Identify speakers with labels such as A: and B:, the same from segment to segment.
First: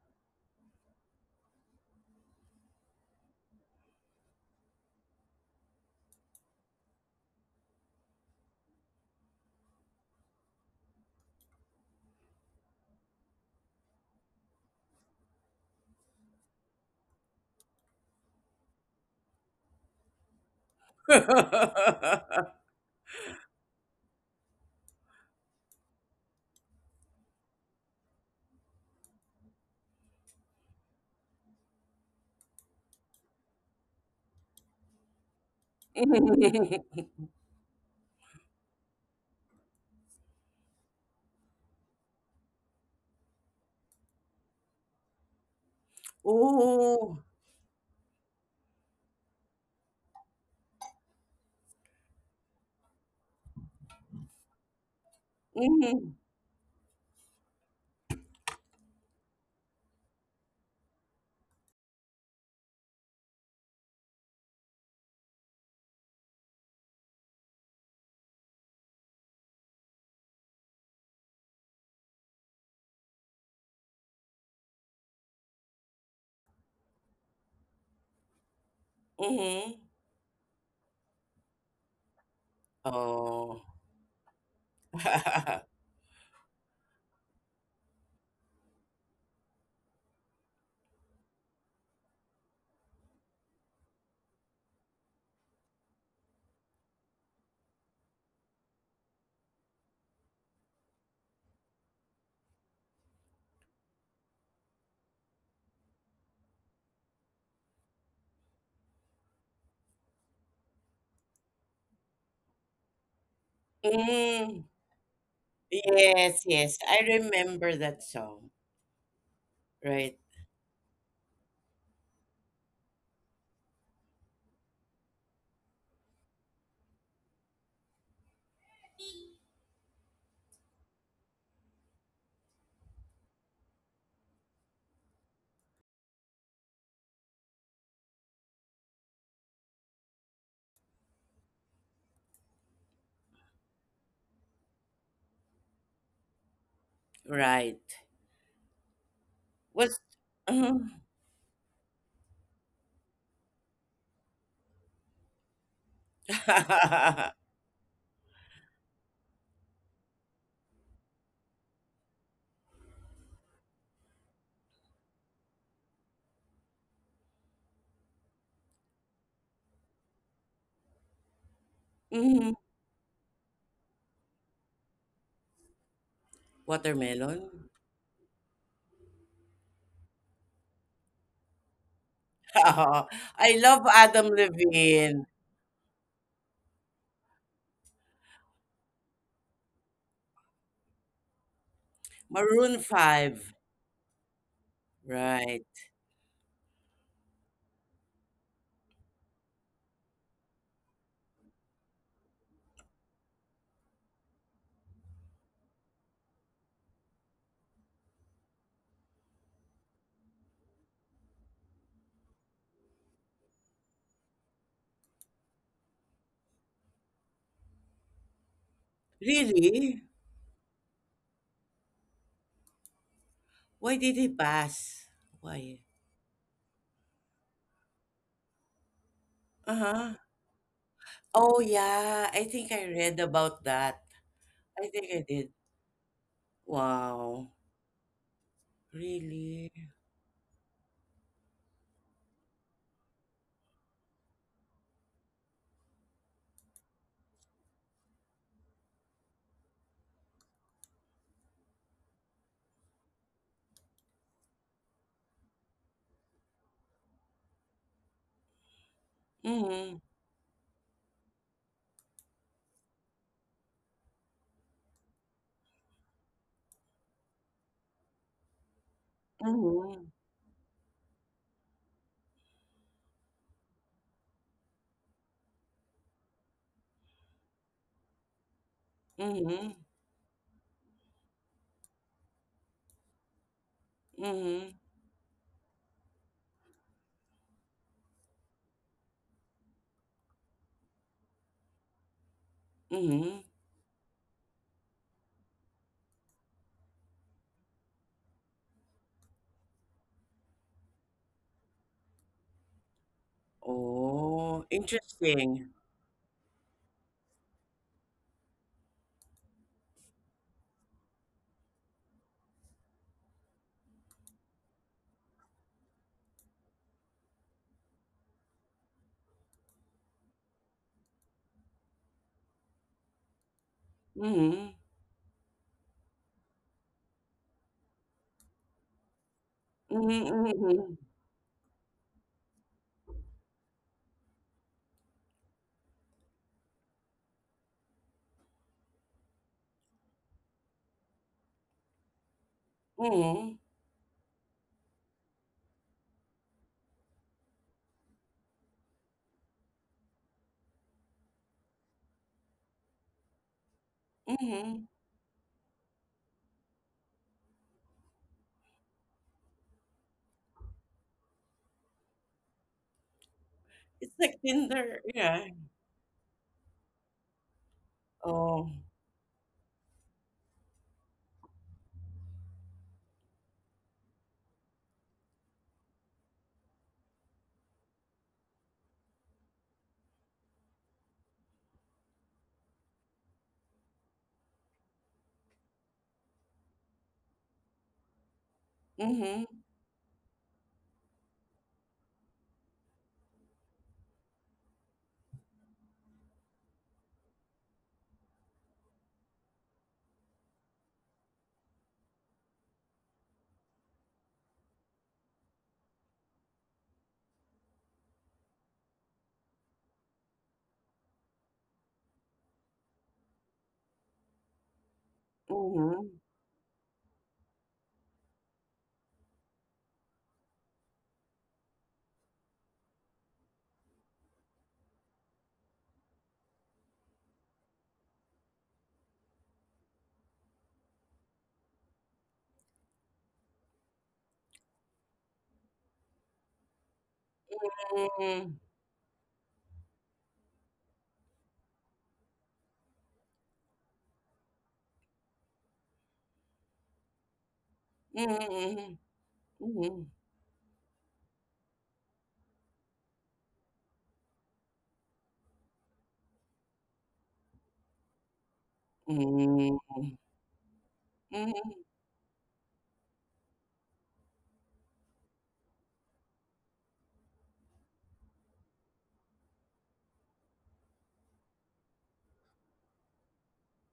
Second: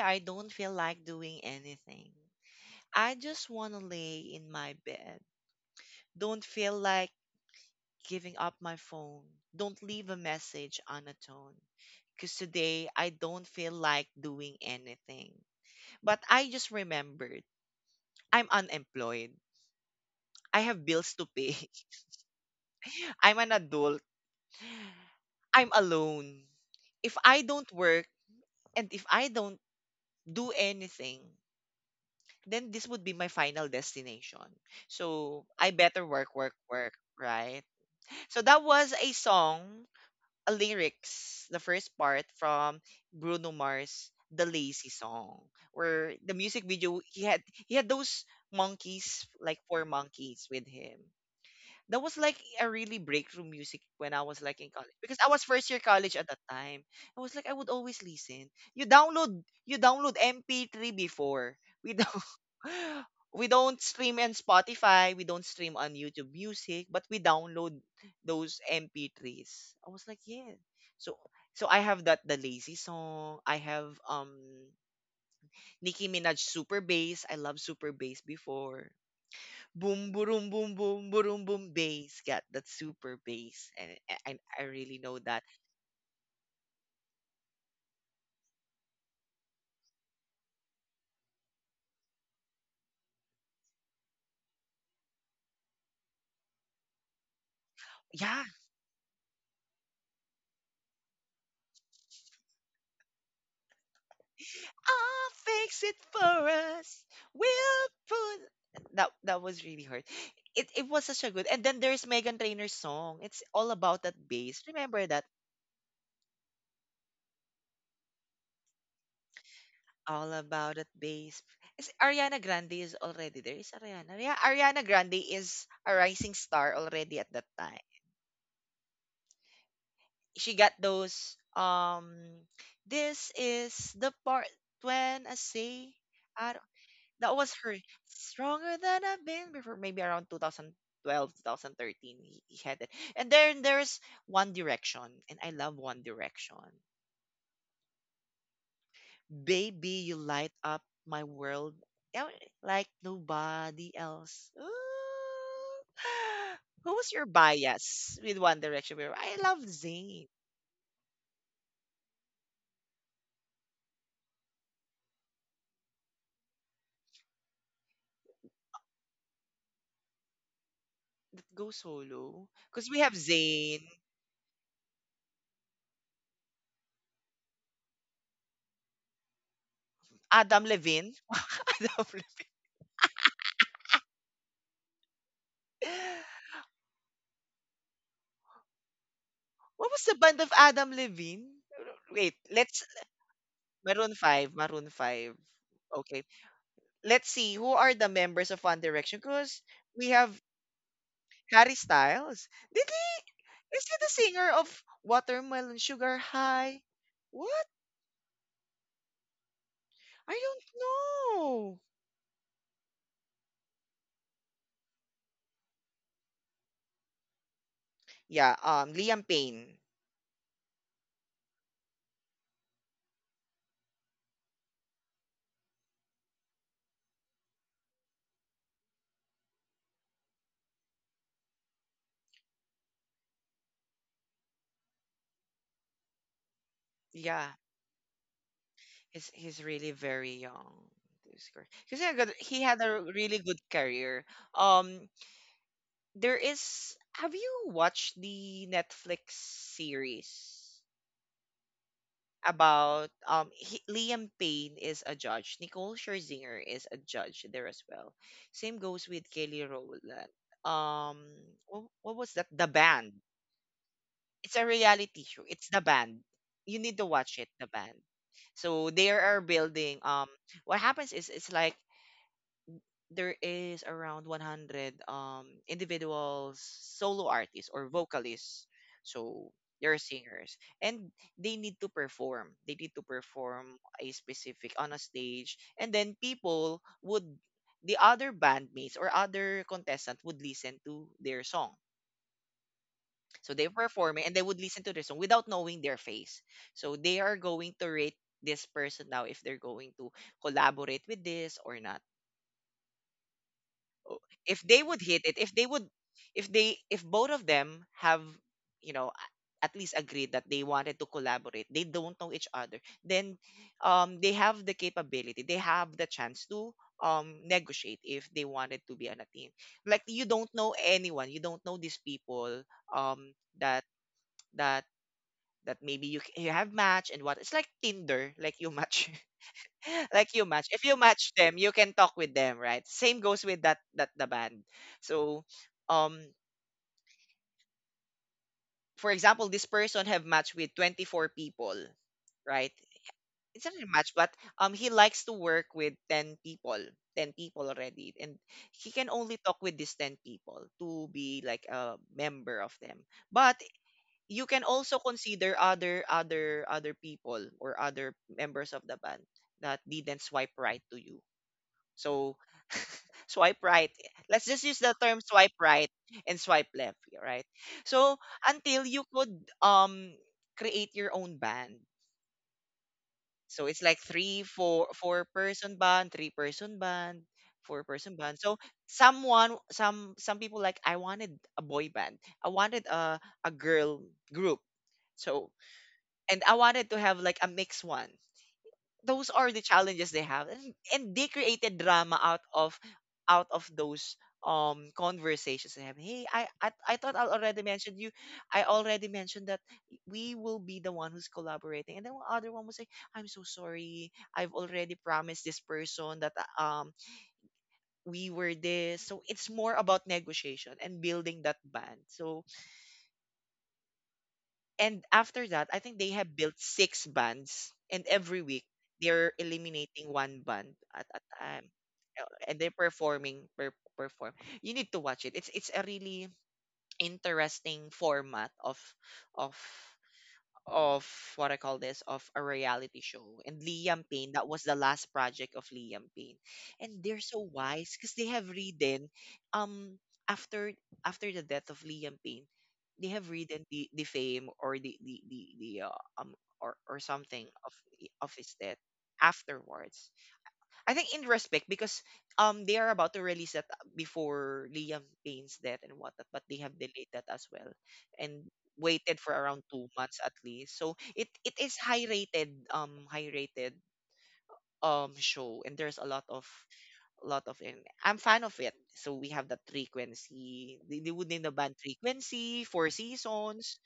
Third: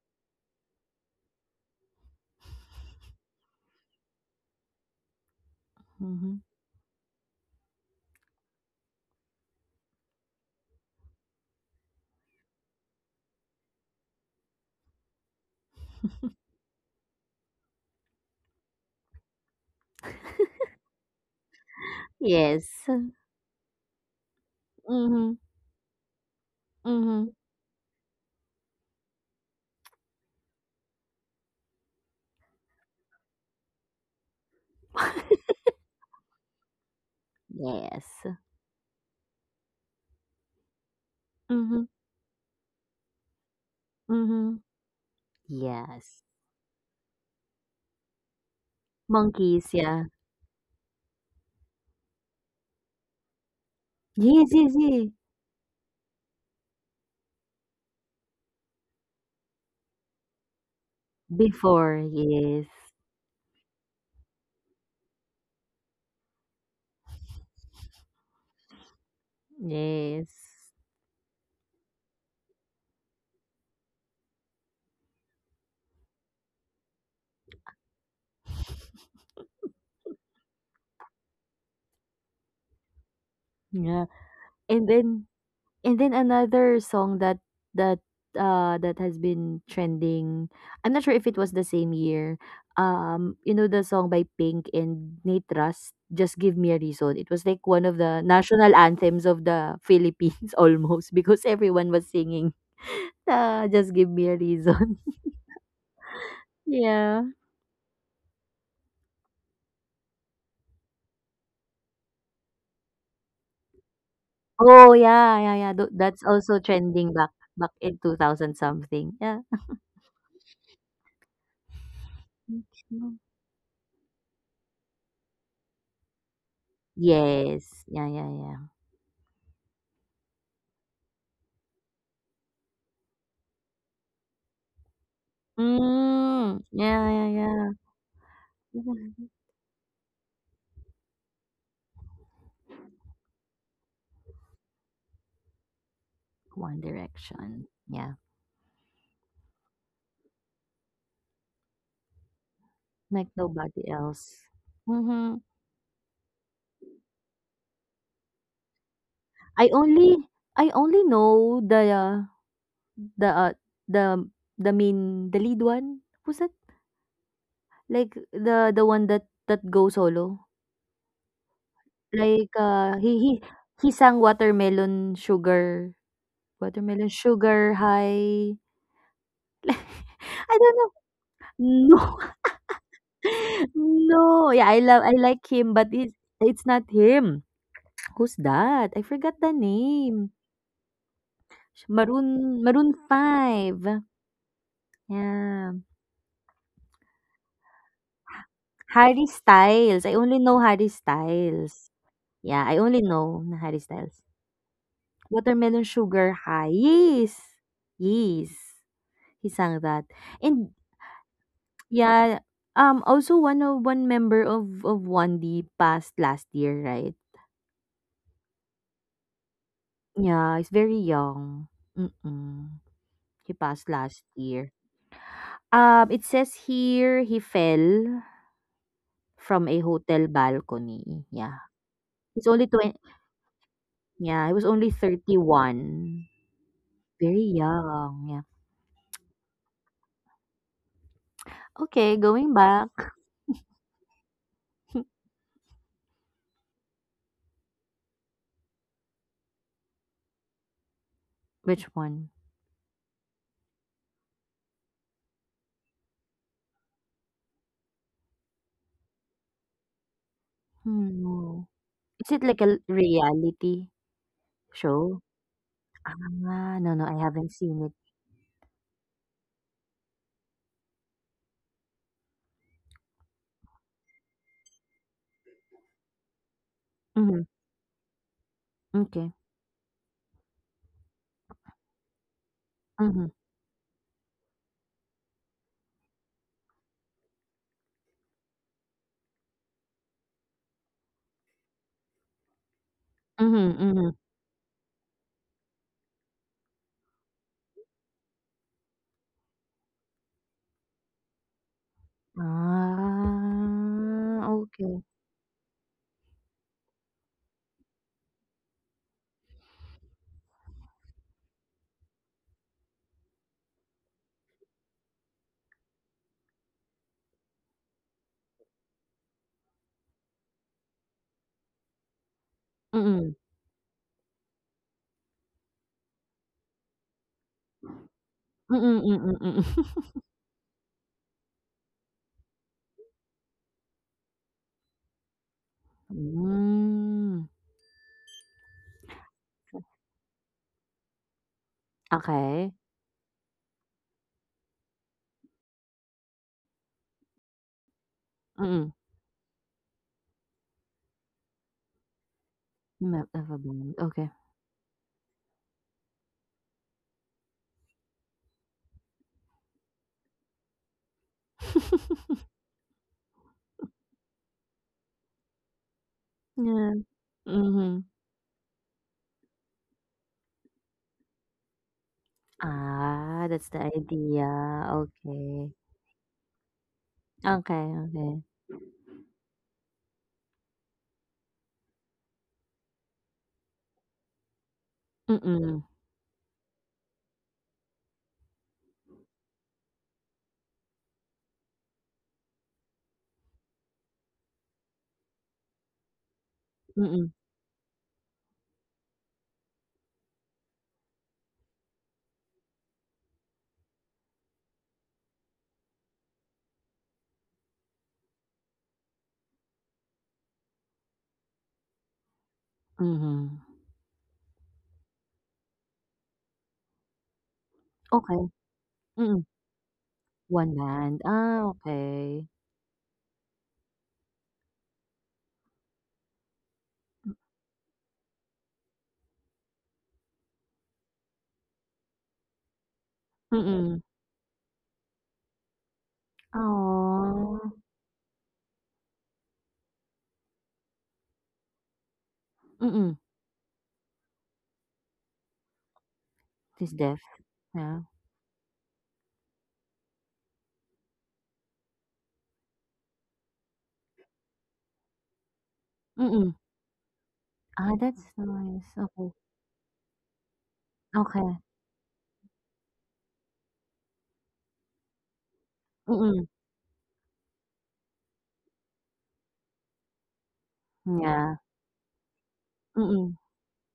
A: I don't feel like doing anything. I just want to lay in my bed.
B: Mhm.
A: Don't feel like giving up my phone. Don't leave a message unatoned. Because today I don't feel like doing anything. But I just remembered I'm unemployed. I have bills to pay.
B: Yes.
A: I'm an adult.
B: Mhm.
A: I'm alone. If
B: Mhm.
A: I don't work and if I don't do anything, then this would be my final destination. So I better work, work, work, right?
B: Yes.
A: So that was a song, a lyrics, the
B: Mhm.
A: first part from Bruno Mars, the
B: Mhm.
A: Lazy Song, where
B: Yes.
A: the music video he
C: Ooh.
A: had he had those monkeys, like
B: Monkeys,
A: four
B: yeah.
A: monkeys with him. That was like a really breakthrough music when I was
B: Yes,
A: like in
B: yes,
A: college
B: yes.
A: because I was first year
C: Mhm.
A: college at that time. I was like I would always listen. You download MP3 before. We
B: Before,
A: don't
B: yes.
A: we don't stream on Spotify, we don't stream on YouTube Music, but we download those MP3s. I was like, yeah.
B: Yes.
A: So so I have that the lazy song. I have Nicki Minaj Super Bass. I love Super Bass before.
C: Mhm.
A: Boom boom boom boom boom boom bass, got that super
C: Oh.
A: bass. and
B: Yeah.
A: and I
B: And
A: really know
B: then
A: that.
B: And then another song that that has been trending. I'm not sure if it was the same year. You know the song by Pink and Nate Russ, Just Give Me a Reason. It was like one of the
A: Yeah,
B: national anthems of the Philippines almost because everyone was singing. Just give me a reason.
A: I'll fix it for us.
B: Yeah.
A: We'll put that was really hard. It was such a good, and then there's Megan Trainor's song. It's all about that
C: Mm.
A: bass,
B: Oh
A: remember that?
B: yeah, yeah, yeah. That's
C: Yes,
B: also
C: yes. I
B: trending back
C: remember
B: in
C: that song.
B: 2000 something. Yeah.
C: Right.
A: All about that bass. Is Ariana Grande is already there? Is Ariana, yeah, Ariana Grande is a rising star already at that
B: Yes.
A: time.
B: Yeah, yeah, yeah.
A: She got those this is the part when I say I
B: Mm,
A: don't,
B: yeah, yeah,
A: that was
B: yeah.
A: her stronger than
B: Mhm.
A: I've been before, maybe around 2012, 2013, he had it. And then there's One Direction, and I love One Direction.
B: One Direction.
C: Right.
B: Yeah,
C: What's
A: Baby, you light up
C: Mhm.
A: my world, yeah, like
B: like nobody
A: nobody
B: else.
A: else. Ooh.
B: Mm-hmm.
A: Who was your bias with One Direction? Where I love
B: I
A: Zayn
B: only I only know the uh, the the lead one. Who's that? Like the one that goes solo.
A: go solo,
B: Like
C: Mhm.
A: because
B: uh
A: we have
B: he he
A: Zayn.
B: he sang Watermelon Sugar. Watermelon
C: Watermelon?
B: Sugar High. I
A: Adam
B: don't
A: Levine?
B: know.
A: Adam
B: No.
A: Levine.
C: I love Adam
B: No. Yeah, I
C: Levine.
B: like him, but it's not him. Who's that? I forgot the
A: What was the
B: name.
A: band of Adam Levine? Wait,
B: Maroon
C: Maroon
A: let's
B: Maroon
C: 5.
B: 5.
A: Maroon 5, Maroon 5.
C: Right.
B: Yeah.
A: Okay. Let's see who are the members of One Direction,
B: Harry
A: because
B: Styles.
A: we
B: I
A: have
B: only know Harry
A: Harry
B: Styles.
A: Styles.
B: Yeah, I
A: Did
B: only know na
A: he
B: Harry
A: is he the
B: Styles.
A: singer of Watermelon
B: Watermelon
A: Sugar
B: Sugar High.
A: High?
B: Yes.
A: What?
B: Yes. He sang that.
A: I
B: And
A: don't know.
B: yeah, also one of one member of 1D passed last year, right?
A: Yeah, Liam Payne.
C: Really?
B: Yeah, he's very young. Mm-mm. He passed
C: Why did
B: last
C: he
B: year.
C: pass? Why?
B: It says here he fell from a
C: Uh-huh.
B: hotel balcony,
C: Oh
B: yeah.
C: yeah, I
B: He's
C: think
B: only
C: I
B: 20,
C: read about that.
B: yeah, he was
C: I
B: only
C: think I did.
B: 31. Very
C: Wow.
A: Yeah,
B: young, yeah.
A: he's
C: Really?
A: he's really very young. Because
B: Okay, going
A: he had
B: back.
A: a really good career. Um, there is, have you watched the Netflix series
B: Which one?
A: about Liam Payne is a judge, Nicole Scherzinger is a judge there as well. Same goes with Kelly
C: Mm-hmm.
A: Rowland. Um
B: Hmm.
A: what
B: Is
A: was
B: it
A: that?
B: like
A: The
B: a
A: Band.
B: reality
A: It's a
B: show?
A: reality show. It's The Band.
B: Ah,
A: You
B: no,
A: need
B: no,
A: to
B: I
A: watch it,
B: haven't
A: The
B: seen it.
A: Band. So they are building
C: Mm-hmm.
A: what happens is it's like there is around 100 individuals, solo
B: Mhm,
A: artists or vocalists.
B: okay.
A: So
C: Mm-hmm.
A: they're singers, and they need to perform. They need to
B: Mhm,
A: perform a
C: Mm-hmm.
A: specific on a stage, and then people would the other bandmates or other contestant would listen to their song.
C: Mm-hmm.
A: So
B: mhm,
A: they're
B: mhm.
A: performing and they would listen to their song without knowing their face. So they are going to rate this person now if they're going to collaborate with this or not.
B: Ah,
C: Oh,
A: If they
B: okay.
A: would hit it, if
C: interesting.
A: they would, if they, if both of them have a- at least agreed that they wanted to collaborate, they don't know each other. Then they have the capability, they have the chance to negotiate if they wanted to be on a team, like you don't know anyone, you don't know these people,
B: Mm,
A: um that
C: Mm-hmm.
A: that that maybe you, c- you have match. And what, it's like Tinder, like you
B: mm,
A: match,
B: mm, mm, mm.
C: Mm-hmm.
A: like you match. If you
C: Mm-hmm.
A: match them, you can talk with them, right? Same goes with that the band. So, um,
B: Hmm,
A: for example, this person have matched with 24 people, right?
B: okay.
C: Mm-hmm.
A: It's not a match, but he likes to work with 10 people, 10 people already, and he
B: Mm.
A: can only talk with these 10 people to be like a member of them.
B: You might have
A: But
B: a blonde, okay.
A: you can
C: Mm-hmm.
A: also consider other people or other members of the band that didn't swipe right to you. So swipe
C: It's
A: right.
C: like
A: Let's just
C: Tinder.
A: use the term
C: Yeah.
A: swipe right and swipe
B: Yeah,
A: left, right?
B: mhm.
A: So
C: Oh.
A: until you could um create your own band.
B: Ah, that's
A: So
B: the
A: it's like
B: idea,
A: three, four
B: okay.
A: person band, three-person band,
B: Okay,
A: four-person
B: okay.
A: band. So someone, some people like I wanted a boy band. I wanted a girl group. So
B: Mm,
A: and I wanted to have like a mixed one. Those
C: Mm-hmm.
A: are the challenges they have, and they created drama out of those conversations they have. Hey, I thought I
B: mm,
A: already mentioned you, I already mentioned that we will be the one who's collaborating. And then the other one will say, I'm so sorry, I've already promised this person that um we were this. So it's more about negotiation and building that band. So,
B: mhm.
A: and after that, I think
C: Mm-hmm.
A: they have built six bands, and every
B: Okay,
A: week they're
B: mm,
A: eliminating one
B: one
A: band at
B: band.
A: a
B: Ah,
A: time.
B: okay.
A: And they're performing perform. You need to watch it. It's a really interesting format of of of what I call this of a reality show. And
B: Mm.
A: Liam Payne, that was the last project of Liam Payne. And they're so
B: Aw,
A: wise because they
C: Mm-hmm.
A: have written um after after the death of Liam Payne, they
B: mm,
A: have written the fame or the
B: she's
A: or
B: deaf?
A: something
B: Yeah,
A: of his death
C: Mm-hmm. Mm-hmm.
A: afterwards. I think in respect, because they are about to release that before Liam Payne's death and whatnot, but
B: mm.
A: they have delayed that as well
B: Ah, that's
A: and
B: nice,
A: waited
B: okay,
A: for around two
C: Mm-hmm.
A: months at least. So it
B: okay,
A: it
C: Mm-hmm.
A: is high rated show, and there's
B: mm,
A: a lot of in I'm fan of it. So we have that frequency. They would name
B: yeah,
A: the band frequency, four
B: mm.
A: seasons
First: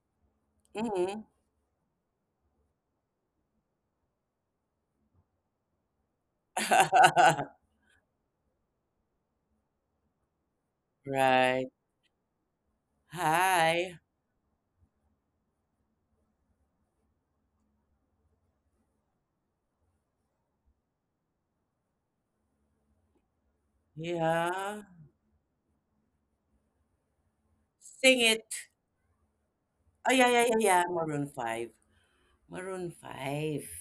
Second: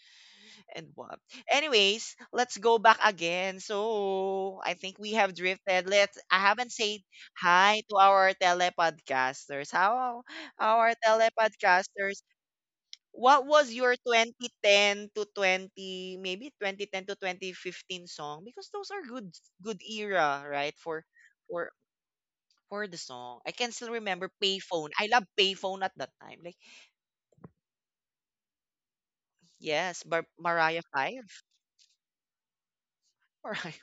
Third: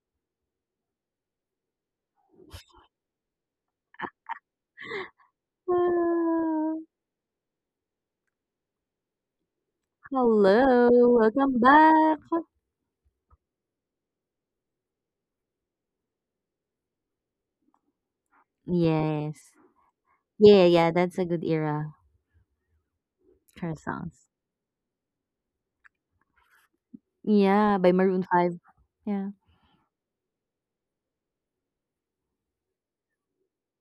A: and what.
C: Mm-hmm.
A: Anyways, let's go back again. So I think we have drifted. Let's, I haven't
B: Ah,
A: said hi to our telepodcasters.
B: hello,
A: Our
B: welcome
C: Right.
B: back.
A: telepodcasters. What was
C: Hi.
A: your 2010 to 2015 song? Because those are good
B: Yes.
A: good era,
B: Yeah,
A: right?
B: yeah, that's a good
A: For
B: era,
A: for the song. I
B: her
A: can still
B: songs.
A: remember
C: Yeah.
A: Payphone. I love Payphone at that time. Like,
B: Yeah, by
C: Sing
B: Maroon
C: It.
B: 5, yeah.
A: yes,
C: Oh, yeah, yeah, yeah,
A: Mariah
C: yeah. Maroon 5. Maroon 5.
A: 5.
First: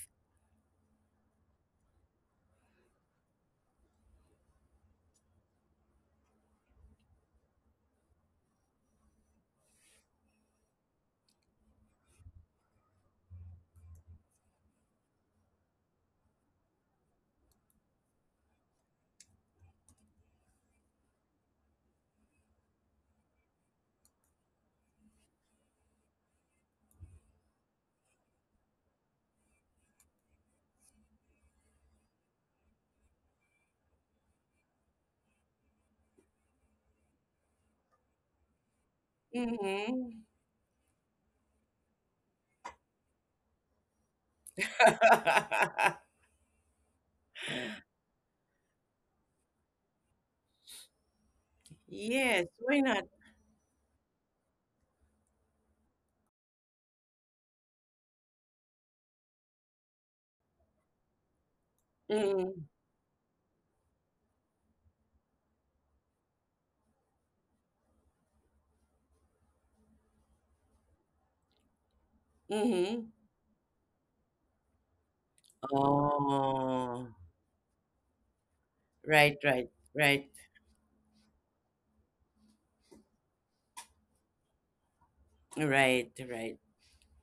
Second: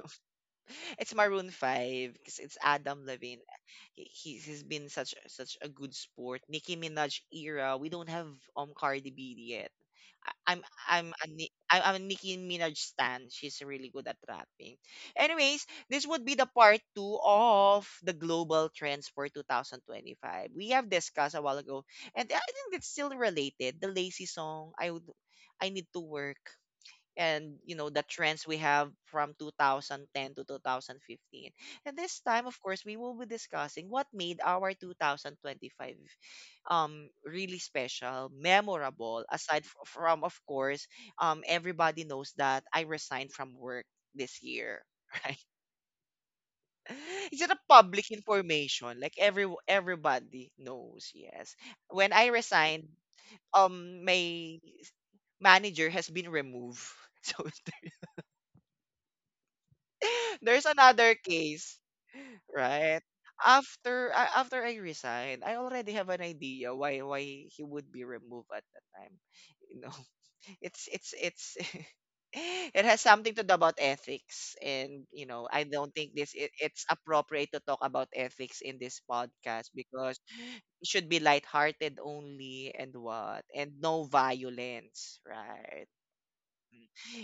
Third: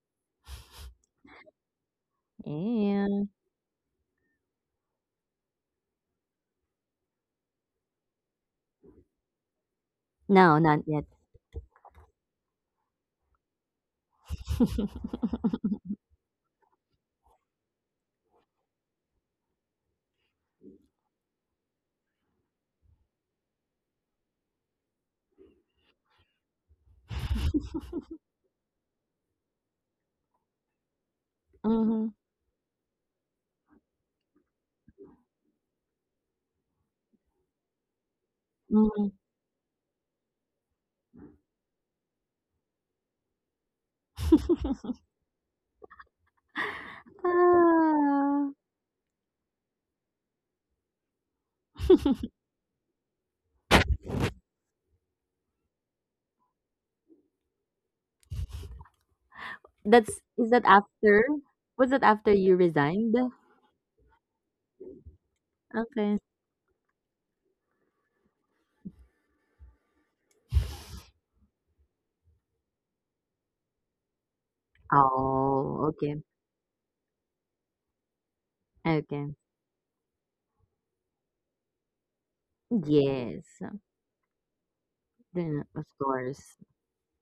A: It's Maroon 5, because it's Adam
B: Yeah.
A: Levine. He's been such such a good sport. Nicki Minaj era. We don't have Cardi B yet.
B: No,
A: I- I'm
B: not yet.
A: I'm a Nicki Minaj stan. She's really good at rapping. Anyways, this would be the part two of the global trends for 2025. We have discussed a while ago, and I think it's still related. The lazy song. I need to work, and you know the trends we have from 2010 to 2015. And
B: Mhm,
A: this time, of course, we will be discussing what made our 2025 really special,
B: mhm.
A: memorable, aside
C: Mm-hmm.
A: from, of course, everybody knows that I resigned from work this year. Right, it's not a public
B: Ah,
A: information, like every everybody knows. Yes, when I
C: Yes, why
A: resigned,
C: not?
A: my manager has been removed. So,
B: that's is that
A: there's another
B: after?
A: case,
B: Was that after you
C: Mm-hmm.
A: right?
B: resigned?
A: After I resigned, I already have
B: Okay.
A: an idea why he would be removed at that time. You know, it's it has
C: Mm-hmm.
A: something to do about ethics. And you know, I
B: Oh,
A: don't think
B: okay.
A: this it's
C: Oh,
A: appropriate to talk about ethics in this
B: Okay.
C: right, right,
A: podcast, because
C: right,
A: it should be lighthearted only. And what,
B: Yes.
A: and no violence,
B: Then, of
A: right?
C: right, right.
B: course.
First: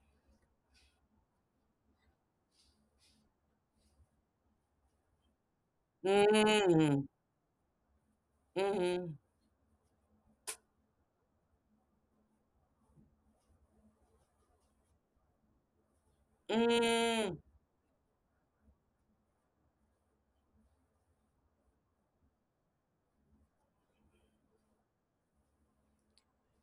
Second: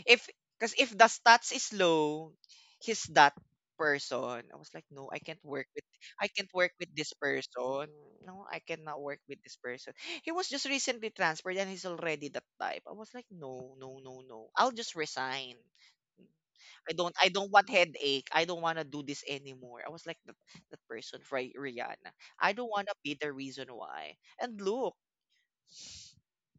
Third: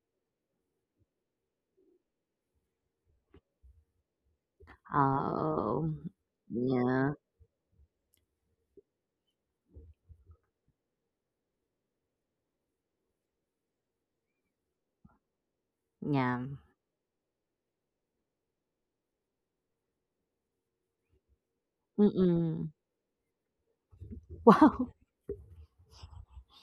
A: if Because if the stats is low, he's that person. I was like, no, I can't work with,
B: Oh,
A: I can't work with
C: Mm-hmm.
A: this
B: yeah.
A: person. No, I cannot
C: Mm-hmm.
A: work with this person. He was just recently transferred and he's already that type. I was like, no, no, no, no. I'll just resign.
B: Yeah.
A: I
C: Mm.
A: don't want headache. I don't want to do this anymore. I was like that, that person for Rihanna. I
B: Mm-mm.
A: don't want to be the reason why. And
B: Wow.
A: look,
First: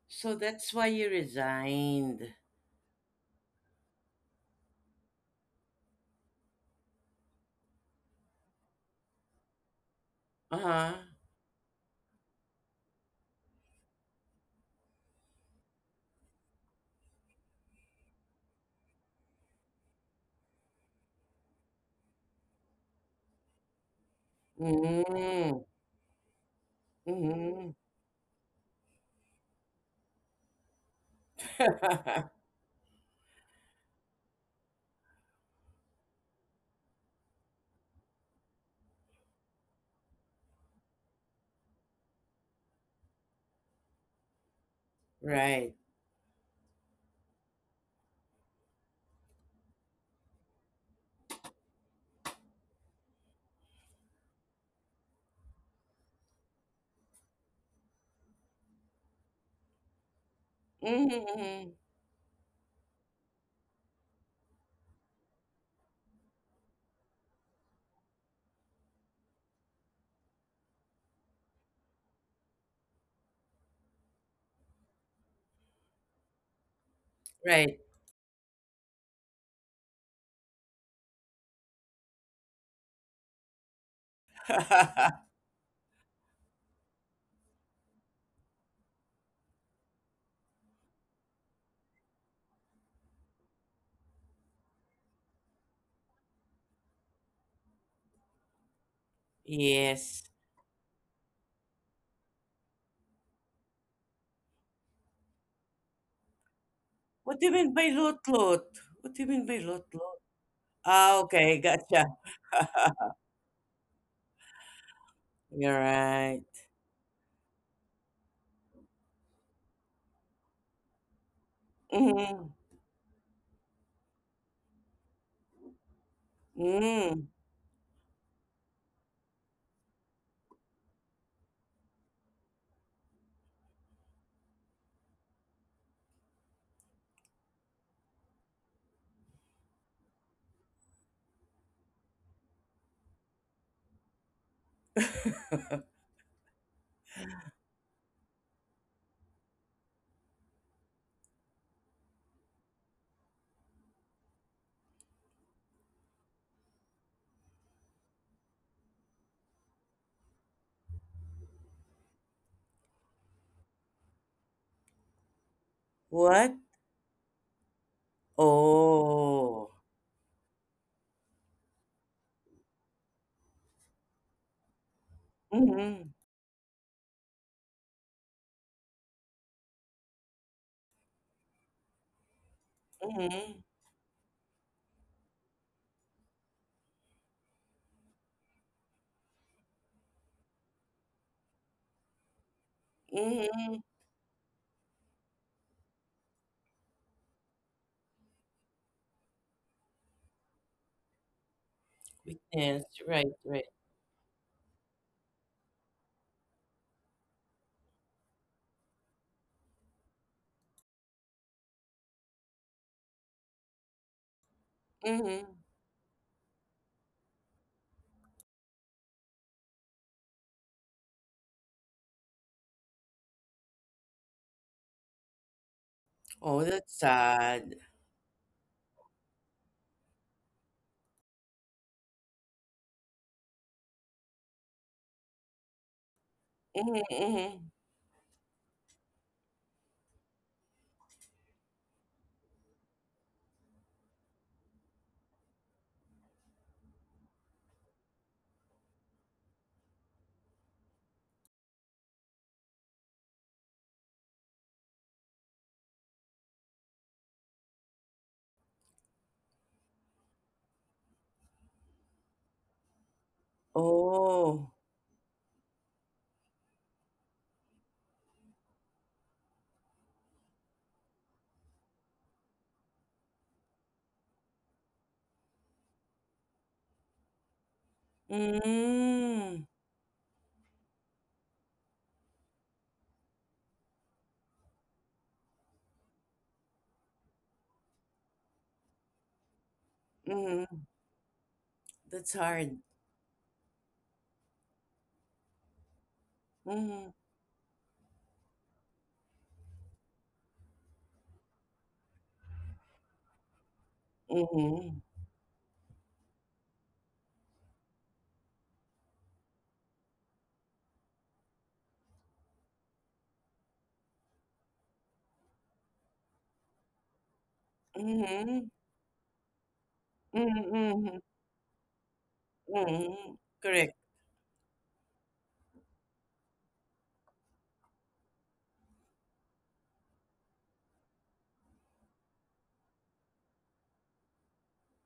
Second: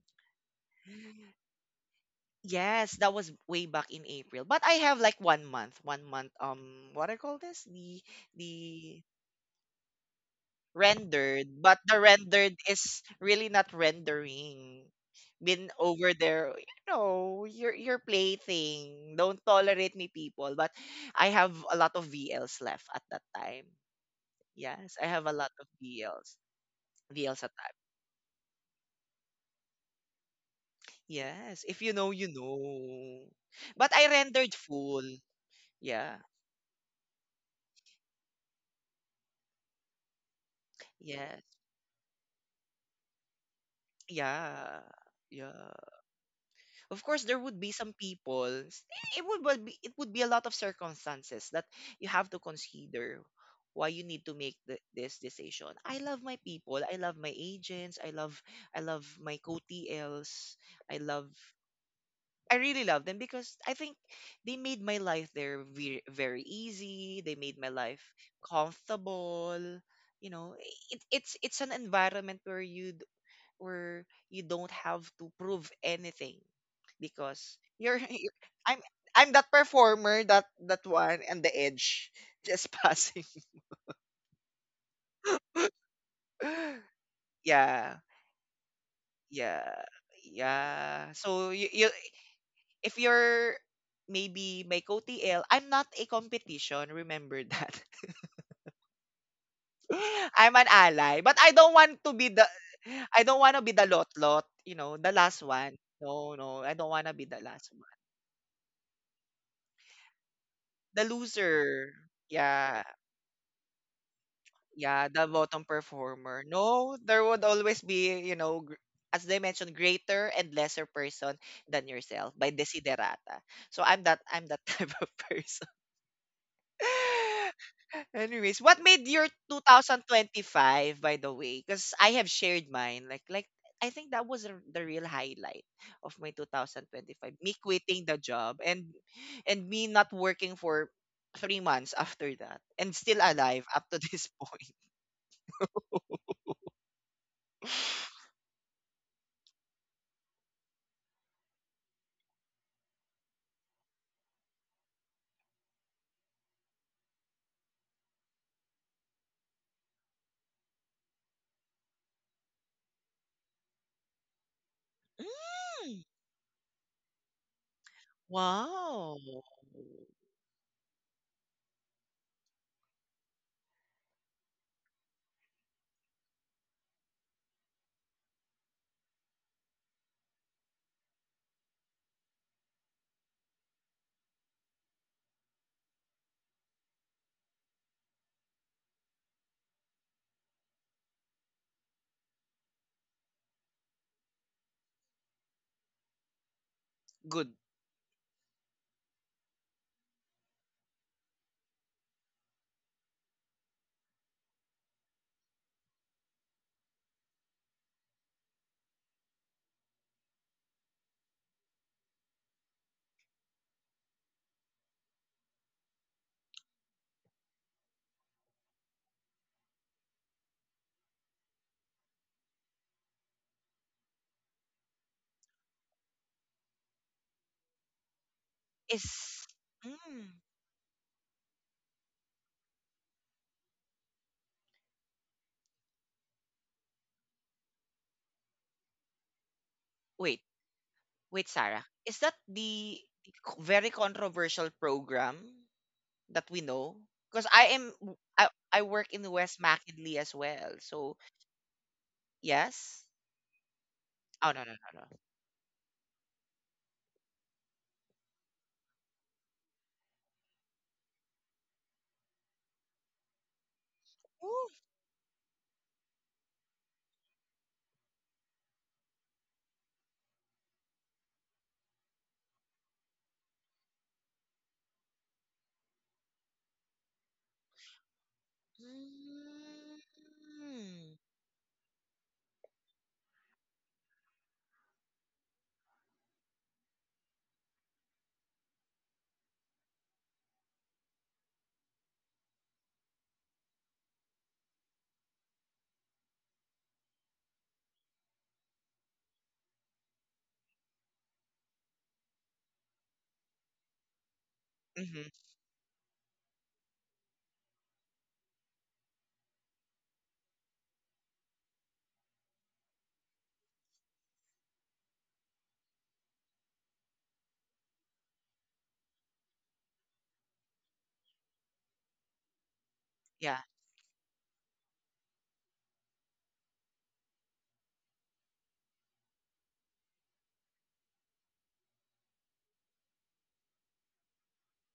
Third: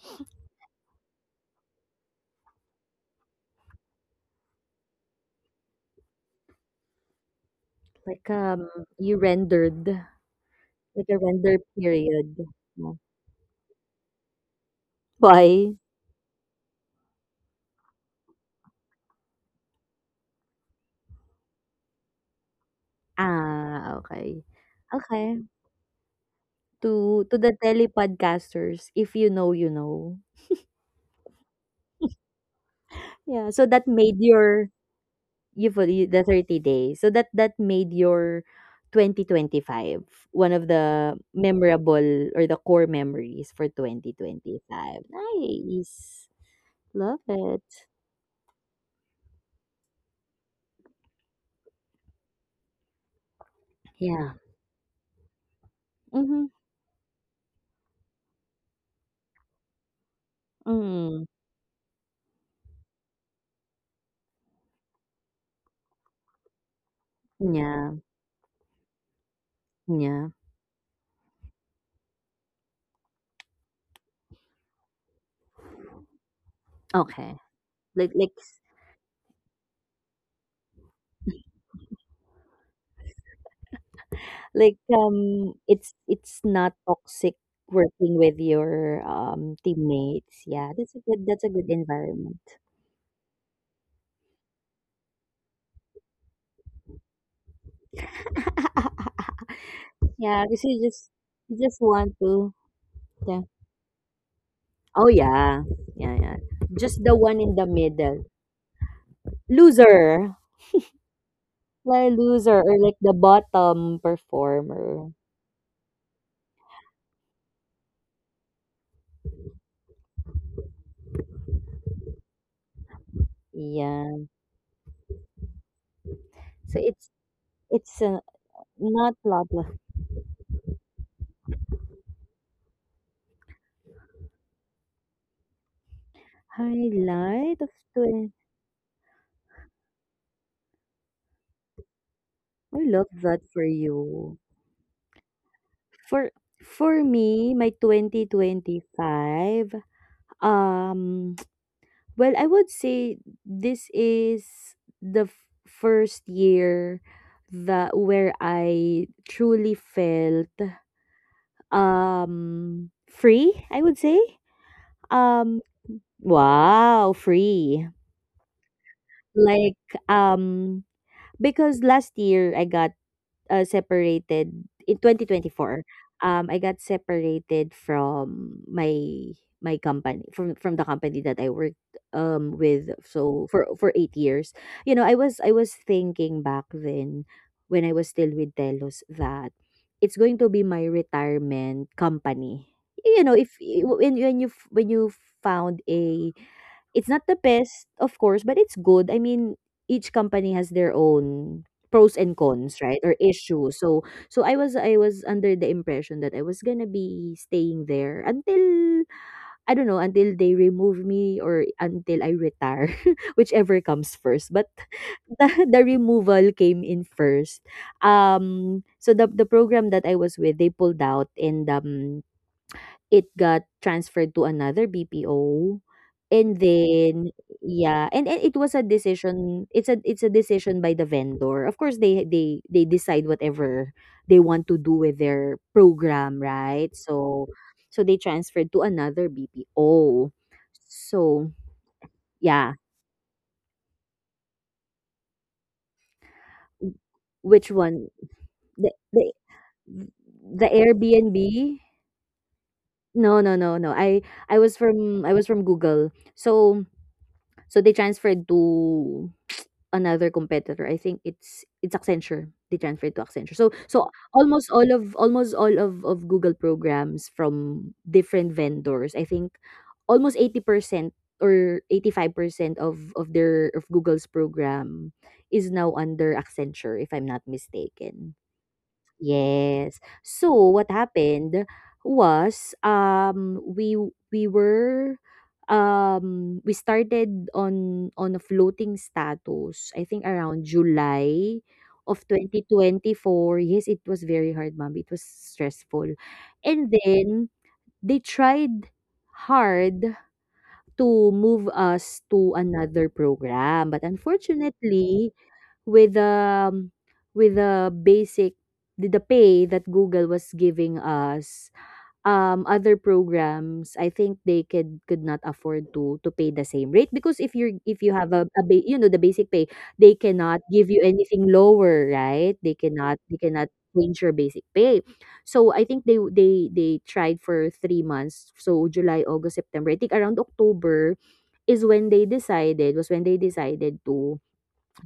C: So that's why you resigned.
A: yes, that was way back in April. But I have like 1 month, 1 month. What I call this?
B: Like
A: The
B: you rendered,
C: Uh-huh.
B: like a
A: rendered,
B: render
A: but the
B: period.
A: rendered
B: Yeah.
A: is really not rendering. Been
B: Why?
A: over there, you know, your plaything. Don't tolerate me, people. But I have a lot of VLs left at that time.
B: Ah, okay.
A: Yes, I have
B: Okay.
A: a
C: Mm-hmm.
A: lot of VLs,
B: To
A: VLs
B: the
A: at
C: Mm-hmm.
A: that.
B: telepodcasters, "If you know, you know."
A: Yes, if you know, you know.
B: Yeah, so that
A: But I
B: made
A: rendered
B: your
A: full.
B: you the
A: Yeah.
B: 30 days. So that made your 2025 one of the
A: Yes.
B: memorable or the core memories for
A: Yeah.
B: 2025.
A: Yeah.
C: Right.
B: Nice.
A: Of
B: Love
A: course there
B: it.
A: would be some people. It would be a lot of circumstances that you have to consider why you
B: Yeah.
A: need to make the, this decision. I love
B: Mhm.
A: my people. I love my agents. I love my co-TLs. I
B: Mm.
A: love
C: Mm-hmm.
A: I really love them because I think they made my life there very, very easy. They made my
B: Yeah.
A: life comfortable.
B: Yeah.
A: You know, it's an environment where you or you don't have to prove anything
B: Okay.
A: because
C: Right.
A: you're,
B: Like like
A: I'm I'm that performer that one and the edge just passing.
B: Like, um, it's not toxic
A: Yeah,
B: working with your,
A: yeah,
B: teammates. Yeah, that's a
A: yeah.
B: good that's a
A: So
B: good
A: you,
B: environment.
A: if you're maybe my OTL, I'm not a competition. Remember that.
C: Yes.
B: Yeah,
A: I'm
B: because
A: an
B: you just
A: ally, but
B: you
A: I
B: just
A: don't want
B: want
A: to be
B: to,
A: the
B: yeah.
A: lot lot. You know,
B: Oh
A: the last
B: yeah.
A: one.
B: Yeah,
A: No,
B: yeah.
A: no, I don't
B: Just
A: want
B: the
A: to be
C: What
B: one
A: the
C: do you
B: in the
A: last.
C: mean by
B: middle.
C: lot-lot? What do you mean by lot-lot?
B: Loser.
A: The
C: Ah, okay,
A: loser.
C: gotcha.
B: Like loser or
A: Yeah.
B: like the bottom
A: Yeah,
B: performer.
A: the bottom
C: You're right.
A: performer. No, there would always be, as they mentioned, greater and lesser person than yourself
C: Mm-hmm.
A: by desiderata. So I'm that
B: Yeah.
A: I'm that type of person.
B: So it's
C: Mm.
B: it's uh,
A: Anyways, what made
B: not
A: your
B: blah blah.
A: 2025, by the way? Because I have shared mine. Like, I think that was the real highlight of my 2025. Me
B: Highlight of
A: quitting the
B: 20.
A: job and me not working for 3 months after that
B: I
A: and
B: love
A: still
B: that
A: alive
B: for
A: up to this
B: you.
A: point.
B: For for me, my 2025, um, well, I would say this is the first year that where I truly felt free, I would say. Um,
A: Mm,
C: What?
B: wow, free.
A: wow.
C: Oh.
B: Like um because last year I got separated in 2024.
C: Mm-hmm.
B: I got separated from my company, from the company that I worked with so
C: Mm-hmm.
B: for 8 years. You know, I was thinking back then, when I was still with Telos, that it's going to be my retirement company. You know, if
C: Mm-hmm.
B: when you when you found a it's not the
A: Good.
B: best, of course, but it's good. I mean, each company has their own pros and cons,
C: Weakness.
B: right? Or
C: Right, right.
B: issues. So I was under the impression that I was gonna be staying there until I don't know, until they remove me or until I retire, whichever comes first. But
C: Mm-hmm.
B: the removal came in first. So the program that I was with, they pulled out, and it got transferred to another BPO, and
C: Oh, that's
B: then
C: sad.
B: yeah, and it was a
A: Is
B: decision.
A: mm,
B: By the vendor. Of course, they decide whatever they want to do with their program, right?
C: Mm-hmm.
B: So
C: Mm-hmm.
B: they transferred to another BPO.
A: wait,
B: So,
A: wait, Sarah. Is that
B: yeah,
A: the very controversial program that we know because
B: which
A: I
B: one?
A: am
B: The
A: I work
B: the
A: in West Mackinley as
B: the
A: well. So,
B: Airbnb?
A: yes.
B: No, no, no, no. I
A: Oh,
B: was
A: no, no, no, no.
B: from Google. So they transferred to another competitor. I think it's Accenture. They transferred to Accenture. So almost
C: Oh.
A: Oh.
B: all of, Google programs from different vendors. I think almost 80% or 85% of their of Google's program is now under Accenture, if I'm not mistaken.
C: Mm-hmm.
B: Yes. So
A: Mm.
B: what happened was, we we were, we started on a floating status, I think around
C: Mm-hmm.
B: July of
C: That's hard.
B: 2024. Yes, it was very hard, ma'am. It was stressful. And
C: Mm-hmm.
B: then they tried hard to move us to another program, but
C: Mm-hmm.
B: unfortunately,
A: Mm-hmm.
B: with um with the basic the pay that Google was giving us, other programs, I think they could not afford to pay the same rate, because if you're, if you have a
C: Mm-hmm.
B: ba- you know the basic pay, they cannot
C: Mm-hmm.
B: give you
C: Mm-hmm.
B: anything lower, right?
C: Mm-hmm.
B: They cannot
A: Yeah.
C: Correct.
B: change your basic pay. So I think they tried for 3 months. So July, August, September. I think around October is when they decided, to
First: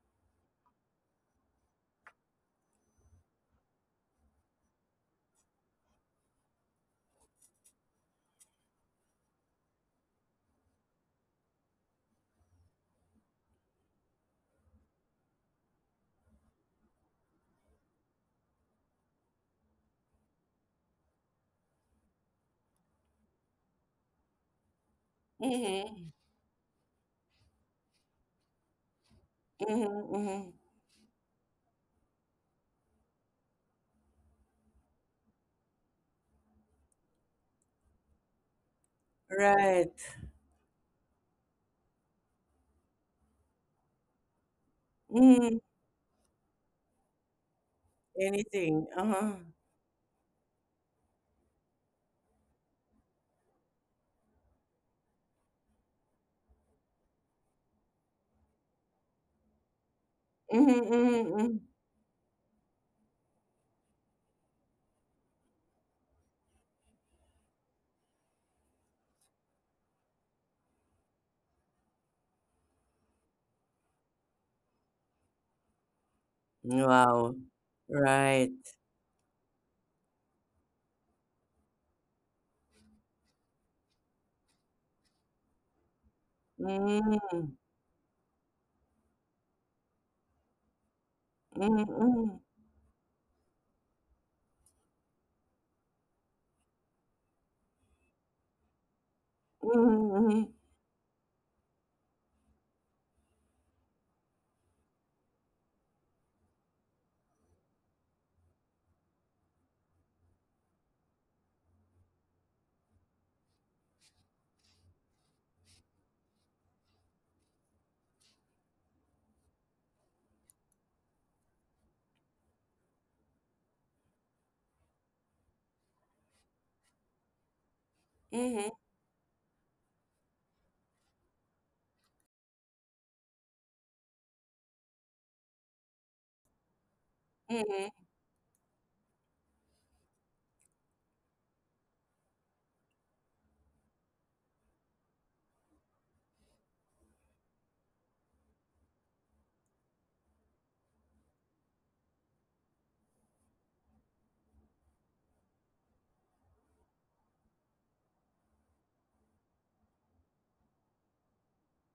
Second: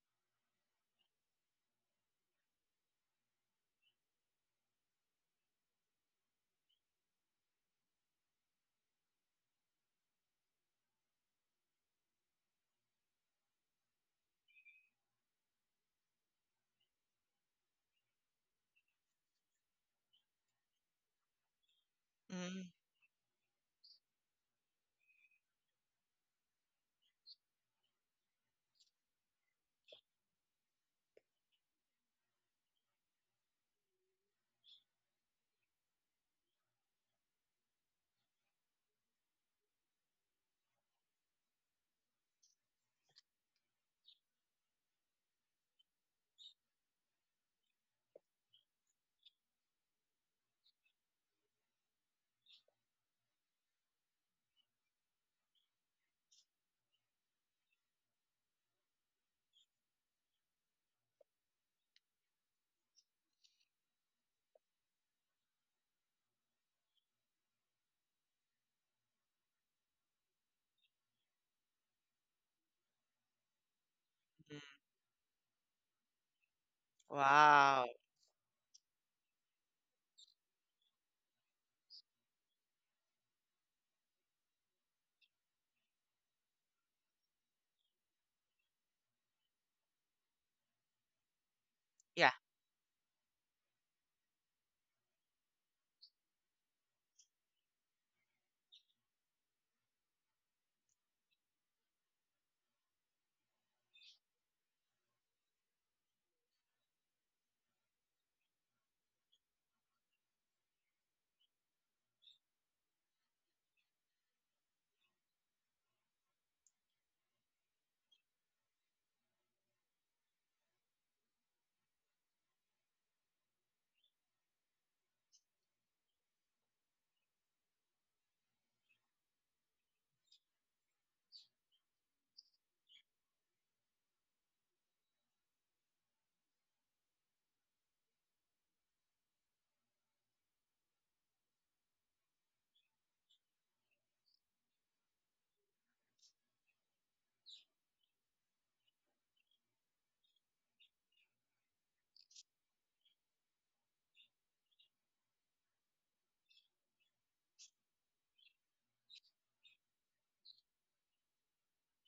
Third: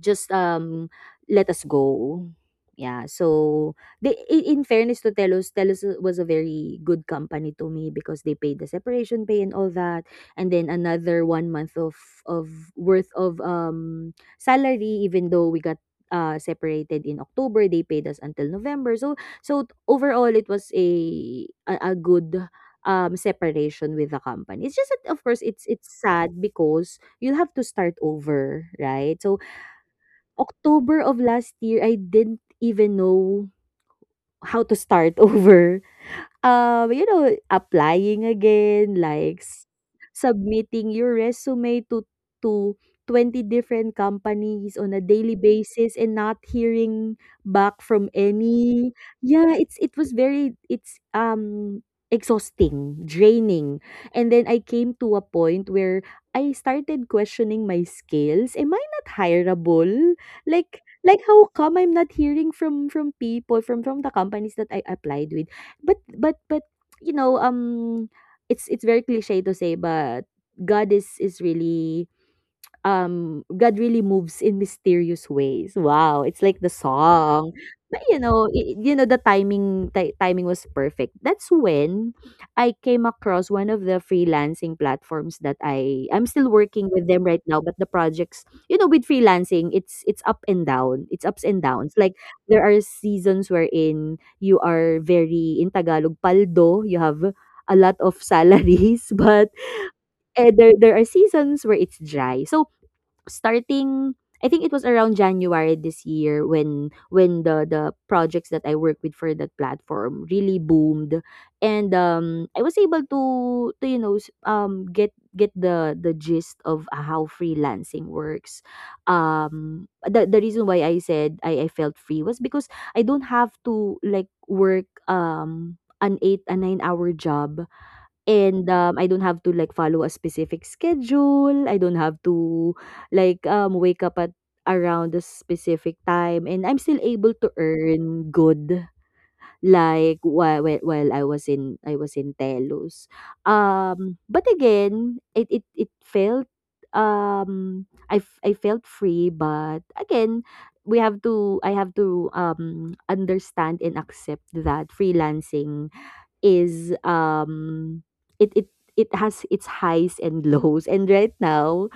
B: just let us go. Yeah, so in fairness to Telos was a very good company to me, because they paid the separation pay and all that, and then another one month of, of worth of salary. Even though we got separated in October, they paid us until November. So so overall, it was a good
A: Hmm.
B: separation with the company. It's just that, of course, it's
C: Mhm.
B: sad, because you'll have to start over, right? So
C: Mhm, mhm.
B: October of last year, I didn't even know how to start over. You know, applying again, like
C: Right.
B: submitting your resume to to 20 different companies on a daily
C: Mhm.
B: basis and not hearing back from
C: Anything.
B: any.
C: Uh-huh.
B: Yeah, it's it was very it's exhausting, draining. And then I came to a point where I started questioning my skills. Am I not hireable?
C: Mhm,
B: Like,
C: mhm,
B: how
C: mhm.
B: come I'm not hearing from people from the companies that I applied with? But You know, it's very cliche to say, but god is is really God really moves in mysterious ways. Wow, it's like the
C: Wow.
B: song.
A: Wow.
B: But you know,
C: Right.
B: you know, the timing, timing was perfect. That's when I came across one of the freelancing platforms that I'm still working with them right
C: Mm.
B: now. But the projects, with freelancing, it's up and down. It's ups and
C: Mhm,
B: downs. Like,
C: mhm.
A: Yeah.
B: there are seasons wherein you are very, in Tagalog, paldo, you have a lot of salaries, but
C: Mhm,
B: there are seasons where it's dry. So starting, I think it was around January this year, when the projects that I work with for that platform really boomed. And I was able to you know, get the gist of how freelancing works. The reason why I said I felt free was because I don't have to, like, work an 8, a 9-hour job. And,
C: mhm.
B: I don't have to, like, follow a specific schedule. I don't have to, like, wake up at around a specific time. And I'm still able to
C: Mhm,
B: earn good, like, while I was in, Telus. But again, it felt, I I felt free. But again, we have to I have to, understand and accept that freelancing is, it has its highs and lows. And right now,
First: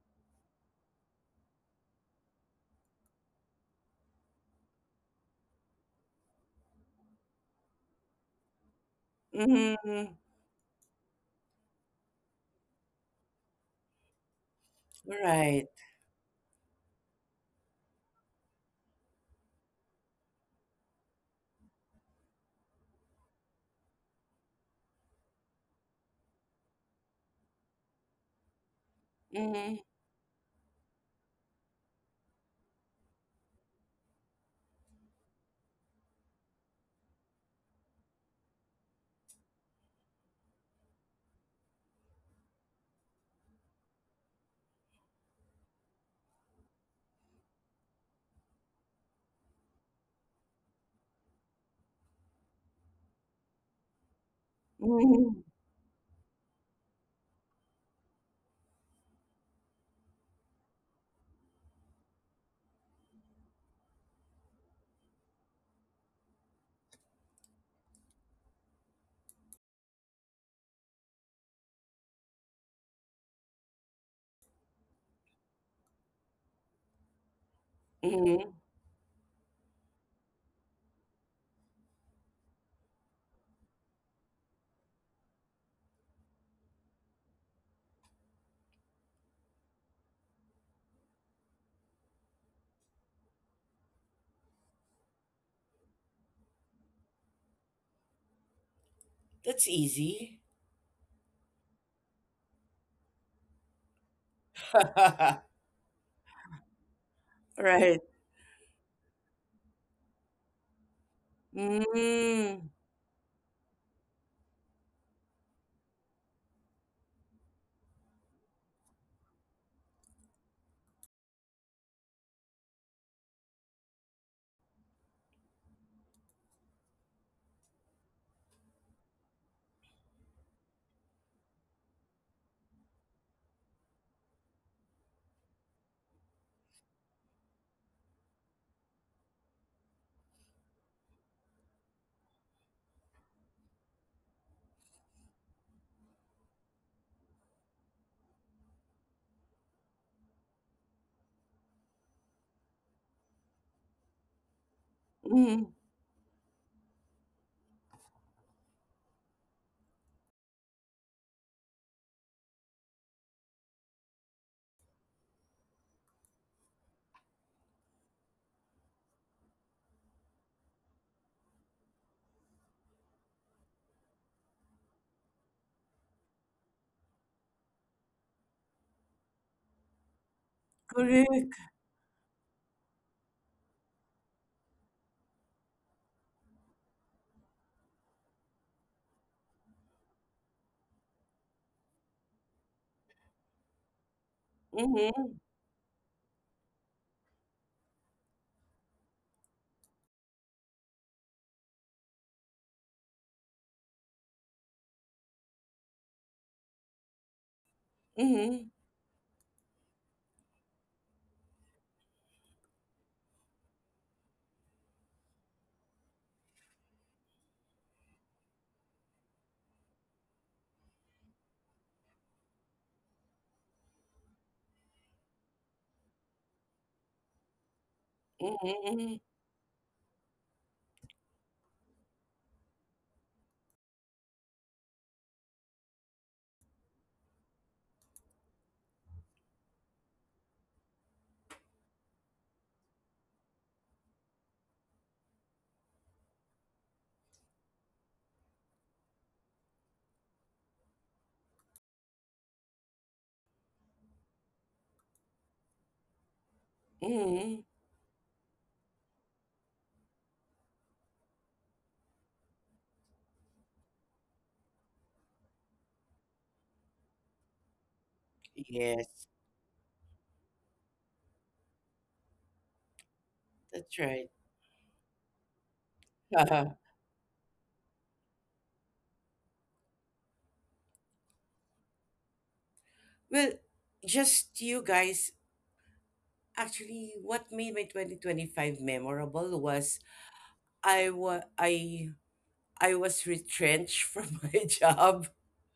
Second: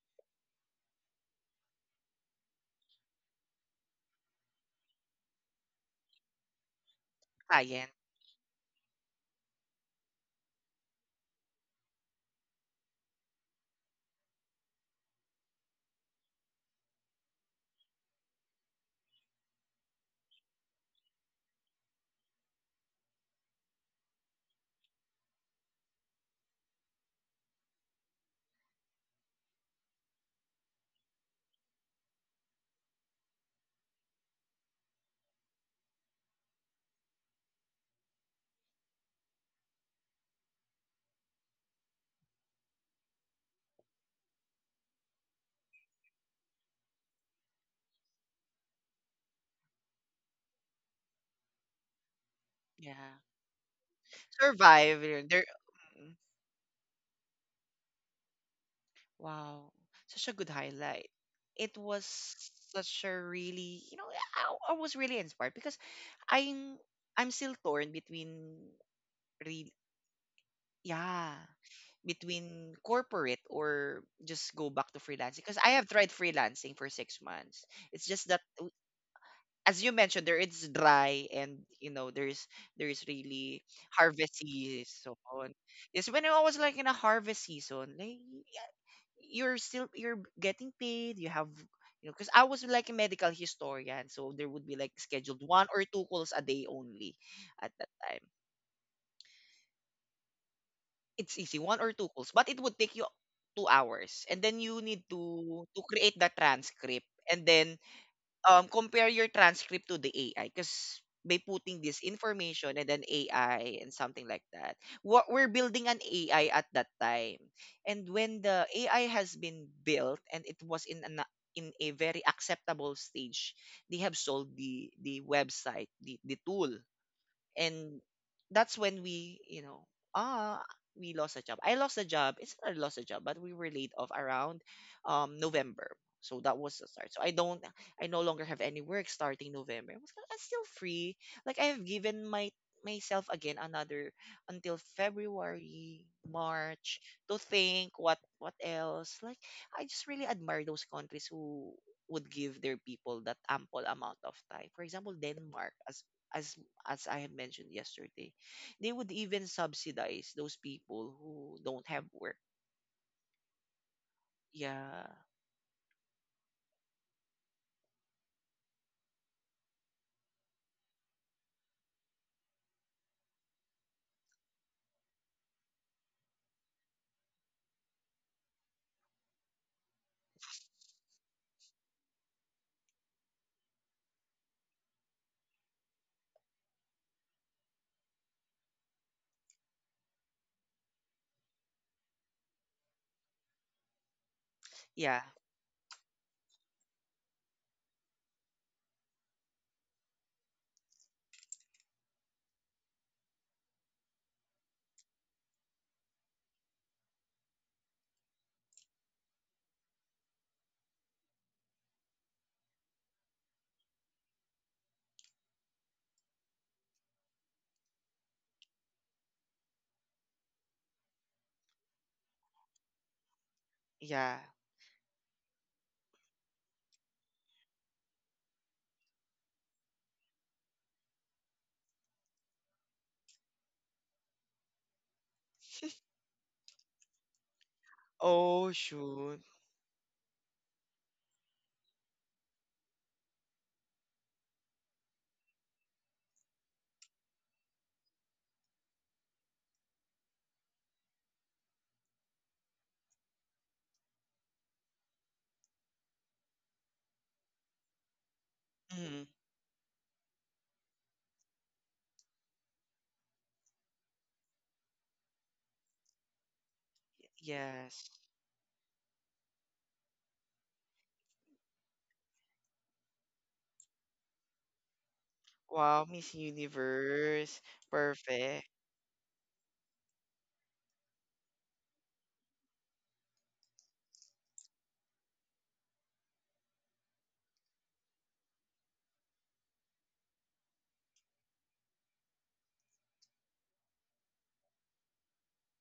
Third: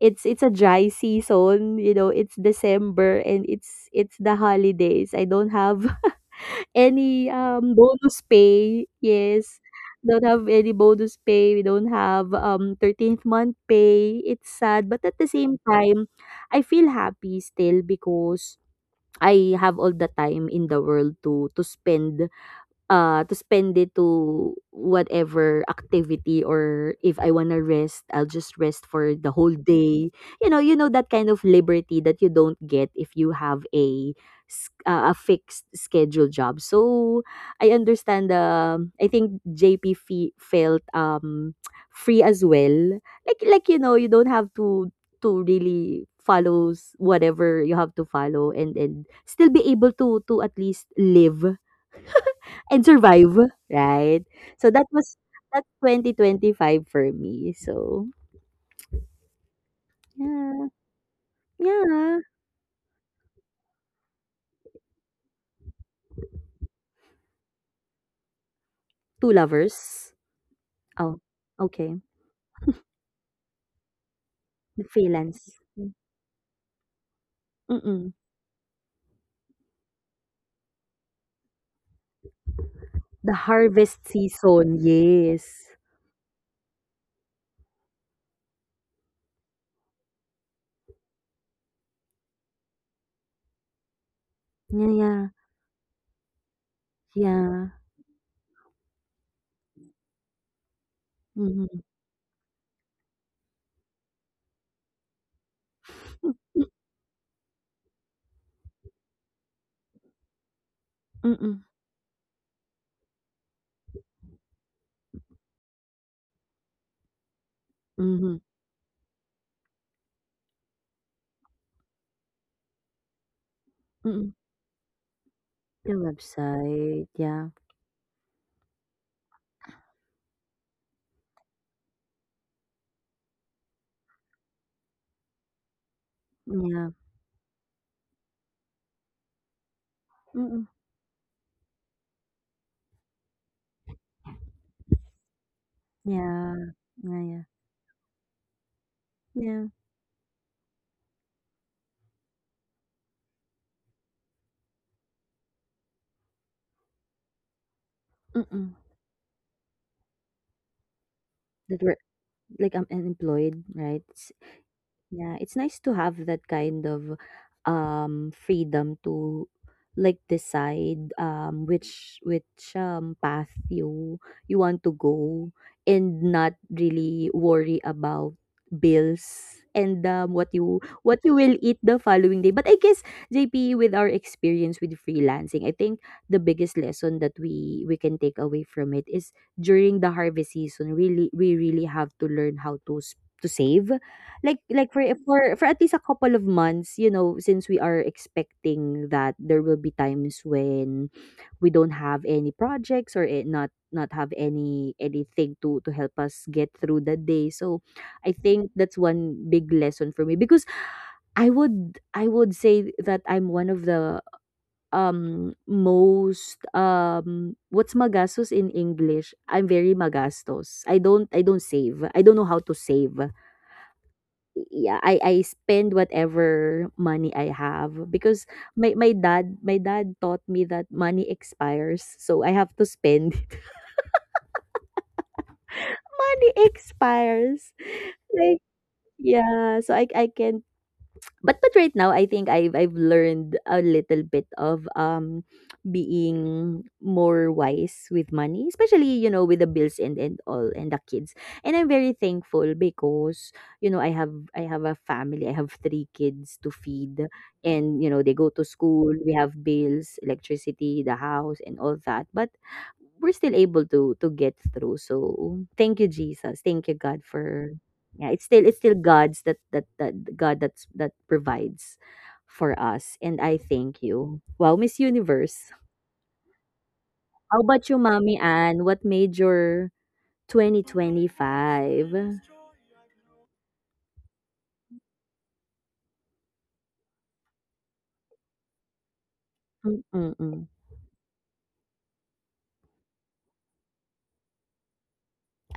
B: it's a dry season. You know, it's December, and it's the holidays. I don't have any
A: Client.
B: bonus pay. Yes,
C: mhm, mhm.
B: don't have any bonus pay. We don't have, 13th month pay. It's sad, but at the same
C: Right.
B: time, I feel happy still, because I have all the time in the world to spend. To spend it to whatever activity, or if I want to rest, I'll just rest for the whole
C: Mhm,
B: day. You know that kind of liberty that you don't get if you have a, a fixed schedule job. So I understand. I think JP felt free as well. Like, you know, you don't have to really follows whatever you have to follow, and still be able to at least live and
A: Yeah.
B: survive, right? So that
A: Survive.
B: was,
C: mhm,
B: that's
A: Mm.
B: 2025 for me. So,
A: Wow. Such a good
B: yeah.
A: highlight. It was
B: Yeah.
A: such a really, I was really inspired because I'm I'm still torn, between
B: Two
A: real
B: lovers. Oh,
A: yeah,
B: okay.
A: between corporate or just go back
B: The
A: to freelancing because
B: freelance.
A: I have tried freelancing for 6 months. It's
B: Mm-mm.
A: just that,
C: mhm.
A: as you mentioned, there, it's dry, and there's
B: The
A: really
B: harvest
A: harvest
B: season.
A: season.
B: Yes.
A: Yes, when I was like in a harvest season, like, yeah, you're still you're getting paid. You have, because I was like a medical historian, so there would be like
B: Yeah, yeah.
A: scheduled one or two calls a day only
B: Yeah.
A: at that time.
C: That's easy.
A: It's easy, 1
B: Mm-hmm.
A: or 2 calls, but it would take you 2 hours, and then you need to create the transcript, and then,
C: Right.
A: compare your transcript to the AI, because by
B: Mm-mm.
A: putting this
C: Mm.
A: information and then AI and something like that, what we're building an AI at that time. And
B: Mm-hmm.
A: when the AI has been built and it was in a very acceptable stage, they have
B: Mm-mm.
A: sold the
B: The
A: website, the tool
B: website. Yeah.
A: and that's when we, ah we lost a job. I lost a job. It's not I lost a job, but we were laid off around November. So that was the
B: Yeah.
A: start. So I no longer have any work starting November. I was like, I'm still
B: Mm-mm.
A: free. Like, I have given my myself again another until February,
B: Yeah.
A: March
B: Yeah,
A: to
B: yeah.
A: think what else, like.
B: Yeah.
A: I just really admire those countries who would give their people that ample amount of time, for example
C: Mhm.
A: Denmark, as as I have mentioned yesterday,
B: Mm-mm.
A: they would even subsidize those people who
B: That
A: don't
B: we're
A: have work.
B: like I'm unemployed, right?
A: Yeah.
B: Yeah, it's nice to have that kind of freedom to like decide um which path you want to go and not really worry about bills and what you will
C: Correct.
B: eat the following day. But I guess JP, with our experience with freelancing, I think the biggest lesson that we can take away from it is during the harvest season, really, we really have to learn how to to save like for
A: Yeah.
C: Mhm,
B: at least a couple of months, you know, since we are expecting that there will be times when we don't have any projects or not have anything to help us get through the day. So I
C: mhm,
B: think that's one big lesson for me, because I would say that I'm one of the most what's magastos in English? I'm very magastos. I don't save. I don't know how to save,
A: Yeah.
B: yeah, I spend whatever money I have because
C: mhm,
B: my my
C: mhm,
B: dad my dad taught me that money expires, so I have to spend it. Money expires. Like
A: Oh, shoot.
B: yeah, so I can, but right now I think I've learned a little bit of being more wise with money, especially, you know, with the bills and all and the kids. And I'm very thankful because, you know, I have a family. I have three kids to feed,
C: mhm.
B: and, you know, they go to school.
A: Mm,
B: We have bills, electricity, the house, and all that. But we're still able to get through. So thank you, Jesus. Thank you, God, for
A: yes.
B: yeah, it's still
C: Yes,
B: God's, that God that's that provides for us. And I
C: that's
B: thank
C: right.
B: you. Wow, Miss Universe.
A: Wow, Miss Universe.
B: How about you, mommy?
A: Perfect.
B: And what made your 2025
C: Well, just you guys. Actually, what made my 2025 memorable was
B: Mm-mm-mm.
C: I was I I was retrenched from my job.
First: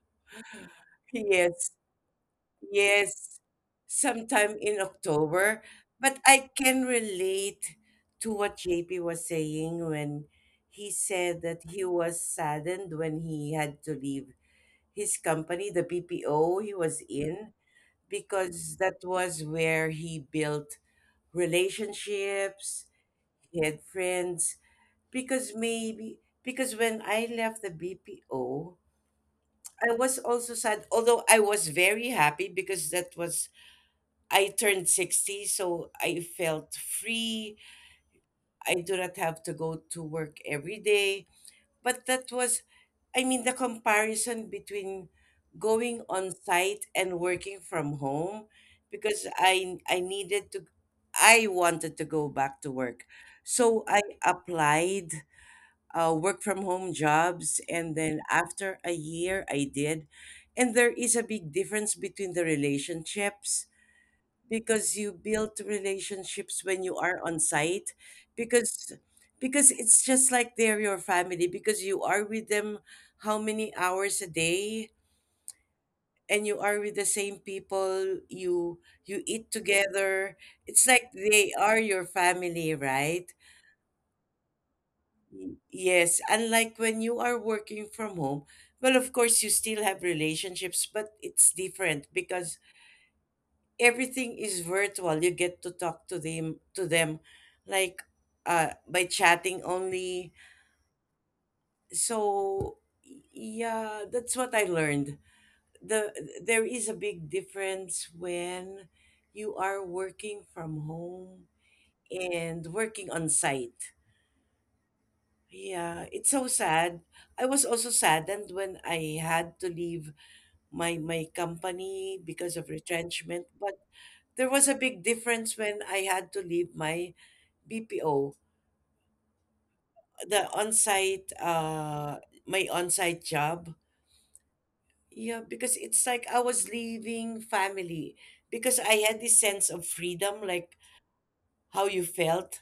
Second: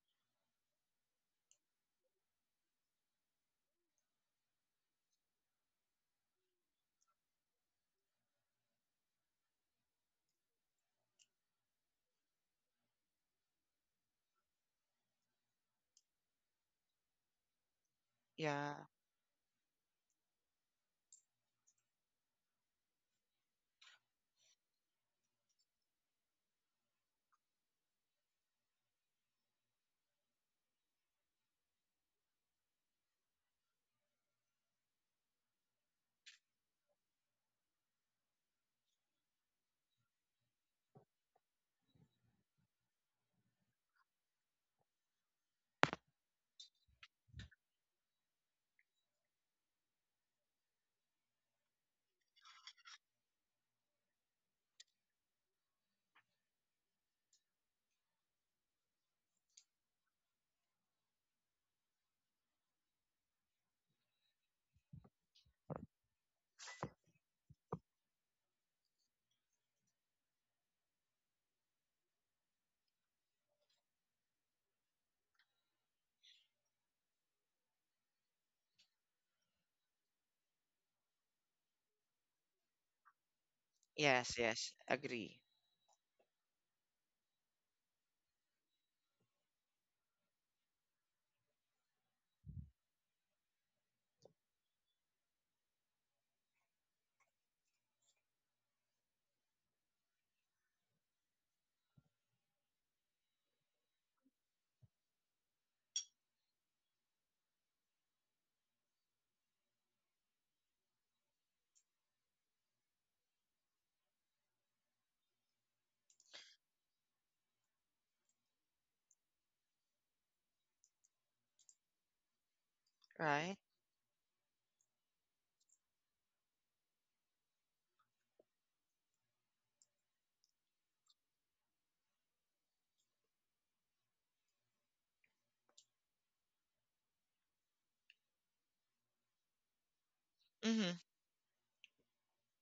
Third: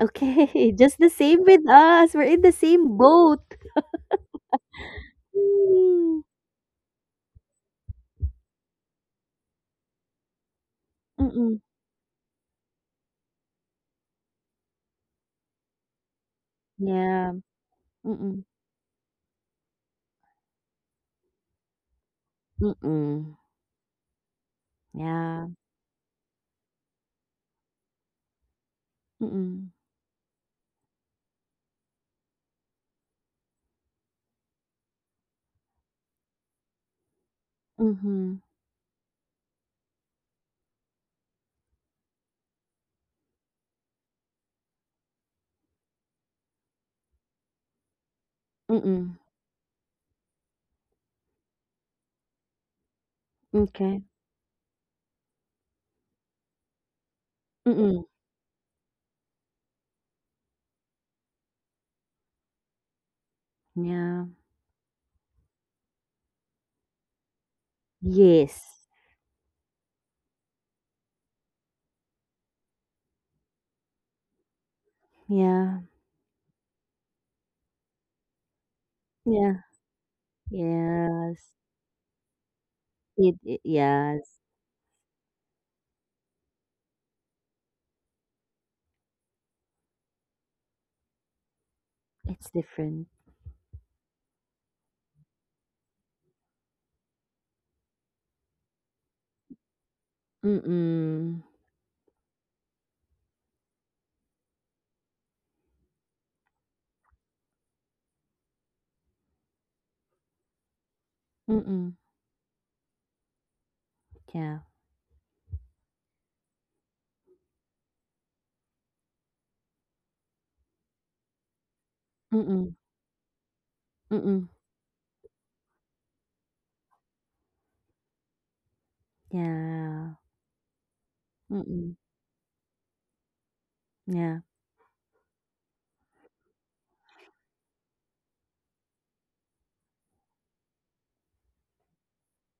B: Okay. Just the same with
C: Yes,
B: us, we're in the same
C: yes,
B: boat.
C: sometime in October. But
B: Mm.
C: I can relate to what JP was saying when he said
B: Mm-mm.
C: that he was saddened when he had to leave his company, the BPO he was
B: Yeah.
C: in,
B: Mm-mm.
A: Yeah.
C: because that was where he built relationships,
B: Mm-mm.
C: he had friends.
B: Yeah.
C: Because maybe, because when I left the BPO,
B: Mm-mm.
C: I was also sad, although I was very happy because that was, I turned 60, so I felt free.
B: Mm-hmm.
C: I do not have to go to work every day. But that was, I mean, the comparison between going on site and working from home
B: Mm-mm.
C: because I needed to I wanted to go back to work, so I
B: Okay.
C: applied work from home jobs, and
B: Mm-mm.
C: then after a year I did. And there is a big difference between the relationships
B: Yeah.
C: because you build relationships when you are on site
B: Yes.
C: because because it's just like they're your family because you are with them how many hours a day,
B: Yeah.
C: and you are with the same people, you eat
B: Yeah.
C: together, it's like they
B: Yes.
C: are your family, right?
B: It, I yes,
A: Yes, yes. Agree.
C: Y- yes, unlike when you are working from home. Well, of course you still have relationships, but it's different
B: it's
C: because
B: different.
C: everything is virtual. You get to talk to them like by chatting only.
B: Mm-mm.
C: So yeah, that's what I learned. The there is a big difference when you are working from home
B: Mm-mm.
C: and working on site.
B: Yeah.
C: Yeah, it's so sad. I was also saddened when I had to leave my company because of
B: Mm-mm.
C: retrenchment,
A: Right?
C: but there
B: Mm-mm.
C: was a big difference when I had to leave my BPO,
B: Yeah.
C: the on-site,
B: Mm-mm.
C: my on-site job.
B: Yeah.
C: Yeah, because it's like I was leaving family because I had this sense of freedom, like
A: Mm-hmm.
C: how you felt.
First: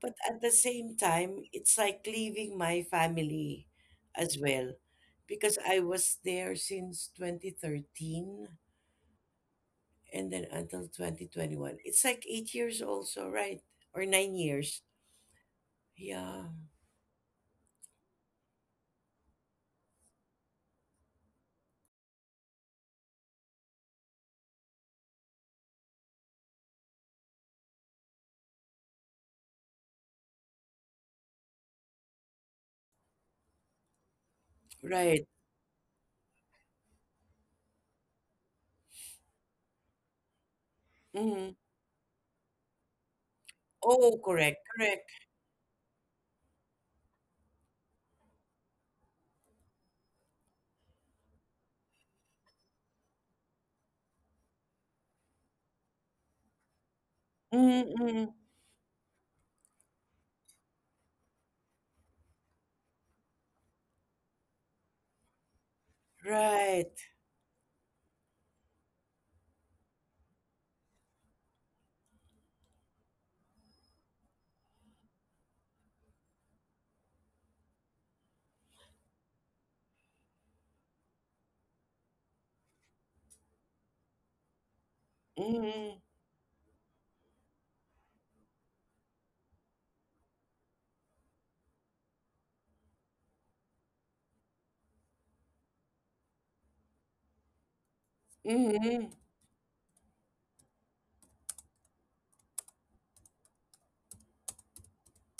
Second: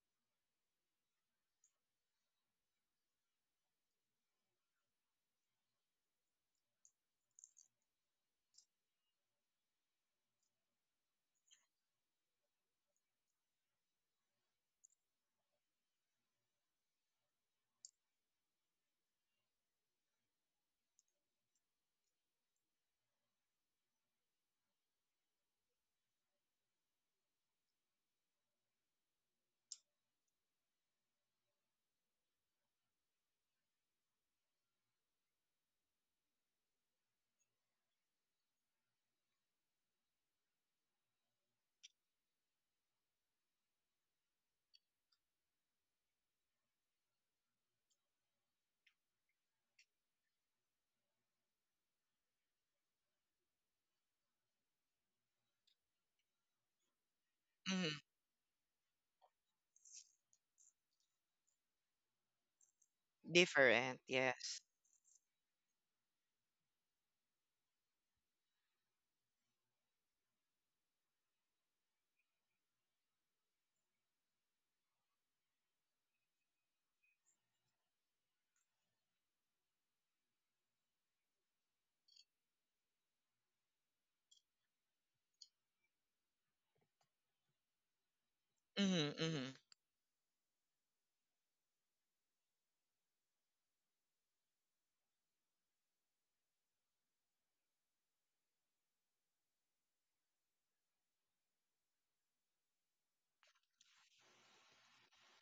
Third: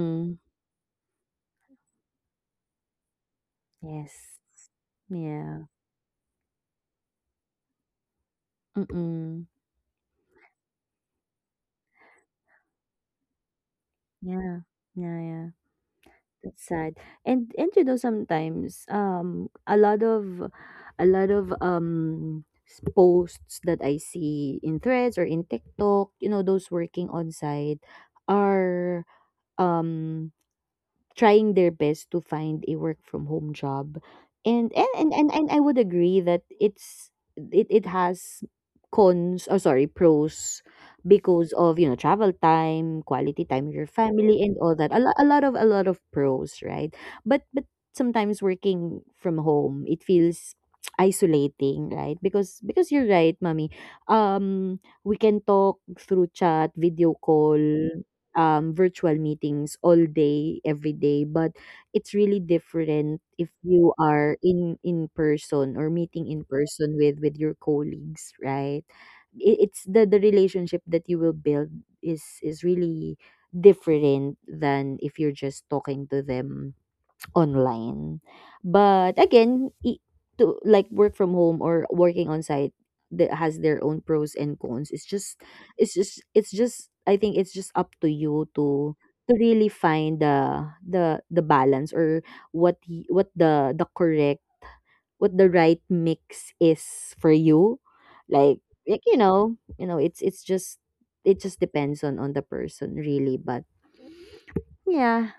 C: But at the same time, it's like leaving my family as
B: Yes.
C: well because
B: Yeah.
C: I was there since 2013
B: Mm-mm.
C: and then until 2021. It's like 8 years also, right? Or nine
B: Yeah.
C: years.
B: Yeah, yeah.
C: Yeah,
B: That's sad. And, you know, sometimes, a lot of posts that I see in threads or in TikTok, you know, those working on site are um trying their best to find a work from home job, and
C: right.
B: and I would agree that it has cons or, sorry, pros,
C: Mm-hmm.
B: because of, you know, travel time, quality time with your
C: Oh,
B: family and
C: correct,
B: all that. a,
C: correct.
B: lo- a lot of pros, right? But sometimes working from home, it feels isolating, right? Because you're right, mommy. We can talk through chat, video call,
A: Mm-hmm.
C: Mm,
B: virtual meetings all day, every day. But it's really different if you
A: Different.
B: are
A: Yes.
B: in person or meeting in person
C: right.
B: with your colleagues, right? It's the relationship that you will build is really different than if you're just talking to them online. But again, to like work from home or working on site, that has their own pros and cons. It's just
C: Mm,
B: I think it's just up to you to
A: Mm-hmm. Mm-hmm.
B: really find the balance or what the correct what the right mix is for you. Like
C: mhm.
B: you know, it's just depends on the person, really. But yeah,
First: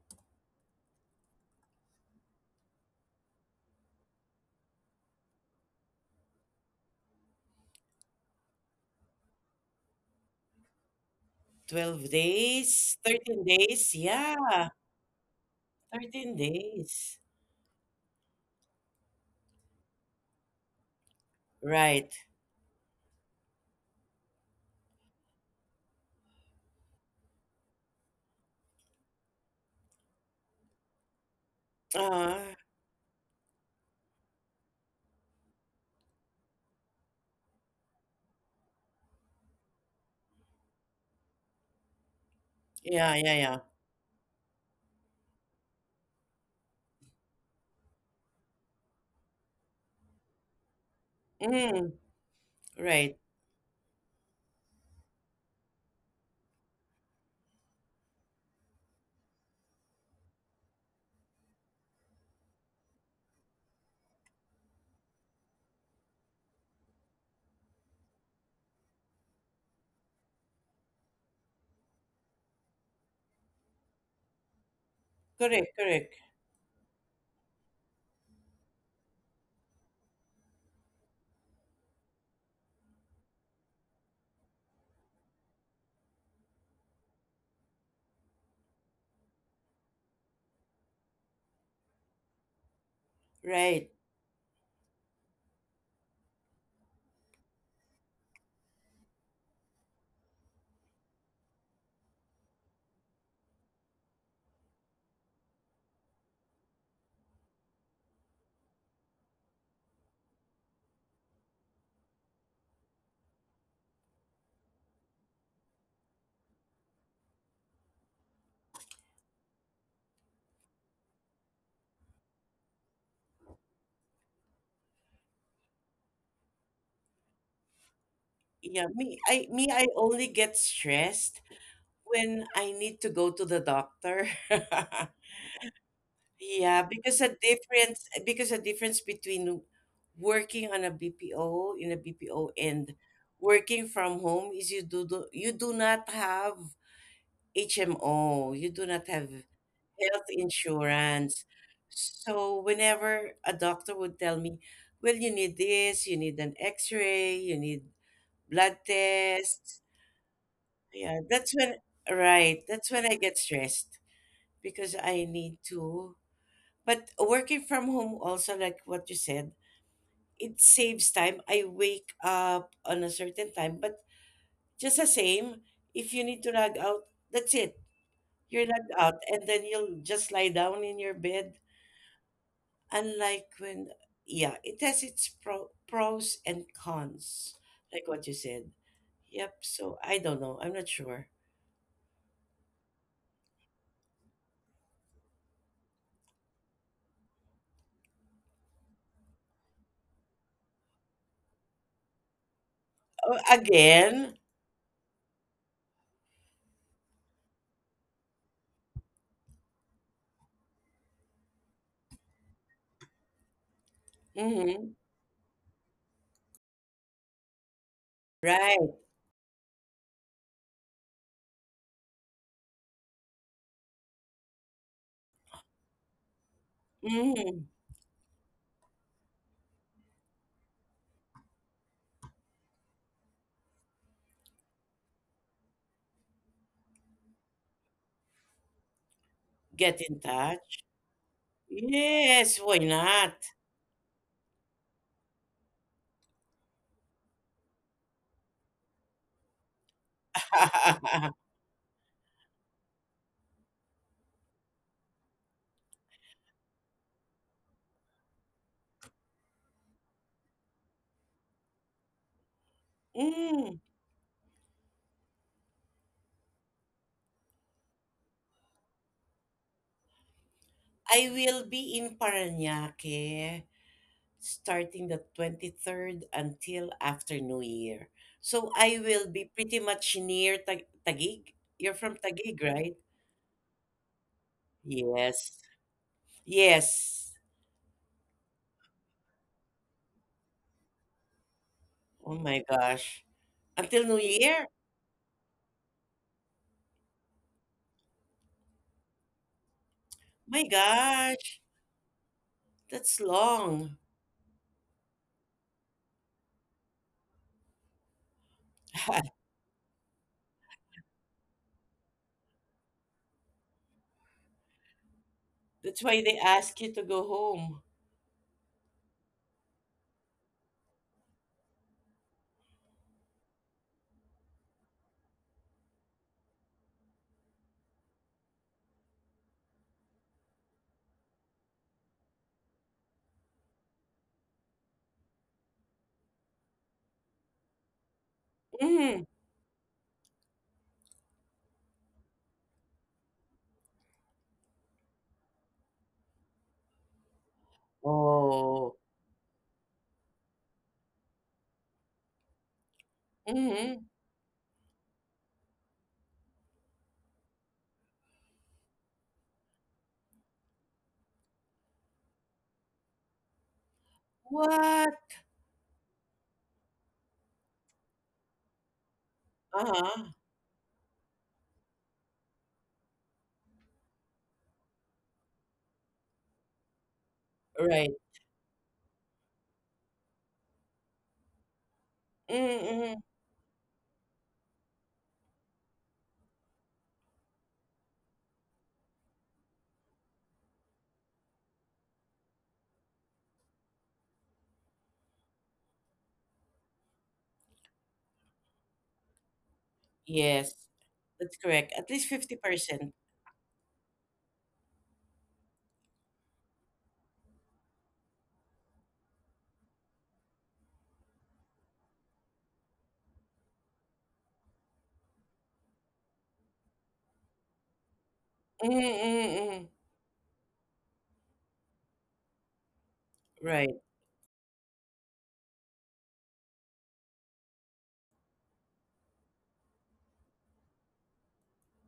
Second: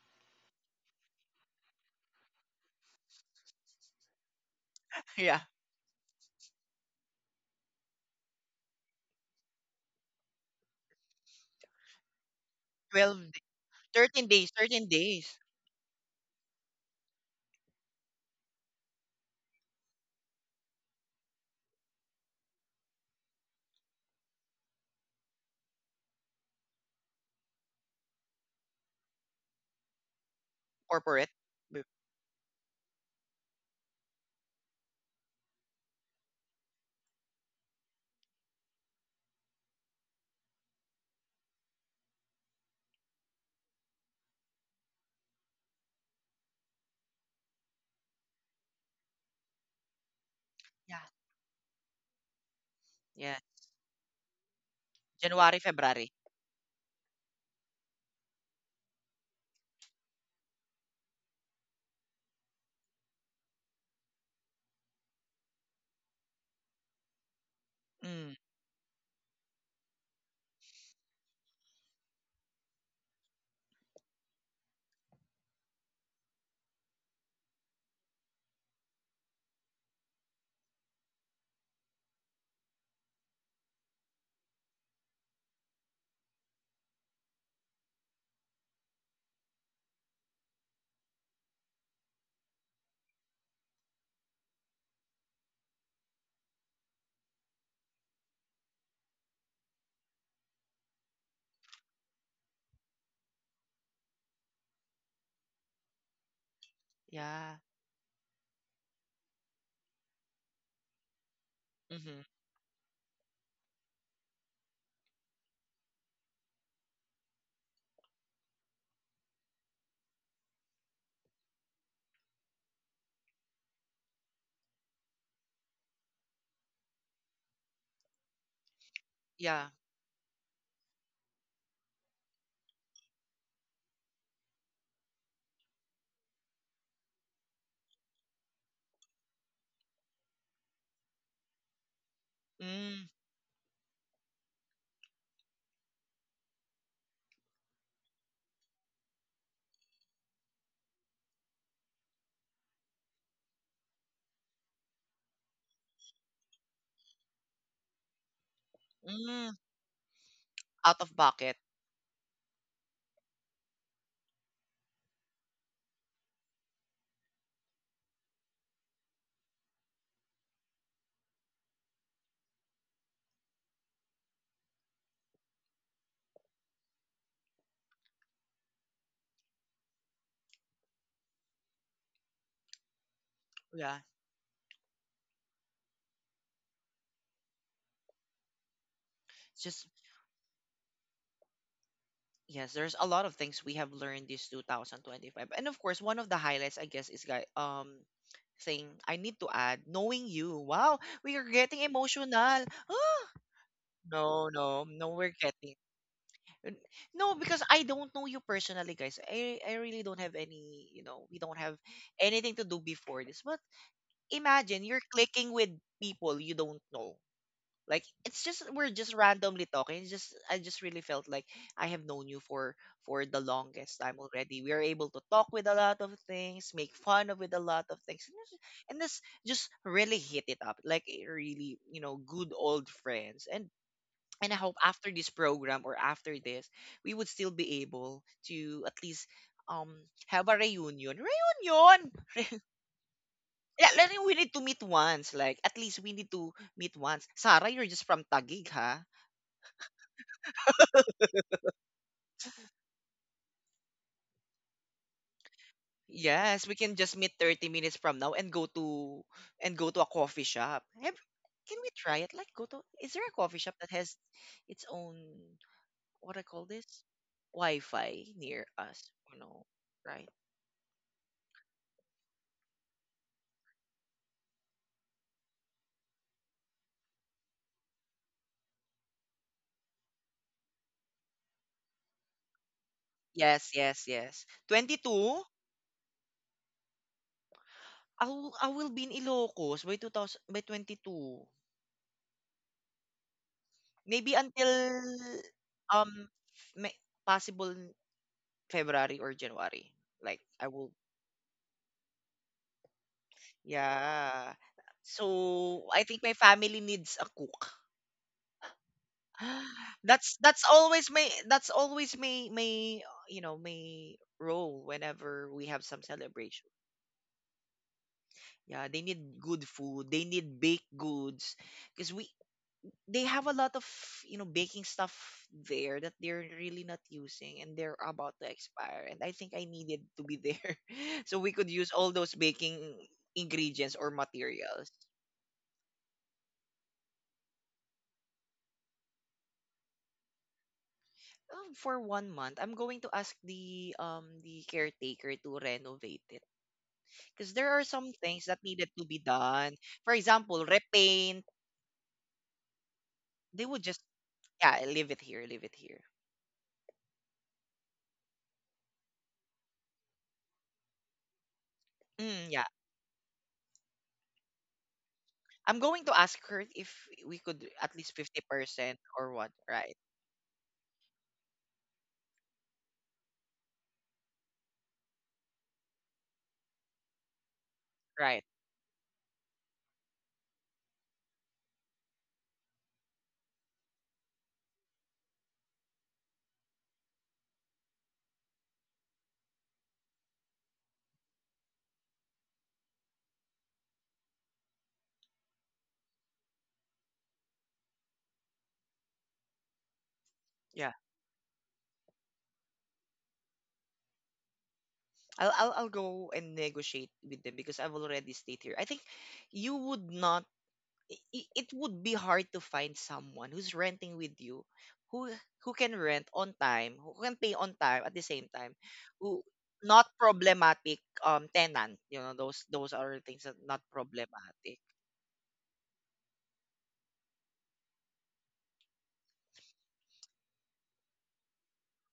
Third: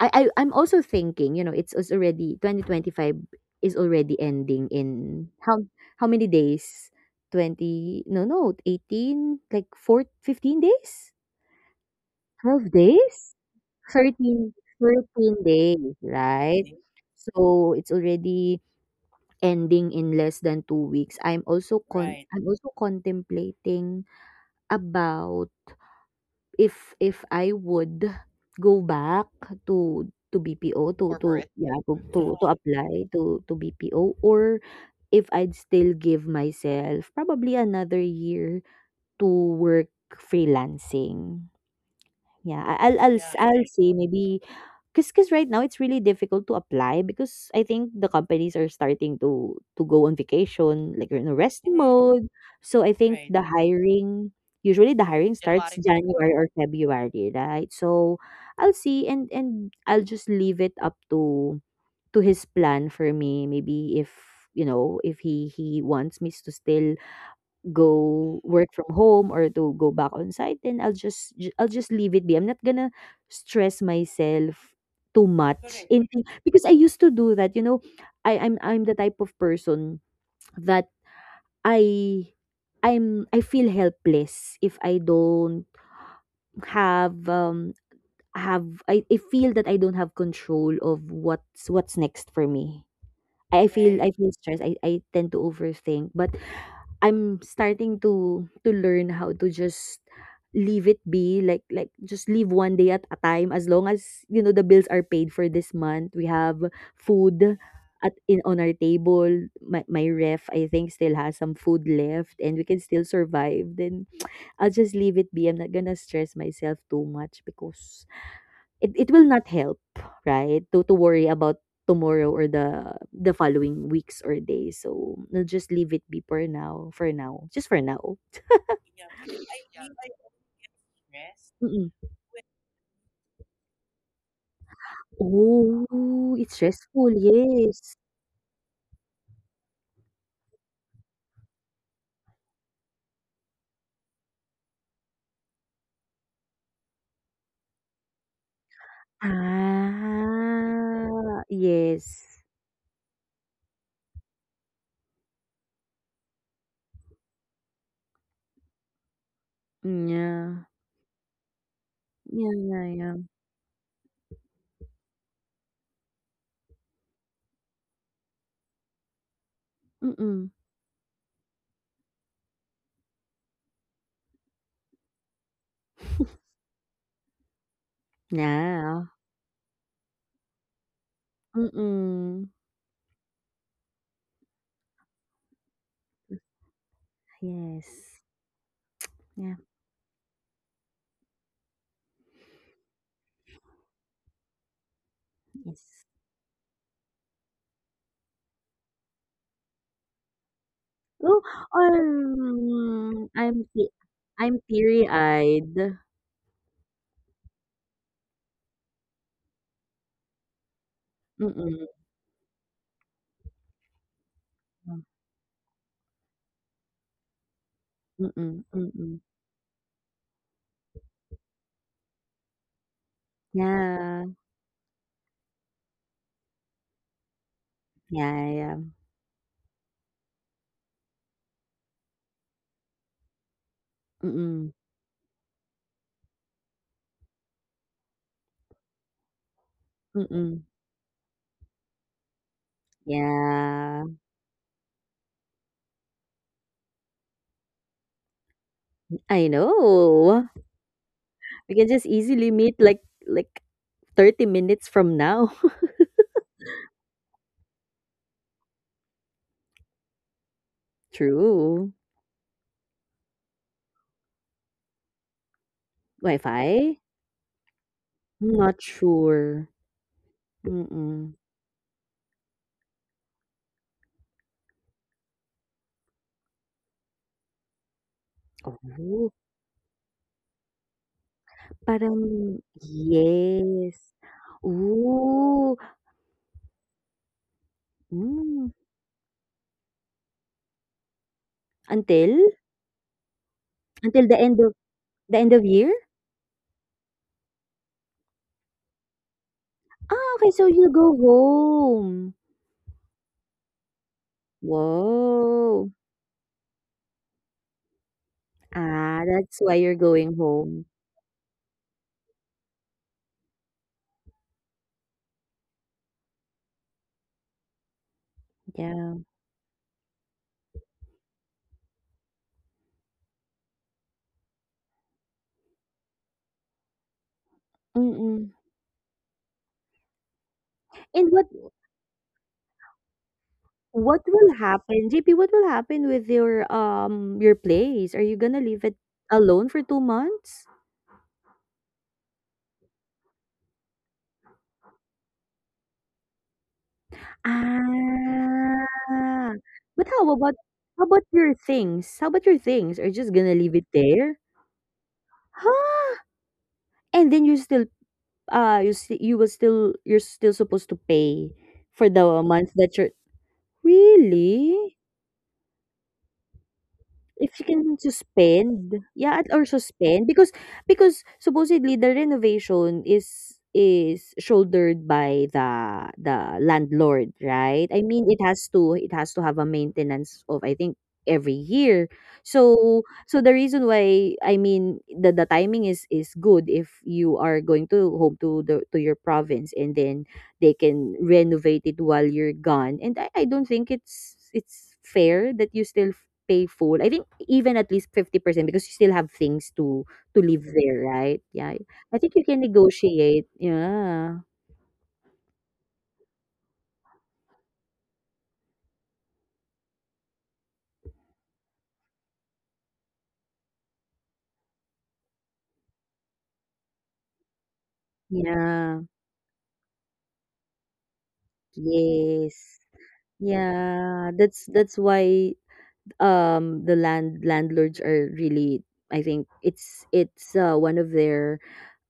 B: I'm also thinking, you know, it's already 2025 is already ending in
A: Yeah.
B: how many days? 20, no, no, 18, like 4 15 days?
C: 12
B: 12
C: days,
A: 12
B: days?
C: 13
A: days.
C: days.
A: 13
B: 13
A: days.
C: Yeah,
A: 13 days.
B: Thirteen days,
C: 13
B: right?
C: days.
B: So it's already ending in less than 2 weeks.
C: Right.
B: I'm also contemplating about, if I would go back to BPO, to to
A: Corporate.
B: Corporate. yeah
A: B-
B: to Mhm.
C: Uh,
B: To apply to BPO, or if I'd still give myself probably another year to work freelancing. Yeah,
C: yeah,
B: I'll Yeah,
C: yeah,
B: I'll say maybe, because right now it's really difficult to apply, because I think the companies are starting to go on
A: Yeah.
B: vacation, like we're in a
C: yeah.
B: rest Mm,
C: Mm,
B: mode. So I
C: right.
B: think right.
A: Yeah.
B: The hiring usually the hiring A lot
A: January,
B: starts of
A: February.
B: January or February, right? So I'll see, and I'll just leave it up to his plan for me. Maybe if, you know, if he wants me to still
A: Mm.
B: go work from home or to go back on site, then I'll just I'll just leave it be. I'm not gonna stress myself too
C: Correct,
B: much
C: correct.
B: because I used to do that, you know. I'm the type of person that I I'm I feel helpless if I don't have I feel that I don't have control of what's next for me.
C: Right.
B: I feel stressed. I tend to overthink. But I'm starting to learn how to just leave it be, like just live one day at a time, as long as, you know, the bills are paid for this month. We have
A: Yeah.
B: food at in on our table. My ref I think still has some food
A: Mm-hmm.
B: left and we can still survive. Then I'll just leave it be. I'm not gonna stress myself too much, because it will not help, right? To worry about tomorrow or the following weeks or days. So we'll just leave it be for now. For now, just for now.
C: Yeah, me I
A: Yeah.
C: me I only get stressed
B: Mm-mm.
C: when I need to go to the doctor.
B: Oh, it's
C: Yeah,
B: stressful.
C: because a
B: Yes.
C: difference between working on a BPO in a BPO and
A: Mm,
C: working from home is you do not have HMO, you do not have health
B: Ah,
C: insurance.
B: yes.
C: So whenever a doctor would tell me, well, you need this, you need an X-ray, you need blood
A: mm,
C: tests.
B: Yeah.
A: out of
C: Yeah,
A: bucket.
C: that's when
B: Yeah,
C: right,
B: yeah,
C: that's when I
B: yeah.
C: get stressed because I need to but working from home also, like what you said,
B: Mm-mm.
C: it saves time. I wake up on a certain time, but just the same, if you need to log out, that's it. You're logged
B: Yeah.
C: out, and then you'll just lie down in your bed.
B: Mm-mm.
C: Unlike when,
A: Yeah.
C: yeah, it has its pros and cons, like
B: Yes.
C: what you said.
B: Yeah.
A: It's
C: Yep.
A: just,
C: So I don't know. I'm not sure.
A: yes, there's a lot of things we have learned this 2025. And of course,
B: Yes.
A: one of the highlights I guess is guy, thing I need to add, knowing you. Wow, we are
B: Oh,
A: getting emotional. Ah,
B: um,
C: Oh,
B: I'm te-
C: again.
A: no,
B: I'm
A: no, no, we're getting
B: teary-eyed.
A: n- no, because I don't know you personally, guys. I really don't have any, we don't have
B: Mm-mm.
A: anything to do before this. But imagine
C: Mm-hmm.
A: you're clicking with people you don't know. Like, it's
B: Mm,
A: just we're
C: Right.
A: just
B: mm.
A: randomly talking. It's just I just really felt like I have known you for the longest time
B: Yeah,
A: already. We are able to talk with a lot of things, make fun of with a
C: Mm-hmm.
A: lot of things, and this,
B: yeah, yeah.
A: and this just really hit it up, like it really, good old friends. And I
B: Mm,
A: hope after this program or after this, we would still be able to at least um
C: Get in
A: have a
B: mm.
C: touch.
A: reunion. Reunion.
C: Yes. Why not?
A: Yeah,
B: Yeah,
A: like, we need to meet once. Like at least we need to meet once. Sarah, you're just from Taguig, huh?
B: I know. We can just easily meet like like 30 minutes from now.
A: Yes, we can just meet 30 minutes from now and go to a coffee shop. Have, can we
B: True.
A: try it? Like, go to, is there a coffee shop
C: Mm,
A: that has its own, what I call
B: Wi-Fi?
A: this? Wi-Fi
B: I'm
A: near
B: not
A: us. Oh no,
B: sure.
A: right?
C: I
B: Mm.
C: will be in Parañaque starting the 23rd until after New Year. So
B: Oh,
C: I will be pretty much near Taguig. You're from
B: parang
C: Taguig, right?
A: Yes,
B: yes.
A: yes, yes. 22?
C: Yes.
B: Ooh.
C: Yes.
A: I will, I
B: Mm.
A: will be in Ilocos by 2000, by 22.
B: Until
C: Oh my gosh. Until New
A: Maybe
B: the end
C: Year?
B: of
A: until
B: year?
A: um may, possible February or January.
B: Ah,
A: Like,
B: okay,
C: My
B: so
A: I
B: you
A: will.
B: go
C: gosh,
B: home.
C: that's long.
A: Yeah. So
B: Whoa.
A: I think my family needs a cook.
B: Ah, that's why you're
A: That's
B: going
A: that's
B: home.
A: always my my role whenever we have some
C: That's why they
A: celebration.
C: ask you to go home.
A: Yeah, they
B: Yeah.
A: need good food. They need baked goods because we they have a lot of, baking stuff there that they're really not using and they're about to
B: Mm.
A: expire. And I think I needed to be there
B: And
A: so
B: what
A: we could use all those baking ingredients or
B: will
A: materials.
B: happen, JP? What will happen with your place? Are you gonna leave it
C: Mm.
B: alone for 2 months?
A: For 1 month, I'm going to ask the caretaker to renovate it because there are some things that needed
C: Oh.
B: Ah,
A: to be done.
B: but
A: For
B: how about
A: example, repaint.
B: your things? How about your things? Are you just gonna
A: They
B: leave
A: would
B: it
C: Mm-hmm.
A: just,
B: there?
A: yeah, leave it here, leave it here.
B: Huh? And then you still you will still you're still supposed to pay for the
A: Mm, yeah,
B: month that you're really.
C: What?
A: I'm going to ask her if we
B: If
A: could
B: you can
A: at least fifty
B: suspend,
A: percent or
B: yeah,
A: what.
B: or
A: Right,
B: suspend,
C: Uh-huh.
B: because supposedly the renovation is shouldered by the landlord, right? I
C: Right.
B: mean, it
A: right.
B: has to have a maintenance of, I think, every year. So
C: Mm-hmm.
B: the reason why, I mean, the timing is good if you are going to home to the to your province, and then they can renovate it while you're gone. And I don't think it's fair that you still pay full. I think even at least 50%, because you still have things to live
C: Yes.
A: Yeah,
B: there, right?
C: That's
B: Yeah.
C: correct. At
B: I
C: least
B: think you can
C: 50%.
B: negotiate. Yeah.
A: I'll go and negotiate with them because I've already stayed here. I think you would not, it would be hard to find someone who's renting with you, who who can rent on time, who can pay on time at the same time,
B: Yeah.
A: who
C: Mm-mm-mm.
A: not problematic, tenant,
B: Yes.
A: those are things that not
C: Right,
B: Yeah,
A: problematic.
B: that's why the landlords are really, I think it's, one of their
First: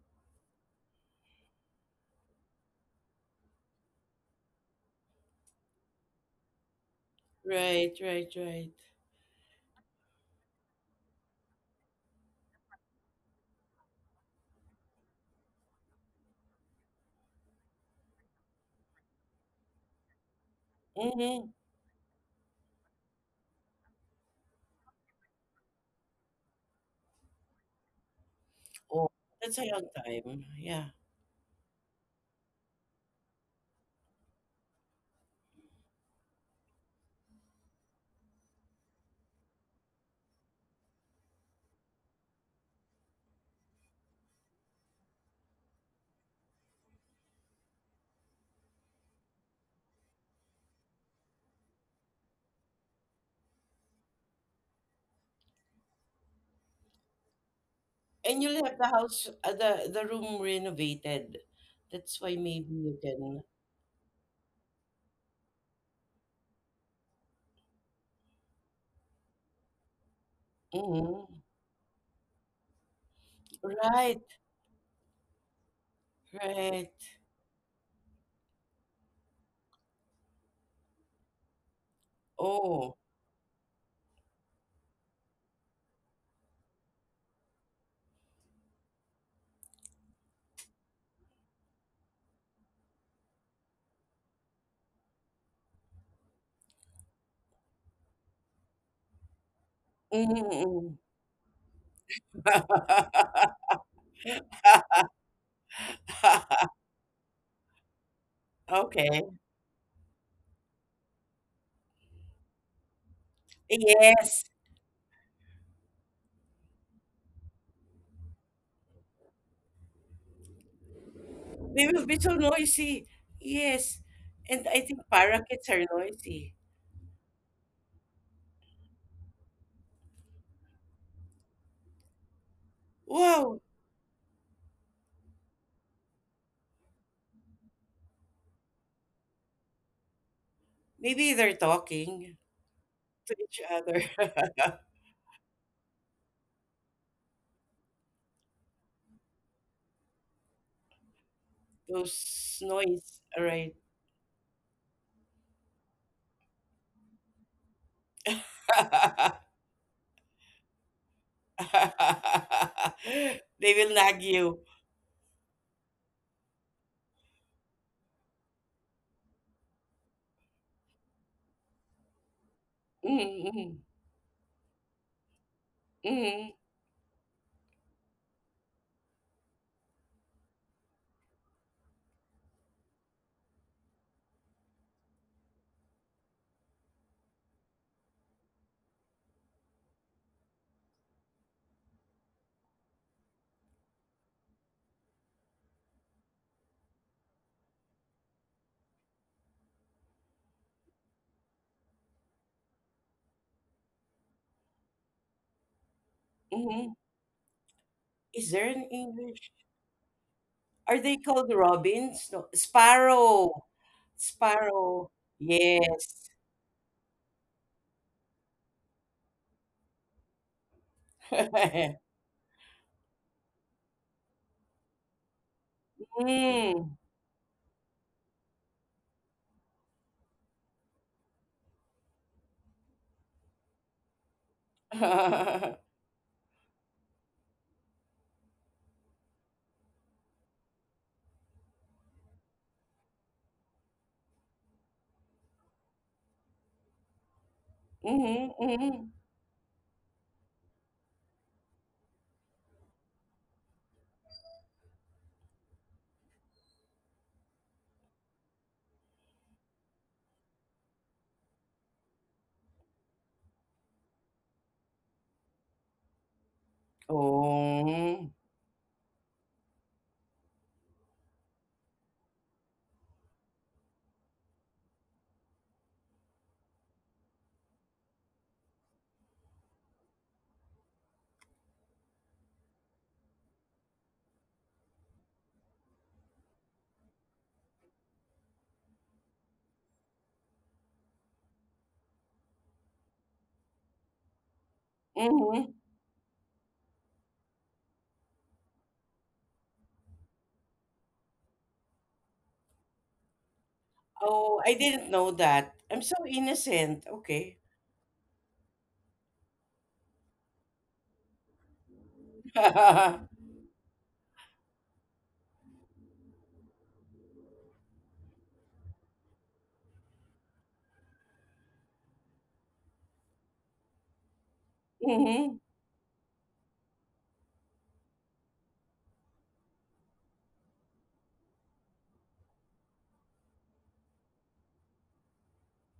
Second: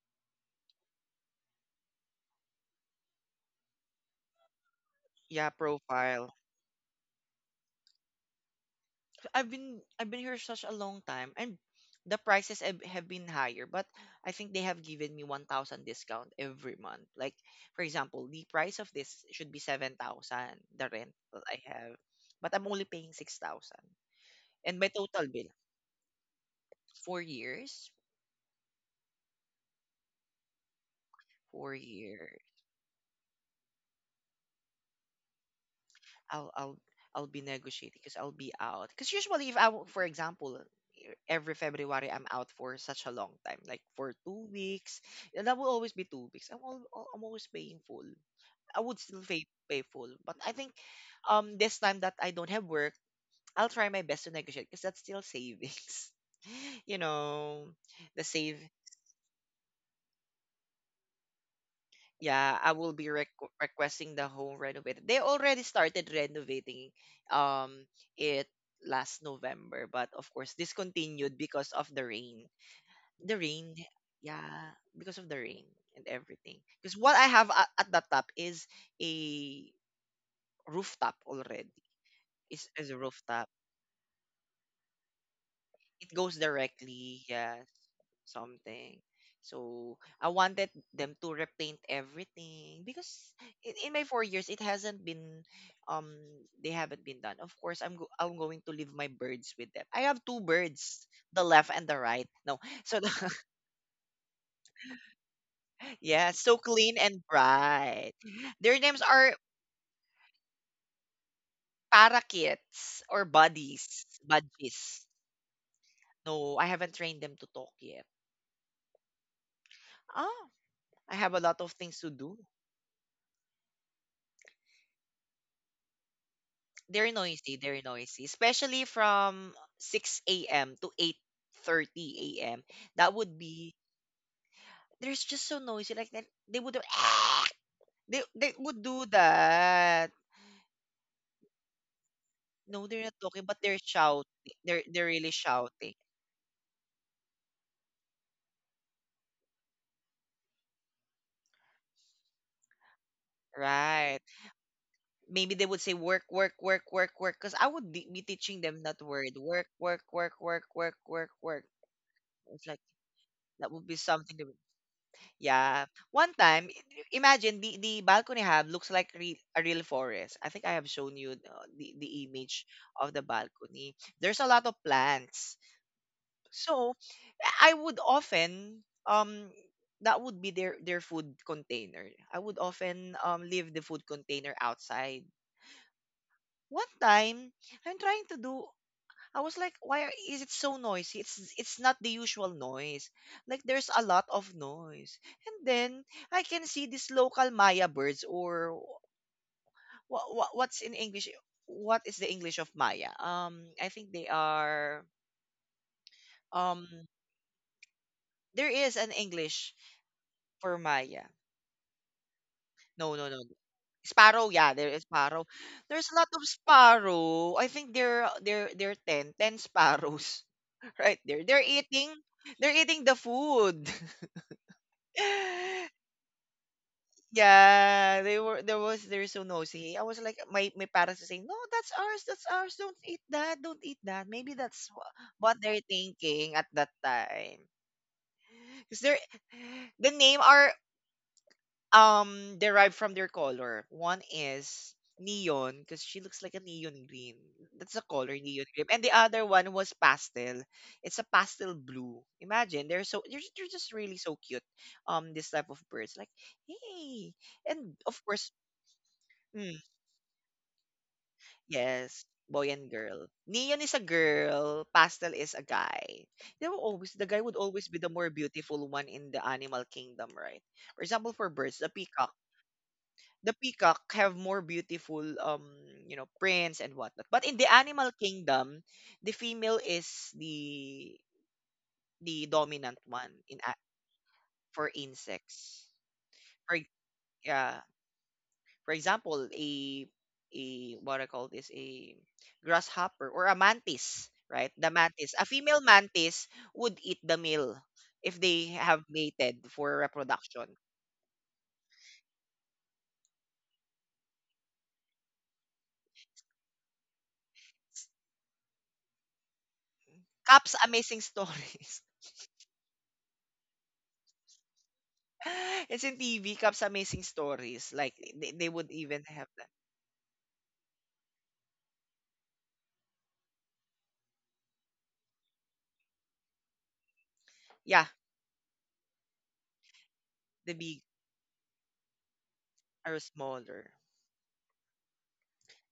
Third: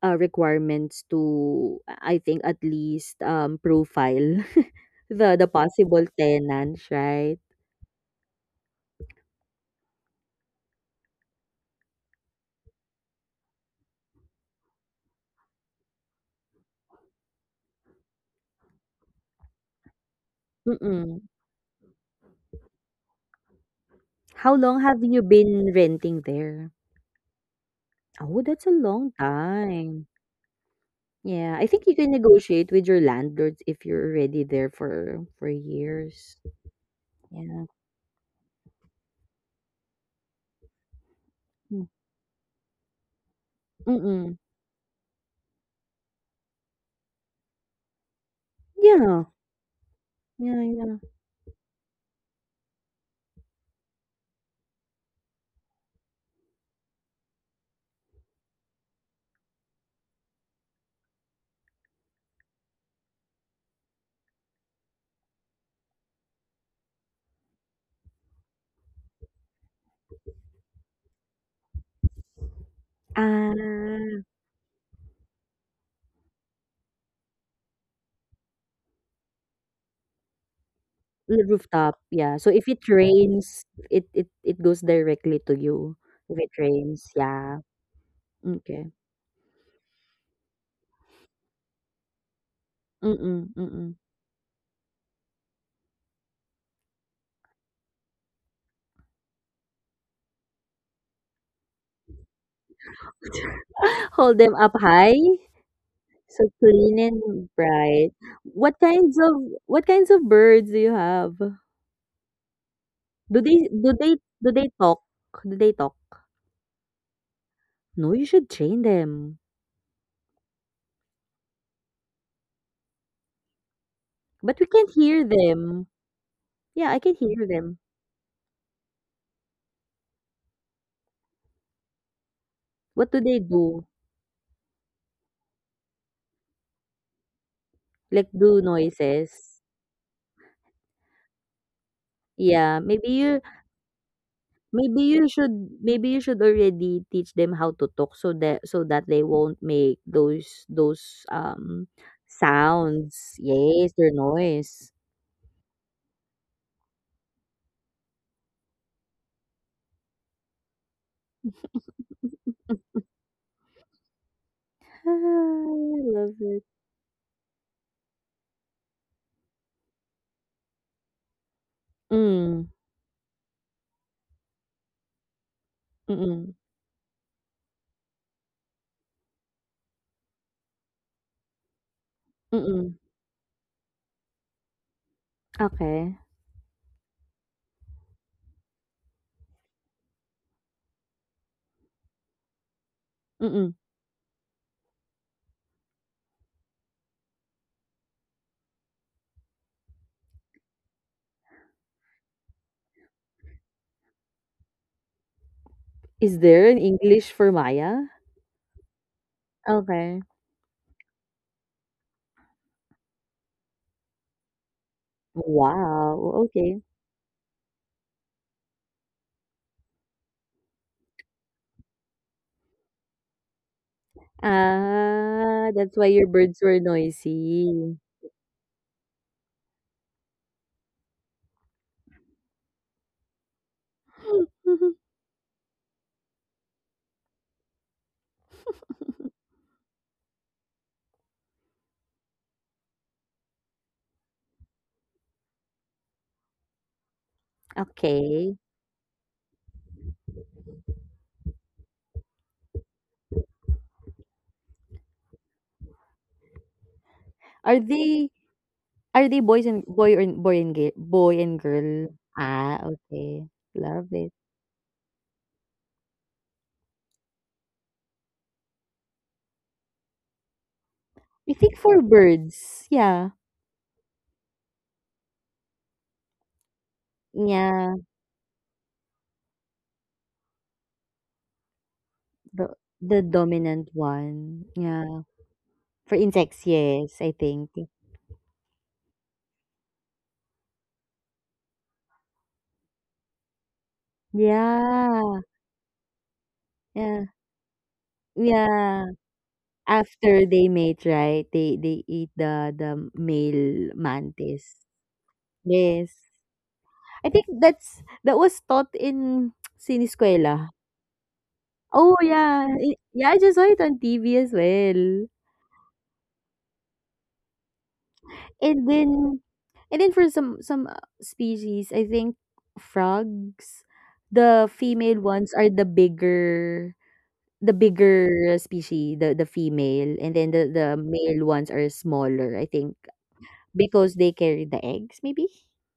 B: requirements to, I think, at least profile the
A: Yeah,
B: possible
A: profile.
B: tenants, right?
C: right, right, right.
A: I've been here such a long time and the prices have been higher, but I think they have given me 1,000 discount every month. Like, for example, the price of this should be 7,000, the rent
B: Mm-mm.
A: that
C: Mm-hmm.
A: I have, but I'm only paying 6,000.
B: How
A: And
B: long
A: my
B: have you
A: total bill,
B: been renting there?
A: 4 years,
B: Oh, that's a
C: Oh,
B: long
C: that's a long
B: time.
C: time. Yeah.
B: Yeah, I
A: four
B: think you can
A: year.
B: negotiate with your landlords if you're already there for years.
A: I'll I'll I'll be
B: Yeah.
A: negotiating because I'll be out. Because usually, if I, for example, every
B: Mm.
A: February I'm out for such a long time, like for
B: Mm-mm.
A: 2 weeks, and that will always be 2 weeks. I'm always paying full. I would still
B: Yeah.
A: pay full, but I
B: Yeah,
A: think
B: yeah.
A: this time that I don't have work, I'll try my best to negotiate because that's still savings. you know, the
C: And you'll
A: save.
C: have the house, the room renovated. That's why
A: Yeah,
C: maybe
A: I
C: you
A: will be
C: can.
A: requesting the home renovated. They already started renovating um it last November, but of course
C: Mm-hmm.
A: discontinued because of the rain. The rain,
C: Right,
B: Ah,
A: yeah, because of the rain and everything.
C: right.
A: Because what I have at the top is a rooftop
B: the
A: already.
B: rooftop. Yeah. So if
A: Is
B: it
C: Oh.
A: is a rooftop.
B: rains, it goes directly to you.
A: It
B: If
A: goes
B: it rains,
A: directly,
B: yeah.
A: yes,
B: Okay.
A: something. So I wanted them to repaint everything
B: Mm,
A: because, in,
B: mm.
A: in my 4 years it hasn't been, um they haven't been done. Of course I'm going to leave my birds with them. I have two
C: Mm-mm.
A: birds, the left and the right. No, so the,
B: Hold them up high,
A: yeah,
B: so
A: so
B: clean
A: clean and
B: and bright.
A: bright.
B: What
A: Their names
B: kinds
C: Okay.
B: of
A: are
B: birds do you have?
A: parakeets or
B: Do they do they
A: buddies,
C: Yes.
B: do they talk?
A: budgies.
B: Do they talk?
A: No, I haven't trained them to talk
B: No,
A: yet.
B: you should train them.
A: Ah, I have a lot of
C: They will
A: things
C: be
A: to
C: so
A: do.
C: noisy. Yes.
B: But
C: And
B: we
C: I
B: can't
C: think
B: hear
C: parakeets are
B: them.
C: noisy.
B: Yeah, I
A: They're
B: can hear
A: noisy.
B: them.
A: They're noisy, especially from 6 a.m. to 8:30 a.m.
B: What
A: That
B: do they
A: would
C: Wow.
A: be,
B: do?
A: there's just so noisy. Like that they would, they
B: Like
A: they
B: do
A: would do
B: noises.
A: that.
C: Maybe they're talking
B: Yeah,
A: No, they're
B: maybe
A: not
C: to
B: you
A: talking,
C: each
A: but they're
C: other.
A: shouting. They're
B: Maybe
A: they're
B: you
A: really
B: should
A: shouting.
B: maybe you should already teach them how to talk, so that they won't make those,
C: Those noise,
B: sounds.
C: right?
B: Yes, their
A: Right.
B: noise.
A: Maybe they would say work, work, work, work, work. Because I would be teaching them that word. Work, work, work, work, work, work, work. It's like
C: They
A: that would
C: will
A: be
C: nag
A: something that.
C: you.
B: I
A: Yeah. One
B: love it.
A: time, imagine the balcony I have looks like, a real forest. I think I have shown you the
B: Mm,
A: image of the
C: Mm-hmm.
A: balcony. There's a lot of plants.
C: Mm-hmm.
B: mm,
A: So, I would often that would be their food container. I would
B: mm,
A: often leave the food container outside.
B: okay,
A: One time, I'm trying to do I was like, why is it so noisy? It's not the usual noise. Like,
B: mm.
A: there's a lot of noise. And then I can see these local Maya birds or, what's in English? What is the English of Maya? I think they are,
B: Is there an
C: Mm-hmm.
A: um
B: English for Maya?
C: Is there
A: there
C: an
A: is an
C: English?
A: English
B: Okay.
A: for
C: Are they
A: Maya.
C: called robins? No,
A: No, no, no.
C: sparrow.
A: Sparrow, yeah, there
C: Sparrow.
A: is sparrow. There's a
C: Yes.
A: lot
B: Wow,
A: of
B: okay.
A: sparrow. I think there are 10, 10 sparrows right there. They're eating, the food.
B: Ah, that's why your birds were
C: Mm.
B: noisy.
A: Yeah, they're so nosy. I was like my parents are saying, "No, that's ours, that's ours. Don't eat that. Don't eat that." Maybe what
C: Mm-hmm.
A: they're thinking at that time. Cuz they the name are derived from their color. One is neon because she looks like a neon green. That's the color
B: Okay.
A: neon green. And
C: Mm-hmm.
A: the other one was pastel. It's a pastel blue. Imagine they're just really so cute. This type of birds like hey,
B: Are
A: and of
B: they
A: course.
B: Are they boys
A: Mm,
B: and boy or boy and girl, boy and girl?
A: yes, boy
B: Ah,
A: and girl.
B: okay.
A: Neon is
B: Love
A: a
B: it.
A: girl, pastel is a guy. They will always the guy would always be the
C: Oh.
A: more beautiful one in the animal kingdom, right? For example, for
B: I think
A: birds, the
B: for
A: peacock.
B: birds, yeah.
A: The peacock have more beautiful you know, prints and whatnot. But in the
B: Yeah,
A: animal kingdom, the female is the
B: the
A: dominant one
B: dominant one.
A: for
B: Yeah.
A: insects.
B: For insects,
A: For
B: yes, I think.
A: yeah, for example, a what I call this a grasshopper or a mantis, right? The mantis,
B: Yeah.
A: a
C: Mm-hmm.
A: female mantis would eat
B: Yeah.
A: the male if they have
B: Yeah.
A: mated for
B: After they
A: reproduction.
B: mate, right? They eat the male
C: Oh, I
B: mantis.
C: didn't know that. I'm
B: Yes.
C: so innocent.
B: I think
C: Okay.
B: that's that was taught in siniskwela.
A: Cap's Amazing Stories.
B: Oh yeah. Yeah, I
C: Mm-hmm.
B: just saw it on TV as well.
A: it's in TV, Cap's Amazing Stories. Like they
B: And
A: would
B: then
A: even have that.
B: and then for some species, I think, frogs, the female ones are the bigger the
A: Yeah,
B: bigger species, the female, and then the
A: the
B: the
A: big
B: male ones are smaller, I think,
A: are smaller.
B: because they carry the eggs, maybe.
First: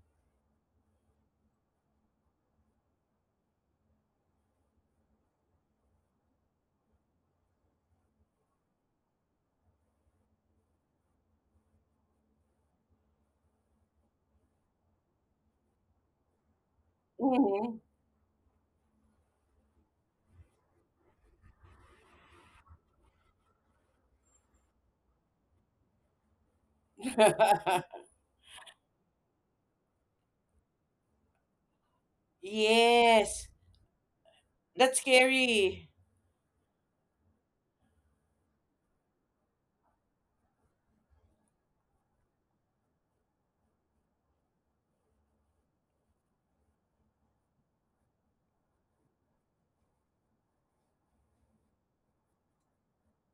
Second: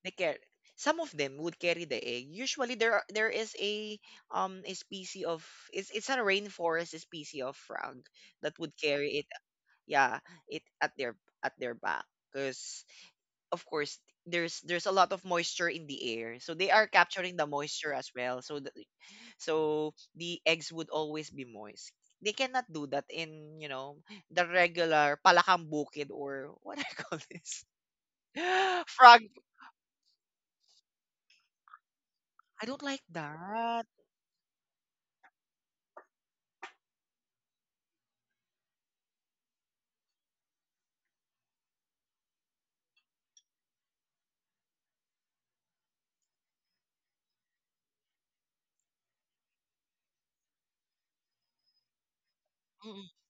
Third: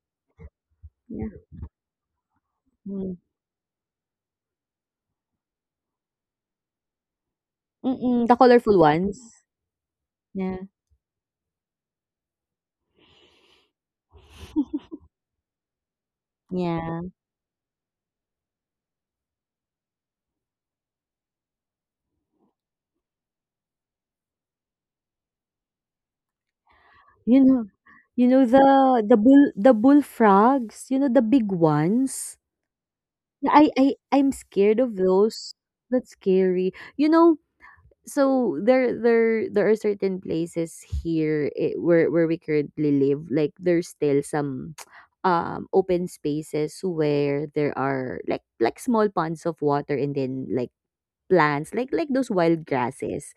A: They care. Some of
B: Yeah.
A: them would carry the egg. Usually,
B: Mm.
A: there is a species of it's a rainforest species of frog
B: Mm-mm, the
A: that would
B: colorful ones.
A: carry it. Yeah,
B: Yeah.
A: it at their back because of course there's a lot of moisture in the air, so they are
B: Yeah.
A: capturing the
C: Mm-hmm.
A: moisture as well. So the eggs would always be moist. They cannot do that in you know the regular palakang bukid or what I call
B: You
A: this
B: know, you know the the
A: frog.
B: bull the bullfrogs, you know, the big ones.
A: I don't like
C: Yes,
B: Yeah, I
A: that.
B: I I'm scared of
C: that's
B: those.
C: scary.
B: That's scary. You know, so there are certain places here, eh, where we currently live. Like, there's still some open spaces where there are like small ponds of water, and then, like, plants like those wild
A: Mm.
B: grasses,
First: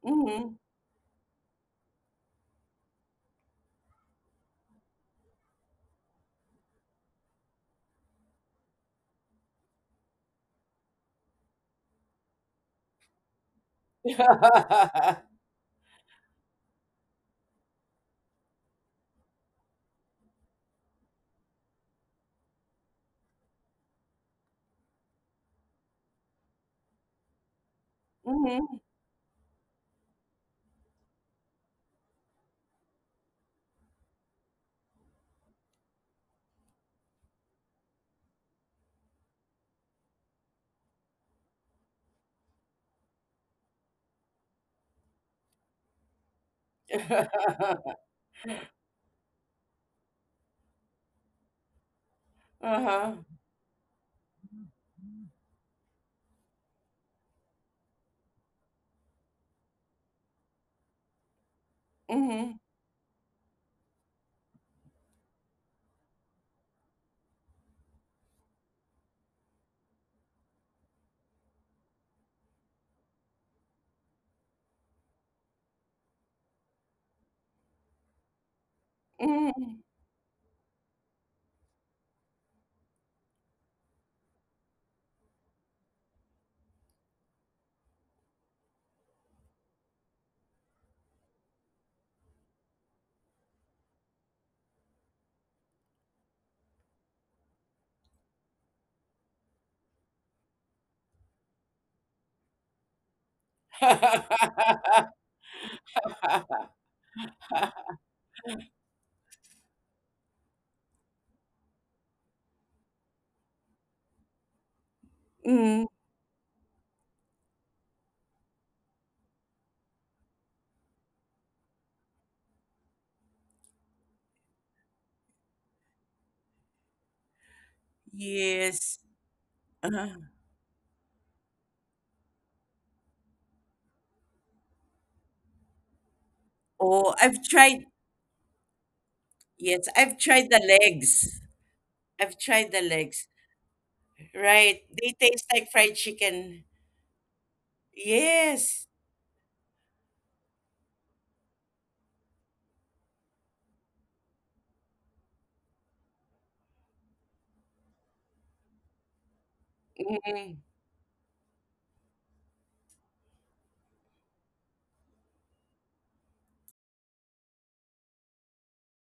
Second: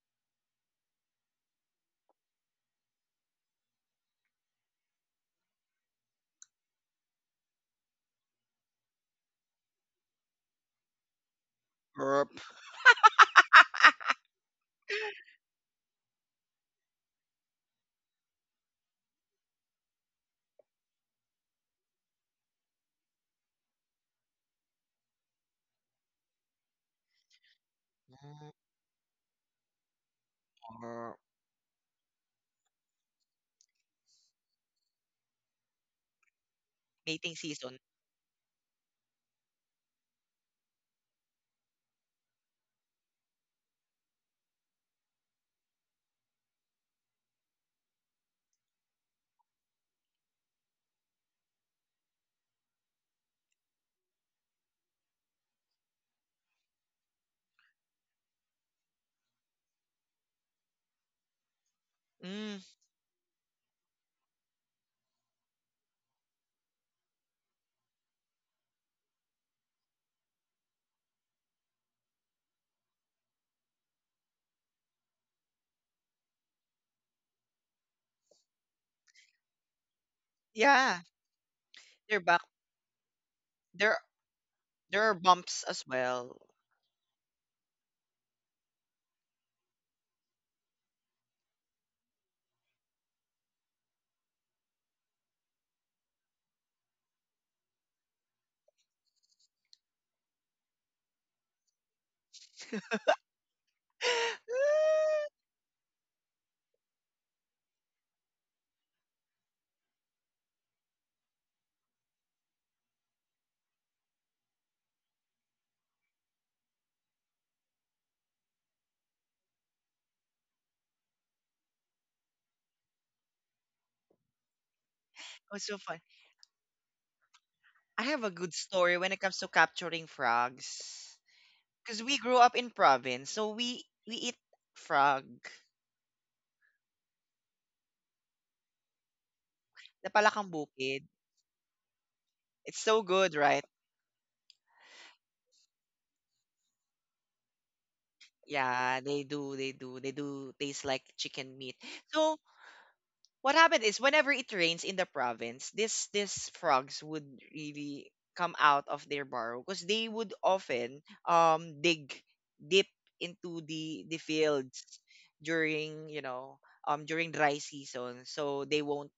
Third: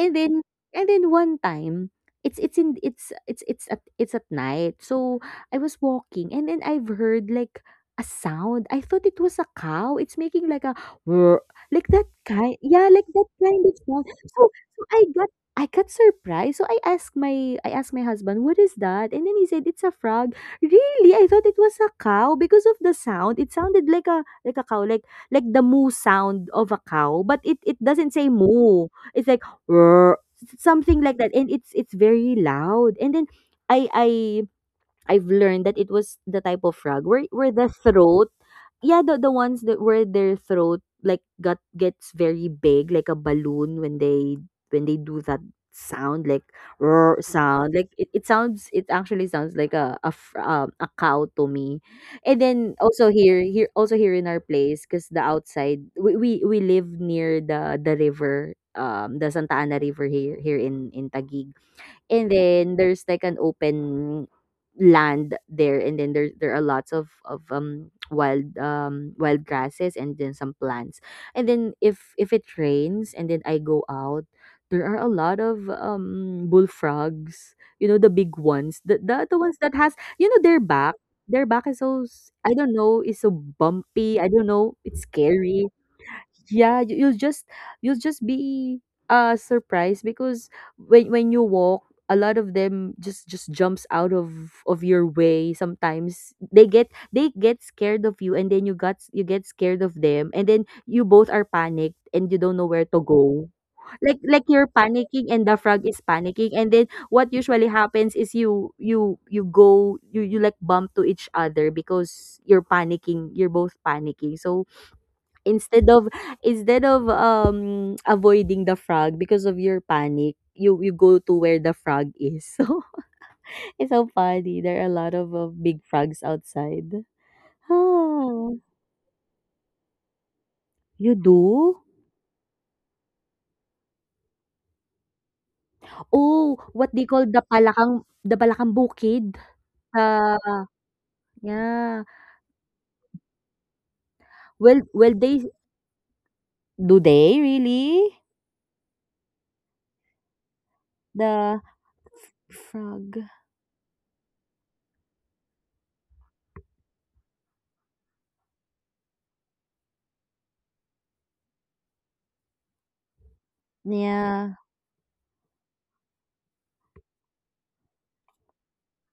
B: and then
C: Mm-hmm.
B: one time, it's in it's it's at night. So I was walking, and then I've heard like a sound. I thought it was a cow. It's making like a whir- like that
A: Europe.
B: kind, yeah, like that kind of sound. So I got, I got surprised. So I asked my, husband, "What is that?" And then he said, "It's a frog." Really? I thought it was a cow because of the sound. It sounded like a cow, like the moo sound of a cow, but it doesn't say
A: Mm.
C: Mm-hmm.
B: moo. It's like, "Rrr," something like
A: Or
B: that, and it's very loud. And then I I I've learned that it was the type of frog where
A: mating
B: the
A: season.
B: throat, yeah, the ones that, where their throat, like, got gets very big, like a balloon, when they do that sound, like roar sound. Like, it actually sounds like a a cow to me. And then also,
C: Uh-huh.
B: here in our place, 'cause the outside, we live near the river, the Santa Ana River here in Taguig. And
C: Mm-hmm.
A: Mm.
B: then there's like an open land there, and then there are lots of wild, wild grasses, and then some plants. And then, if it rains and then I go out, there are a lot of bullfrogs, you know, the big ones. The ones that
C: Mm-hmm.
B: has, you know, their back.
A: Yeah,
B: Their back is
A: they're back.
B: I don't know, is so
A: There,
B: bumpy. I don't know. It's
A: there are bumps
B: scary.
A: as well.
B: Yeah, you'll just, be surprised, because when you walk, a lot of them just jumps out of your way. Sometimes they get scared of you, and then you get scared of them, and then you both are panicked, and you don't know where to go, like, you're panicking and the frog is panicking. And then, what usually happens is, you go you you like bump to each other, because you're panicking, you're both panicking. So,
C: Mm,
B: instead of, avoiding the frog because of your panic, you go to where the frog is. So it's so funny. There are a lot of
A: Oh, so
B: big
A: fun.
B: frogs outside.
A: I have a good
B: Oh,
A: story
C: yes.
A: when it comes to capturing
C: Uh-huh.
B: you
A: frogs.
B: do.
A: Because we grew up in province, so we eat frog.
B: Oh, what they
C: Oh,
B: call
C: I've
B: the
C: tried.
B: palakang, the palakang bukid.
C: Yes,
A: The
C: I've
A: palakang
C: tried the
B: uh,
A: bukid.
C: legs.
B: yeah,
C: I've tried
A: It's
C: the
A: so
C: legs.
A: good, right?
B: well
C: Right. They
B: well
C: taste
B: they,
C: like fried chicken.
B: do they really,
C: Yes.
A: Yeah, they do taste like chicken
B: the
A: meat. So
B: frog,
A: what happened is whenever it rains in the province, this these frogs would really come out of their burrow because they would
C: Mm-hmm.
A: often dig deep into the
B: yeah.
A: fields during you know during dry season so they won't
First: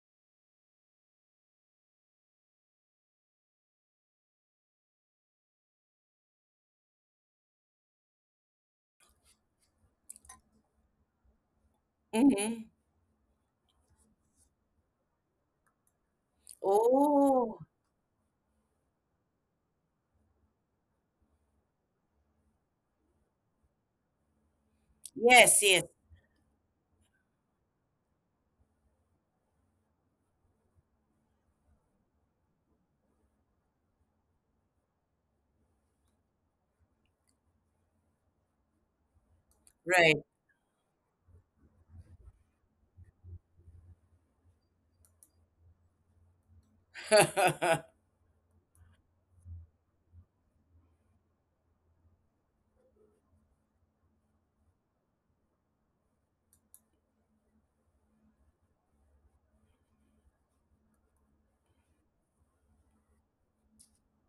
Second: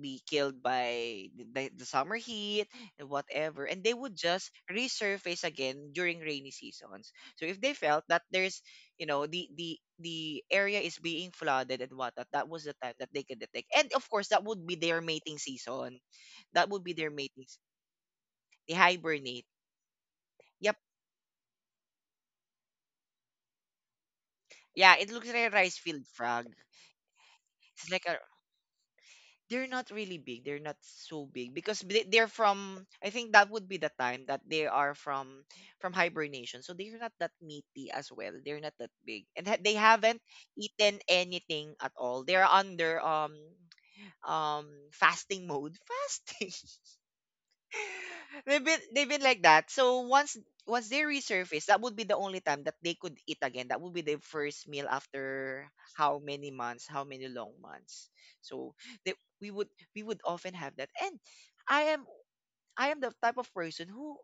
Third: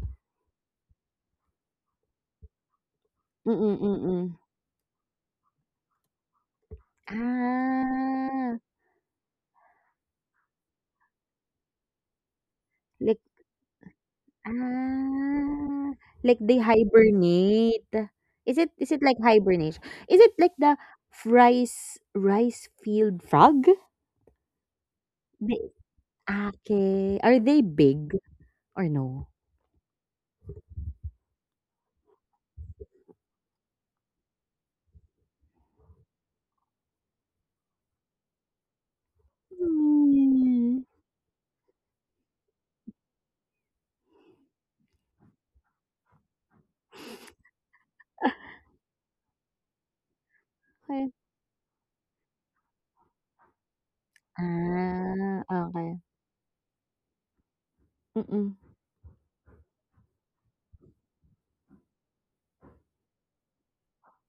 A: be killed by the summer heat and
B: Mm,
A: whatever
B: mm
A: and they
B: mm
A: would
B: mm.
A: just resurface again during rainy seasons so if they felt that
B: Ah,
A: there's you know the area is being flooded and whatnot that was
C: Mm-hmm.
A: the time that
B: like.
A: they could detect and of course that would be their mating
B: Ah,
A: season.
B: like they
A: That would be their mating s-
C: Oh,
B: hibernate. Is it
A: They
B: is it like
A: hibernate.
B: hibernation? Is it like
A: Yep,
B: the rice field frog?
A: yeah it looks like a
C: yes,
B: They —
A: rice
C: yes.
A: field frog.
B: okay. Are they
A: It's like
B: big
A: a
B: or no?
A: they're not really big. They're not so big because they're from. I think that would be the time that they are from hibernation. So they're not that meaty as well. They're not that big, and they haven't
C: Right.
B: Mm,
A: eaten anything at all. They're under um fasting mode. Fasting. They've been like that. So once
B: okay.
A: they resurface, that would be the only time that they could eat again. That would be their first meal
B: Ah,
A: after
B: okay.
A: how many months, how many long months.
B: Mm-mm.
A: So they, we would we would often have that. And I am I am the type of person who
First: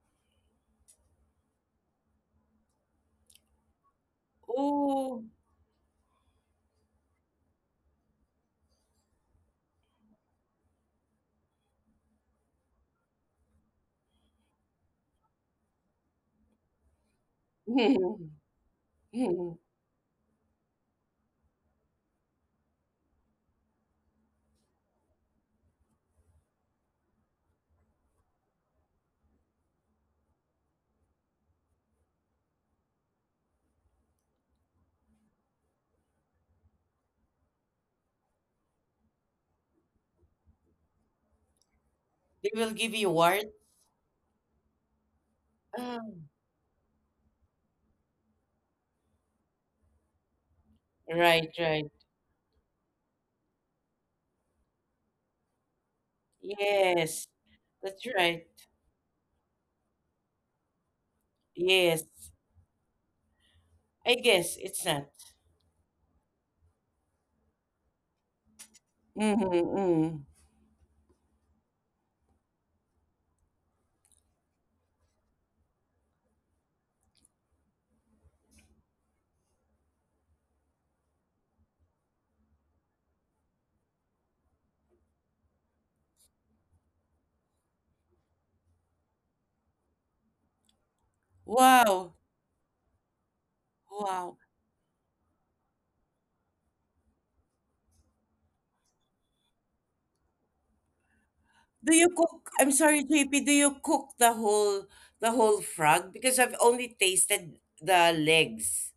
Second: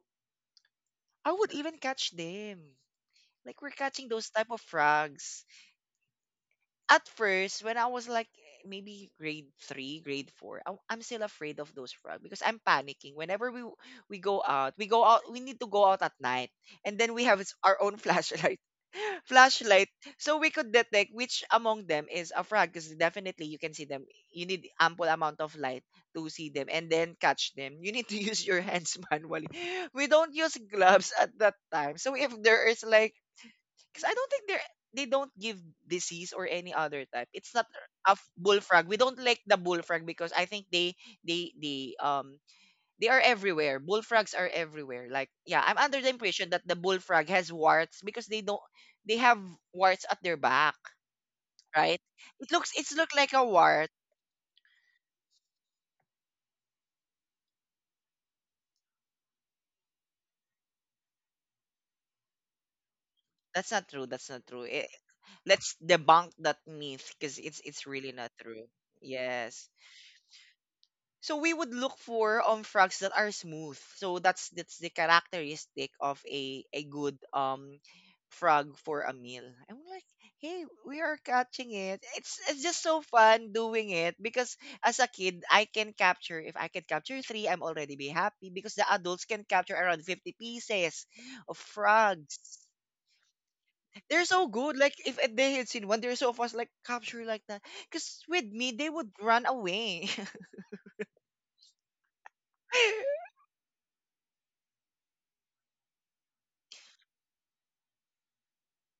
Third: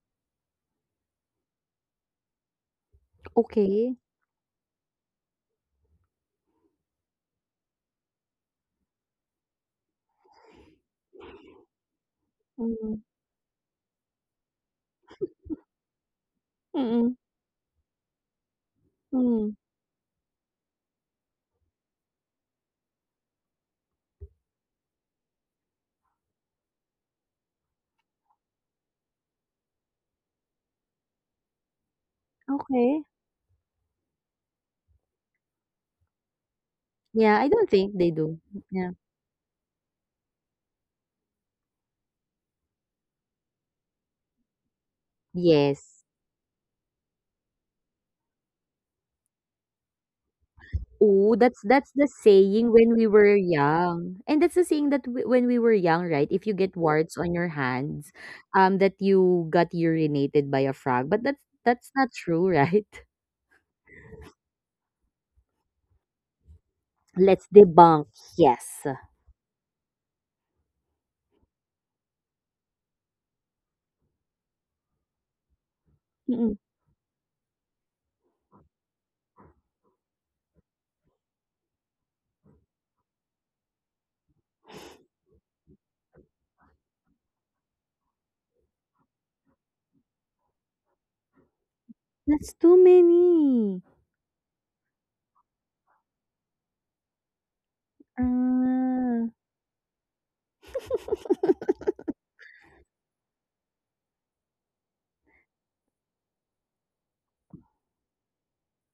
A: I would even catch them. Like we're
B: Okay.
A: catching those type of
C: Oh,
A: frogs. At first, when I was like maybe grade three, grade four, I'm still afraid of those frogs because I'm
B: Mm-mm.
A: panicking. Whenever we go out, we go out. We need to go out at night, and then
B: Mm-mm.
A: we have our own
C: they
A: flashlight,
B: Mm.
A: flashlight, so we could detect which among them is a frog. Because definitely you can see them. You need ample amount of light to see them and then catch them. You need to use your hands manually. We don't use gloves at that time, so if there is
B: Okay.
A: like because I don't think they're they don't give disease or any other type.
B: Yeah,
A: It's
B: I
A: not
B: don't think
A: a
B: they
A: f-
B: do.
A: bullfrog.
B: Yeah.
A: We don't like the bullfrog because I think they
C: will give
A: they
C: you
A: are
C: award.
A: everywhere. Bullfrogs are everywhere. Like yeah, I'm under the
B: Yes.
C: Oh,
A: impression that the bullfrog has warts because they don't they have warts at their back,
B: Oh,
C: right,
B: that's
C: right.
B: that's
A: right?
B: the
A: It looks
B: saying
A: it's
B: when we
A: look like
B: were
A: a wart.
B: young. And that's the saying that, when we were young, right? If you get warts
C: Yes,
B: on your
C: that's
B: hands,
C: right.
B: that you got urinated by a frog. But that's
C: Yes,
B: not true, right?
A: That's not true.
C: I
A: That's not
C: guess
A: true.
C: it's not.
A: Let's debunk that myth because
B: Let's
A: it's
B: debunk.
A: really not true.
B: Yes.
A: Yes.
C: Mm-hmm.
A: So we would look for frogs that are smooth. So that's the characteristic of
B: Mm-mm.
A: a good frog for a meal. I'm like, hey, we are catching it. It's just so fun doing it because as a kid, I can capture if I can capture three, I'm already be happy because the adults can capture around 50 pieces of
C: Wow,
A: frogs.
B: That's too many.
A: They're
C: wow.
A: so good. Like if they had seen one, they're so fast. Like capture like that. Because with me, they would
B: Uh,
A: run away.
C: Do you cook? I'm sorry, JP. Do you cook the whole frog? Because I've only tasted the legs.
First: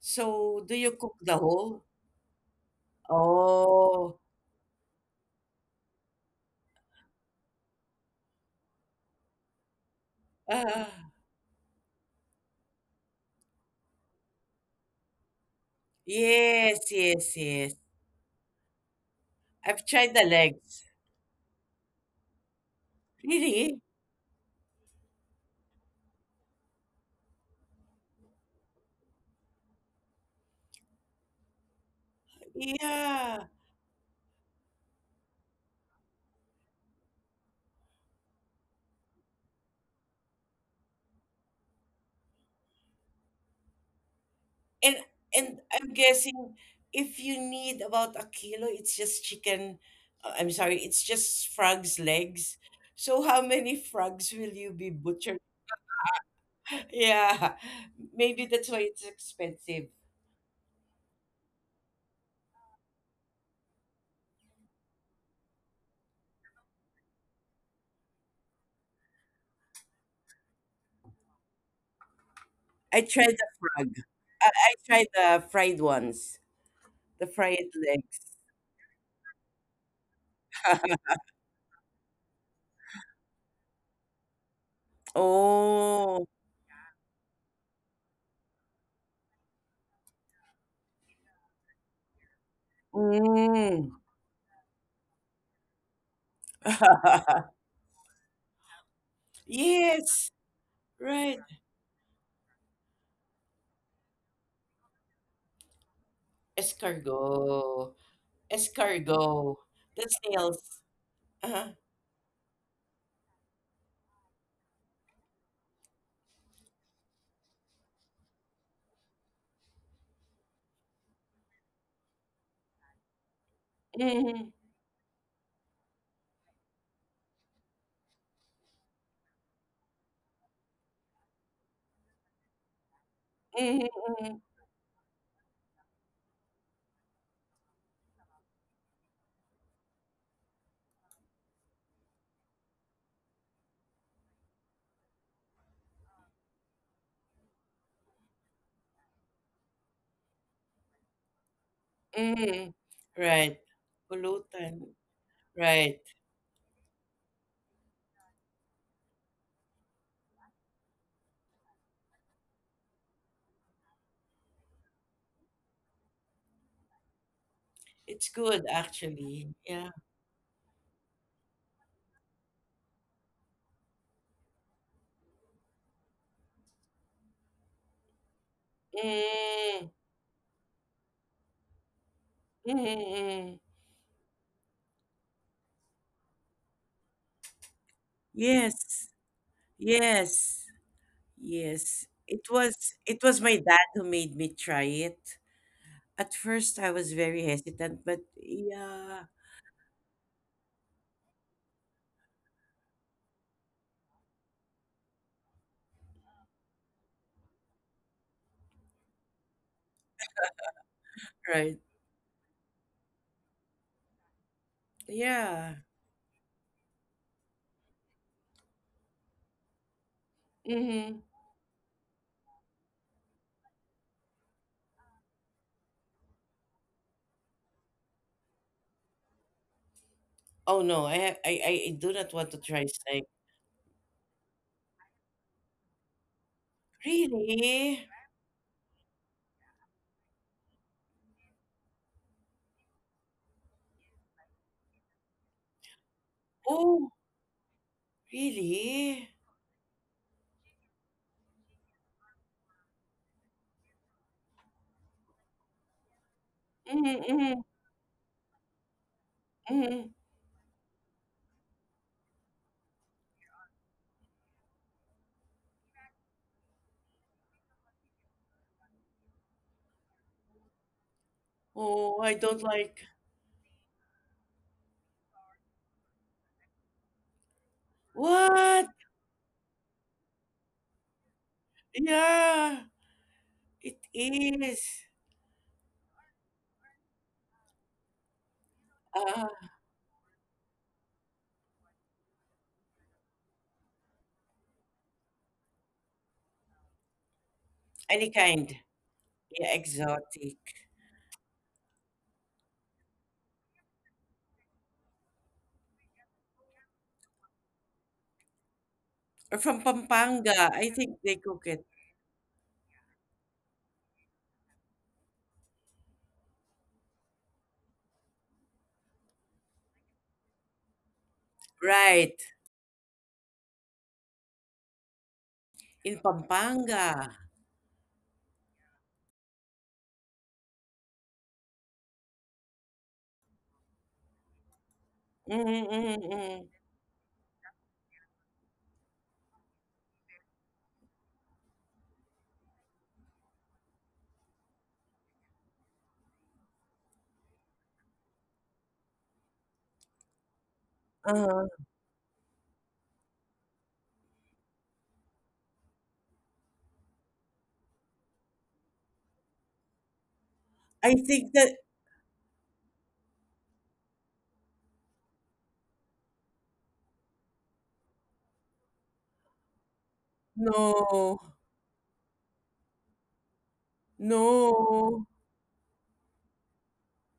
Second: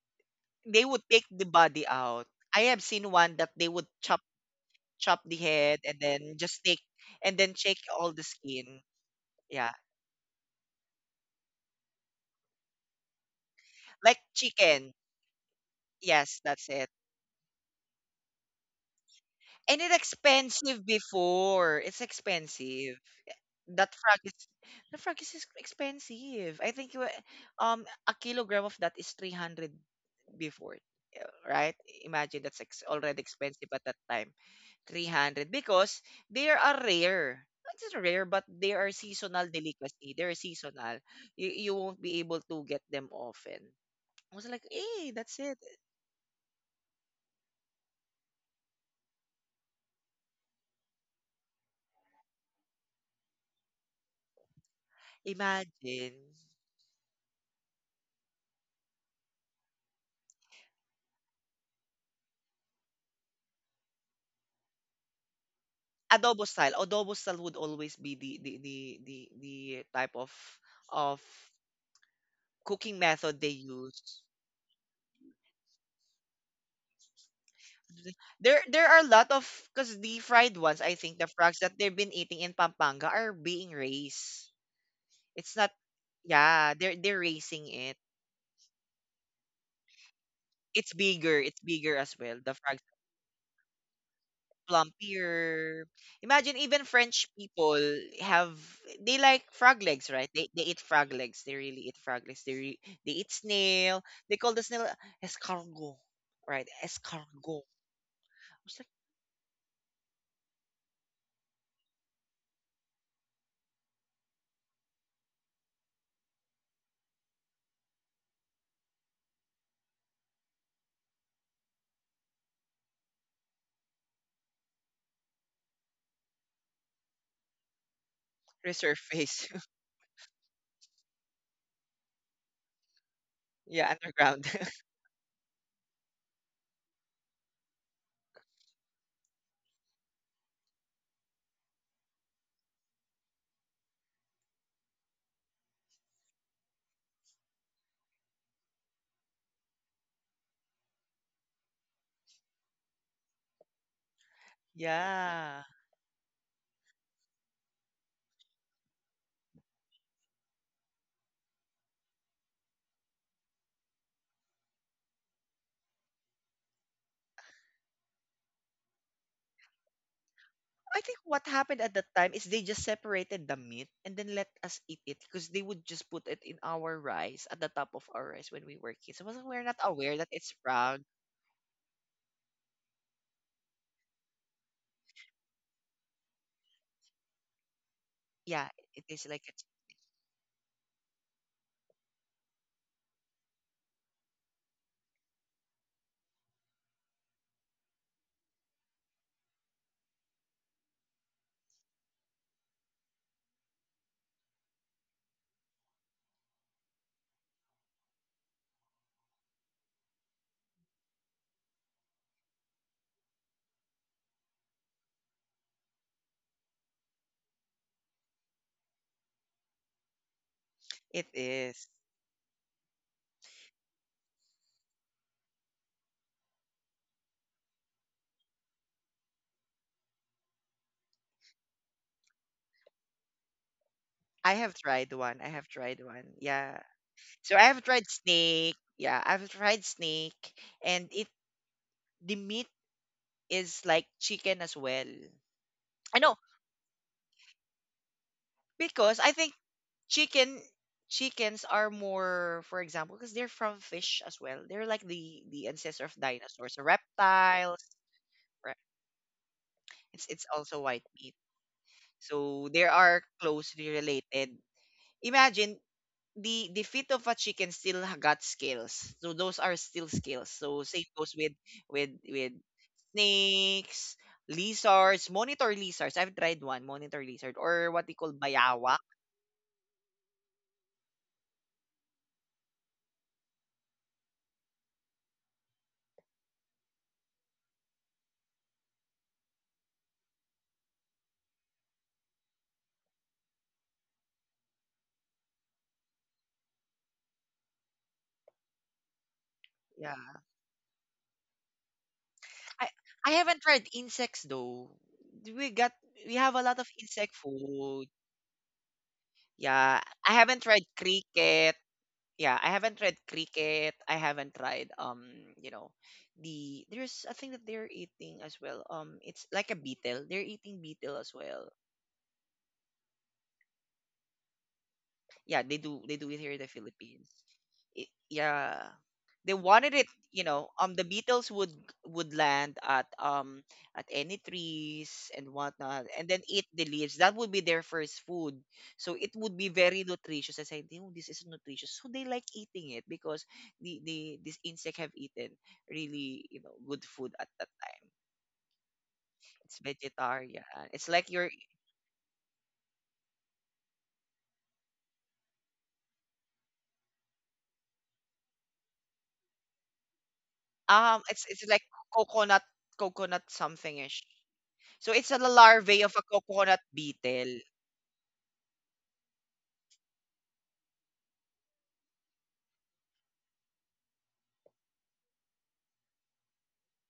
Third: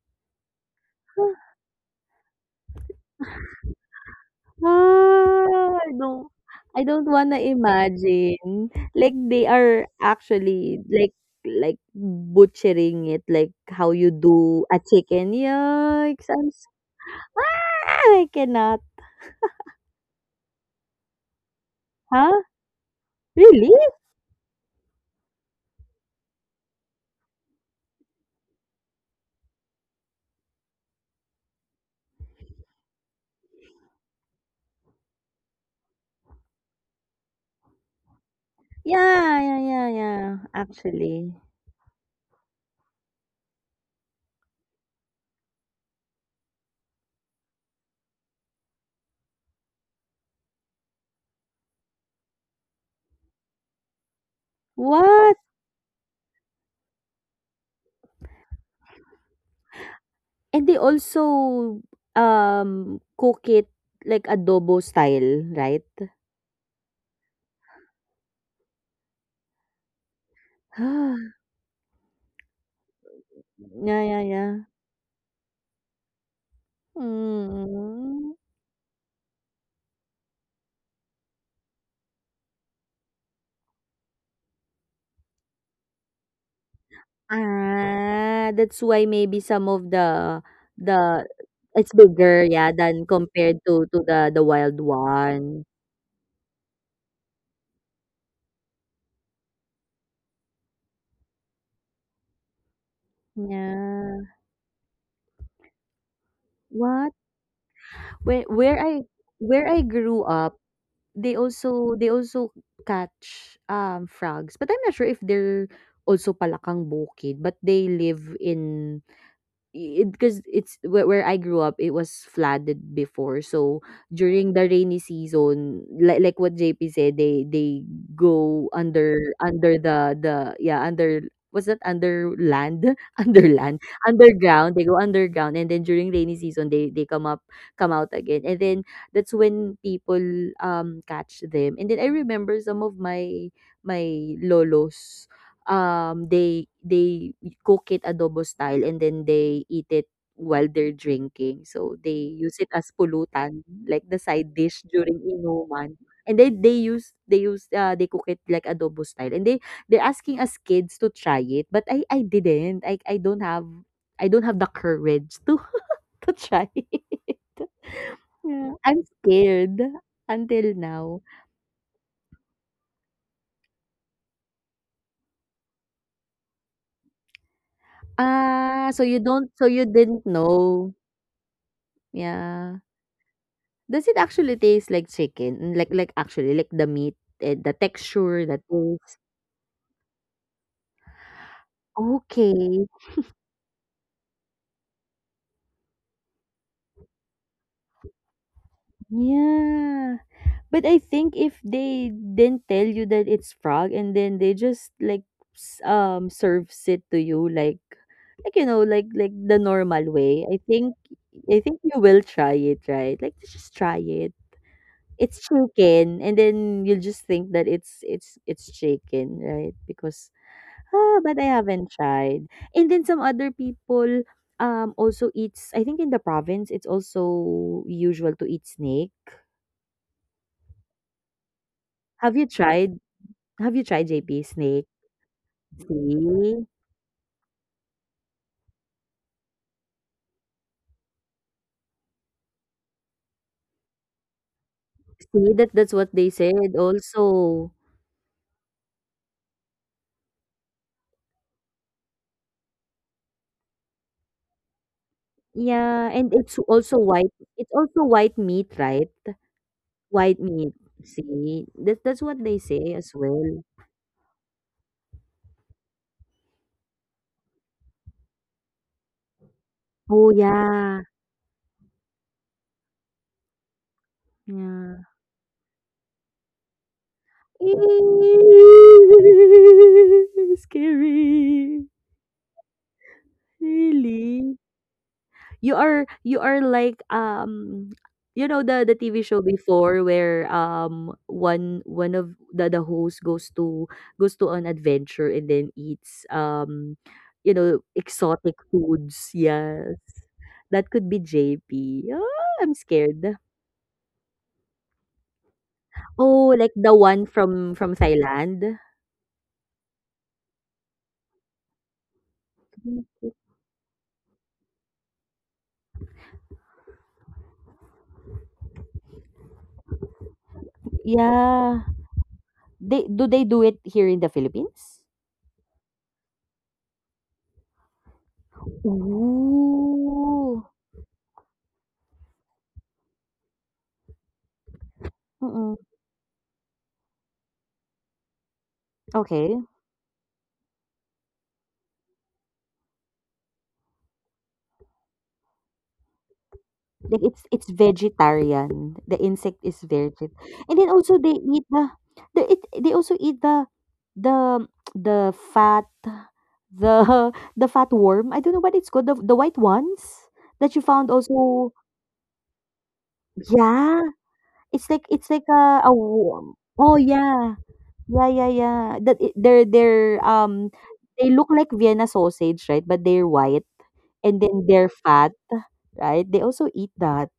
C: So, do
A: They
C: you
A: would
C: cook
A: take
C: the
A: the
C: whole?
A: body out. I have seen one that they would
C: Oh,
A: chop the
B: Ah,
A: head
B: I
A: and
B: don't
A: then just take
B: I don't
A: and
B: wanna
A: then shake all the
B: imagine.
A: skin.
B: Like, they
A: Yeah.
B: are actually,
C: ah,
B: like, butchering it, like how you
A: Like
B: do a
A: chicken.
B: chicken. Yikes,
A: Yes, that's
C: yes,
A: it.
C: yes, yes.
B: I cannot.
A: And
C: I've
A: it's
C: tried the
A: expensive
C: legs.
A: before. It's
B: Huh?
A: expensive.
B: Really?
C: Really?
A: That frog is the frog is ex- expensive. I think a kilogram of that is 300 before. Yeah, right? Imagine that's already
C: Yeah.
A: expensive at that time. 300 because they are a rare. Not just rare, but they are
B: Yeah,
A: seasonal
B: yeah, yeah,
A: delicacy. They're
B: yeah,
A: seasonal.
B: actually.
A: You won't be able to get them often. I was like,
C: And
A: hey, that's it.
C: and I'm guessing if you need about a kilo, it's just chicken. Uh, I'm sorry, it's just frogs' legs. So how many frogs will you be
B: What?
C: butchered?
A: Imagine.
C: Yeah, maybe that's why it's expensive.
B: And they also, cook it like adobo style, right?
A: Adobo style. Adobo style would always be the type of cooking
C: I
A: method
C: tried
A: they
C: the frog.
B: Yeah,
A: use.
B: yeah,
C: I,
B: yeah.
C: I tried the fried ones, the fried
B: Mm.
C: legs.
A: There are a lot of because the fried ones, I think the frogs that they've been eating in Pampanga are being raised. It's not
C: Oh,
A: yeah, they're raising it.
B: Ah, that's why maybe some of the the
A: It's
B: it's
A: bigger as well.
B: bigger,
A: The
B: yeah,
A: frogs are
B: than compared to
C: mm.
B: to the wild one.
A: plumpier. Imagine even French people have they like frog legs,
C: yes,
A: right? They eat frog
C: right.
A: legs. They really eat frog legs. They eat snail.
B: Yeah.
A: They call the snail escargot, right?
B: What?
A: Escargot.
C: Escargot,
B: Where where
A: It's like
B: I
C: escargot. That's
B: grew up,
C: nails.
B: they
C: Uh-huh.
B: also, catch frogs, but I'm not sure if they're also palakang bukid, but they live in, because it's where, I grew up, it was flooded before. So
C: Mhm.
B: during the rainy season, like, what JP said, they go under,
A: resurface.
B: under the yeah, under — was that under land? Under land,
C: Mhm,
A: yeah,
C: mhm,
A: underground.
B: underground. They go underground, and then during rainy season, they come out again. And then, that's when people catch them. And then I remember some of my lolos, they cook it adobo style and then they eat it while they're drinking. So they use it
C: mhm.
B: as
C: Right.
B: pulutan, like the side dish
C: Pulutan.
B: during
A: Yeah.
B: inuman.
C: Right.
B: And they cook it like adobo style. And they're asking us kids to try it, but I didn't. I don't have the courage to to try it.
C: It's good
B: Yeah, I'm
C: actually.
B: scared
C: Yeah.
B: until
A: I
B: now.
A: think what happened at that time is they just separated the meat and then let us eat it because they would just put it in our rice at the top of our rice when
B: Ah,
A: we
B: so
A: were
B: you
A: kids. I
B: don't,
A: wasn't,
B: so
A: We're
B: you
C: Mm.
A: not
B: didn't
A: aware that it's
B: know.
A: frog.
C: Mhm,
B: Yeah.
C: mhm.
B: Does it actually taste like chicken? Like, actually, like, the meat and the texture, the
A: Yeah,
C: Yes.
B: taste?
A: it is like a,
C: Yes. Yes.
B: Okay.
C: It was my dad who made me try it. At first I was very hesitant, but yeah.
B: Yeah. But I think if they didn't tell you that it's frog, and then they just like, serves it to you like, you know, like, the normal way, I think,
C: Right.
B: you will try it, right? Like, just try it. It's
C: Yeah.
B: chicken, and then you'll just think that it's chicken, right? Because,
C: Mm-hmm.
B: but
A: it
B: I haven't
A: is.
B: tried. And then, some other people also eats. I think in the province, it's also usual to eat snake.
C: Oh no, I, ha- I do not
B: Have you
C: want to try
B: tried?
C: steak.
B: Have you tried, JP,
A: I
B: snake?
A: have tried one. I have tried one.
B: See,
A: Yeah. So I have
C: Really?
A: tried snake. Yeah, I've tried snake, and it the meat is like chicken as well.
B: see, that's what they
A: I know
B: said.
C: Oh,
B: Also,
C: really?
A: because I think chicken chickens are more, for example, because they're from fish as well. They're like the
B: yeah,
A: ancestor of
B: and it's
A: dinosaurs, so
B: also white.
C: Mm-hmm,
B: It's
A: reptiles.
B: also white meat,
A: Re-
B: right?
C: mm-hmm.
B: White
A: it's
B: meat.
A: also white meat,
B: See, that's what they say
A: so they
B: as
A: are
B: well.
A: closely related. Imagine the feet of a chicken still got scales. So those are still
B: Oh
A: scales. So
B: yeah.
A: same goes with
C: Oh,
A: with
C: I don't
A: with
C: like.
A: snakes,
B: Yeah.
A: lizards, monitor lizards. I've tried one, monitor lizard or what they call
C: What?
A: bayawak.
B: Scary.
C: Yeah, it
B: Really?
C: is.
B: You are like, you know the TV show
C: Uh,
B: before, where, one, of the host goes to, an adventure, and then eats, you know,
C: any
B: exotic
C: kind.
B: foods.
C: Yeah,
B: Yes.
A: Yeah.
C: exotic.
B: That could be JP. Ah, I'm
A: I I
B: scared.
A: haven't tried insects though. We got we
B: Oh,
A: have a
B: like
A: lot of
B: the one
A: insect
B: from
A: food.
B: Thailand.
C: Or from
A: Yeah, I
C: Pampanga.
A: haven't
C: I
A: tried
C: think they cook it.
A: cricket. Yeah, I haven't tried cricket. I haven't tried you know, there's a thing that they're eating as well. It's like a beetle. They're eating beetle as well.
B: Yeah.
C: Right.
B: They do, it here in the Philippines?
A: Yeah they
C: In
A: do it here in the
C: Pampanga.
A: Philippines. It, yeah they wanted it you
B: Ooh.
A: know the beatles would land at any trees and
B: Mm,
A: whatnot and then
C: Mm-mm-mm.
A: eat the leaves that would be their first food so it
B: okay.
A: would be very nutritious. I said oh, this is nutritious so they like eating it because the this insect have eaten really you know good
B: Like, it's
A: food at
B: it's
A: that time.
B: vegetarian. The insect is
A: It's
B: veget and
A: vegetarian.
B: then also
A: It's
B: they
A: like
B: eat
A: your
C: Uh,
B: the, it, they also eat the the fat, the the fat worm. I don't know what it's called. The white ones that you found
C: I think
B: also.
C: that.
A: it's like coconut coconut
B: Yeah,
A: somethingish.
B: it's like
A: So it's a
B: a
A: larvae of
B: worm.
A: a
B: Oh
A: coconut
B: yeah.
A: beetle.
B: Yeah, yeah, yeah. That I- they're they
C: No.
B: look like Vienna sausage, right? But they're white and then they're
C: No.
B: fat, right? They also eat that.